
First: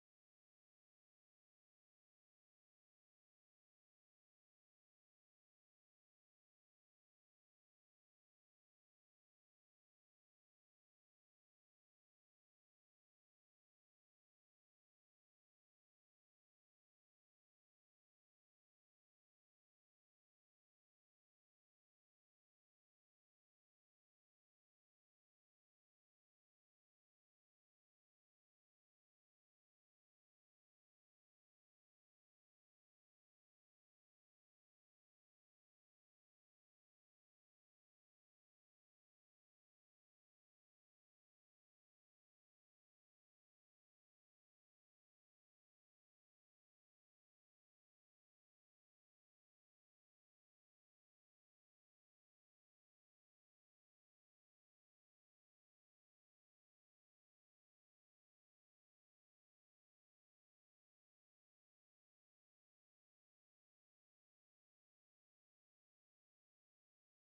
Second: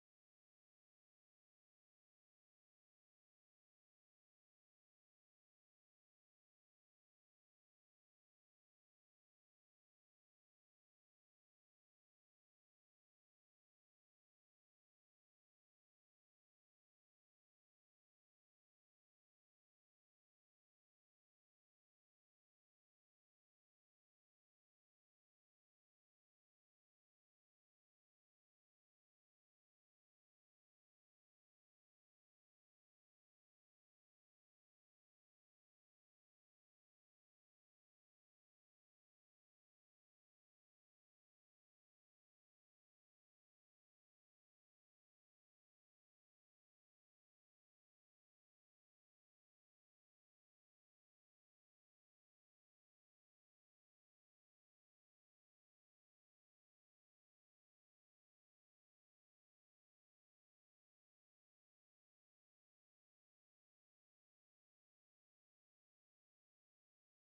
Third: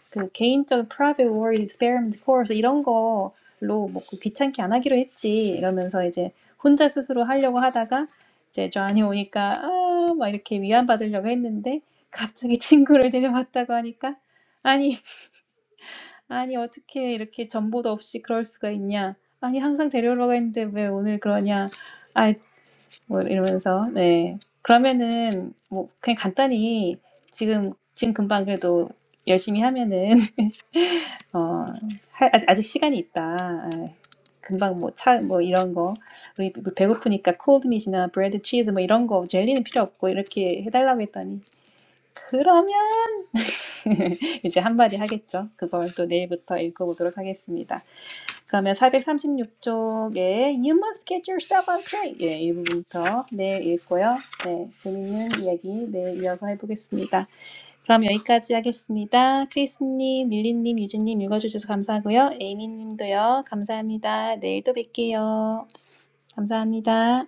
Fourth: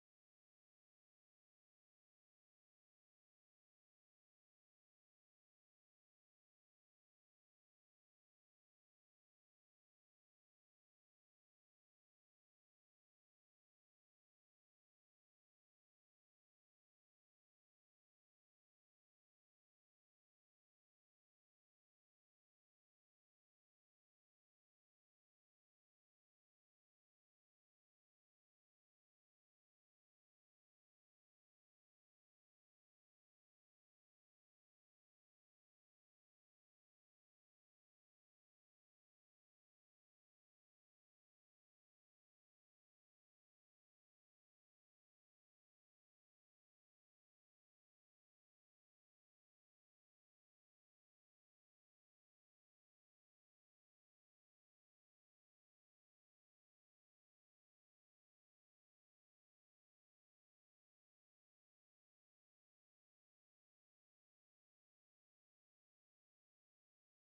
[SPEAKER 2] 그 개인적 private war experiment course 이런 거로 뭐 그 귀찮게 안 하기로 했지 이러면서 이제 혼자 스스로 하려고 하다가 이제 존이 오니까 아, 막 이렇게 위안받으려고 했는데 갑자기 (laughs) 친구를 데려왔다고 하니까 아니 아니 어떻게 이렇게 정보도 없이 그럴 수가 있냐 아니 항상 데려오라고 했는데 왜 오늘 그러냐 아이 뭐 이러면서 네 그러면은 뭐 그냥 간단히 지금 지금 금방 그래도 열심히 하면은 어, 할- 아- 아직 시간이 있다. 아, 금방 뭐 차 뭐 이런 거 우리 배고프니까 콜드밋이나 브레드 치즈 뭐 이런 거 젤리는 필요 없고 이렇게 해달라고 했더니 그러면 (laughs) 이제 한마디 하겠죠. 그걸 또 내일부터 읽어보도록 하겠습니다. 그러면 436쪽에 You must get yourself on track 예, 이 부분부터 내일 읽고요. 네, 재밌는 이야기 내일 이어서 해보겠습니다. 그럼 여기까지 하겠습니다. 크리스님, 릴리님, 유진님 읽어주셔서 감사하고요. 에이미님도요. 감사합니다. 내일 또 뵐게요. 감사합니다.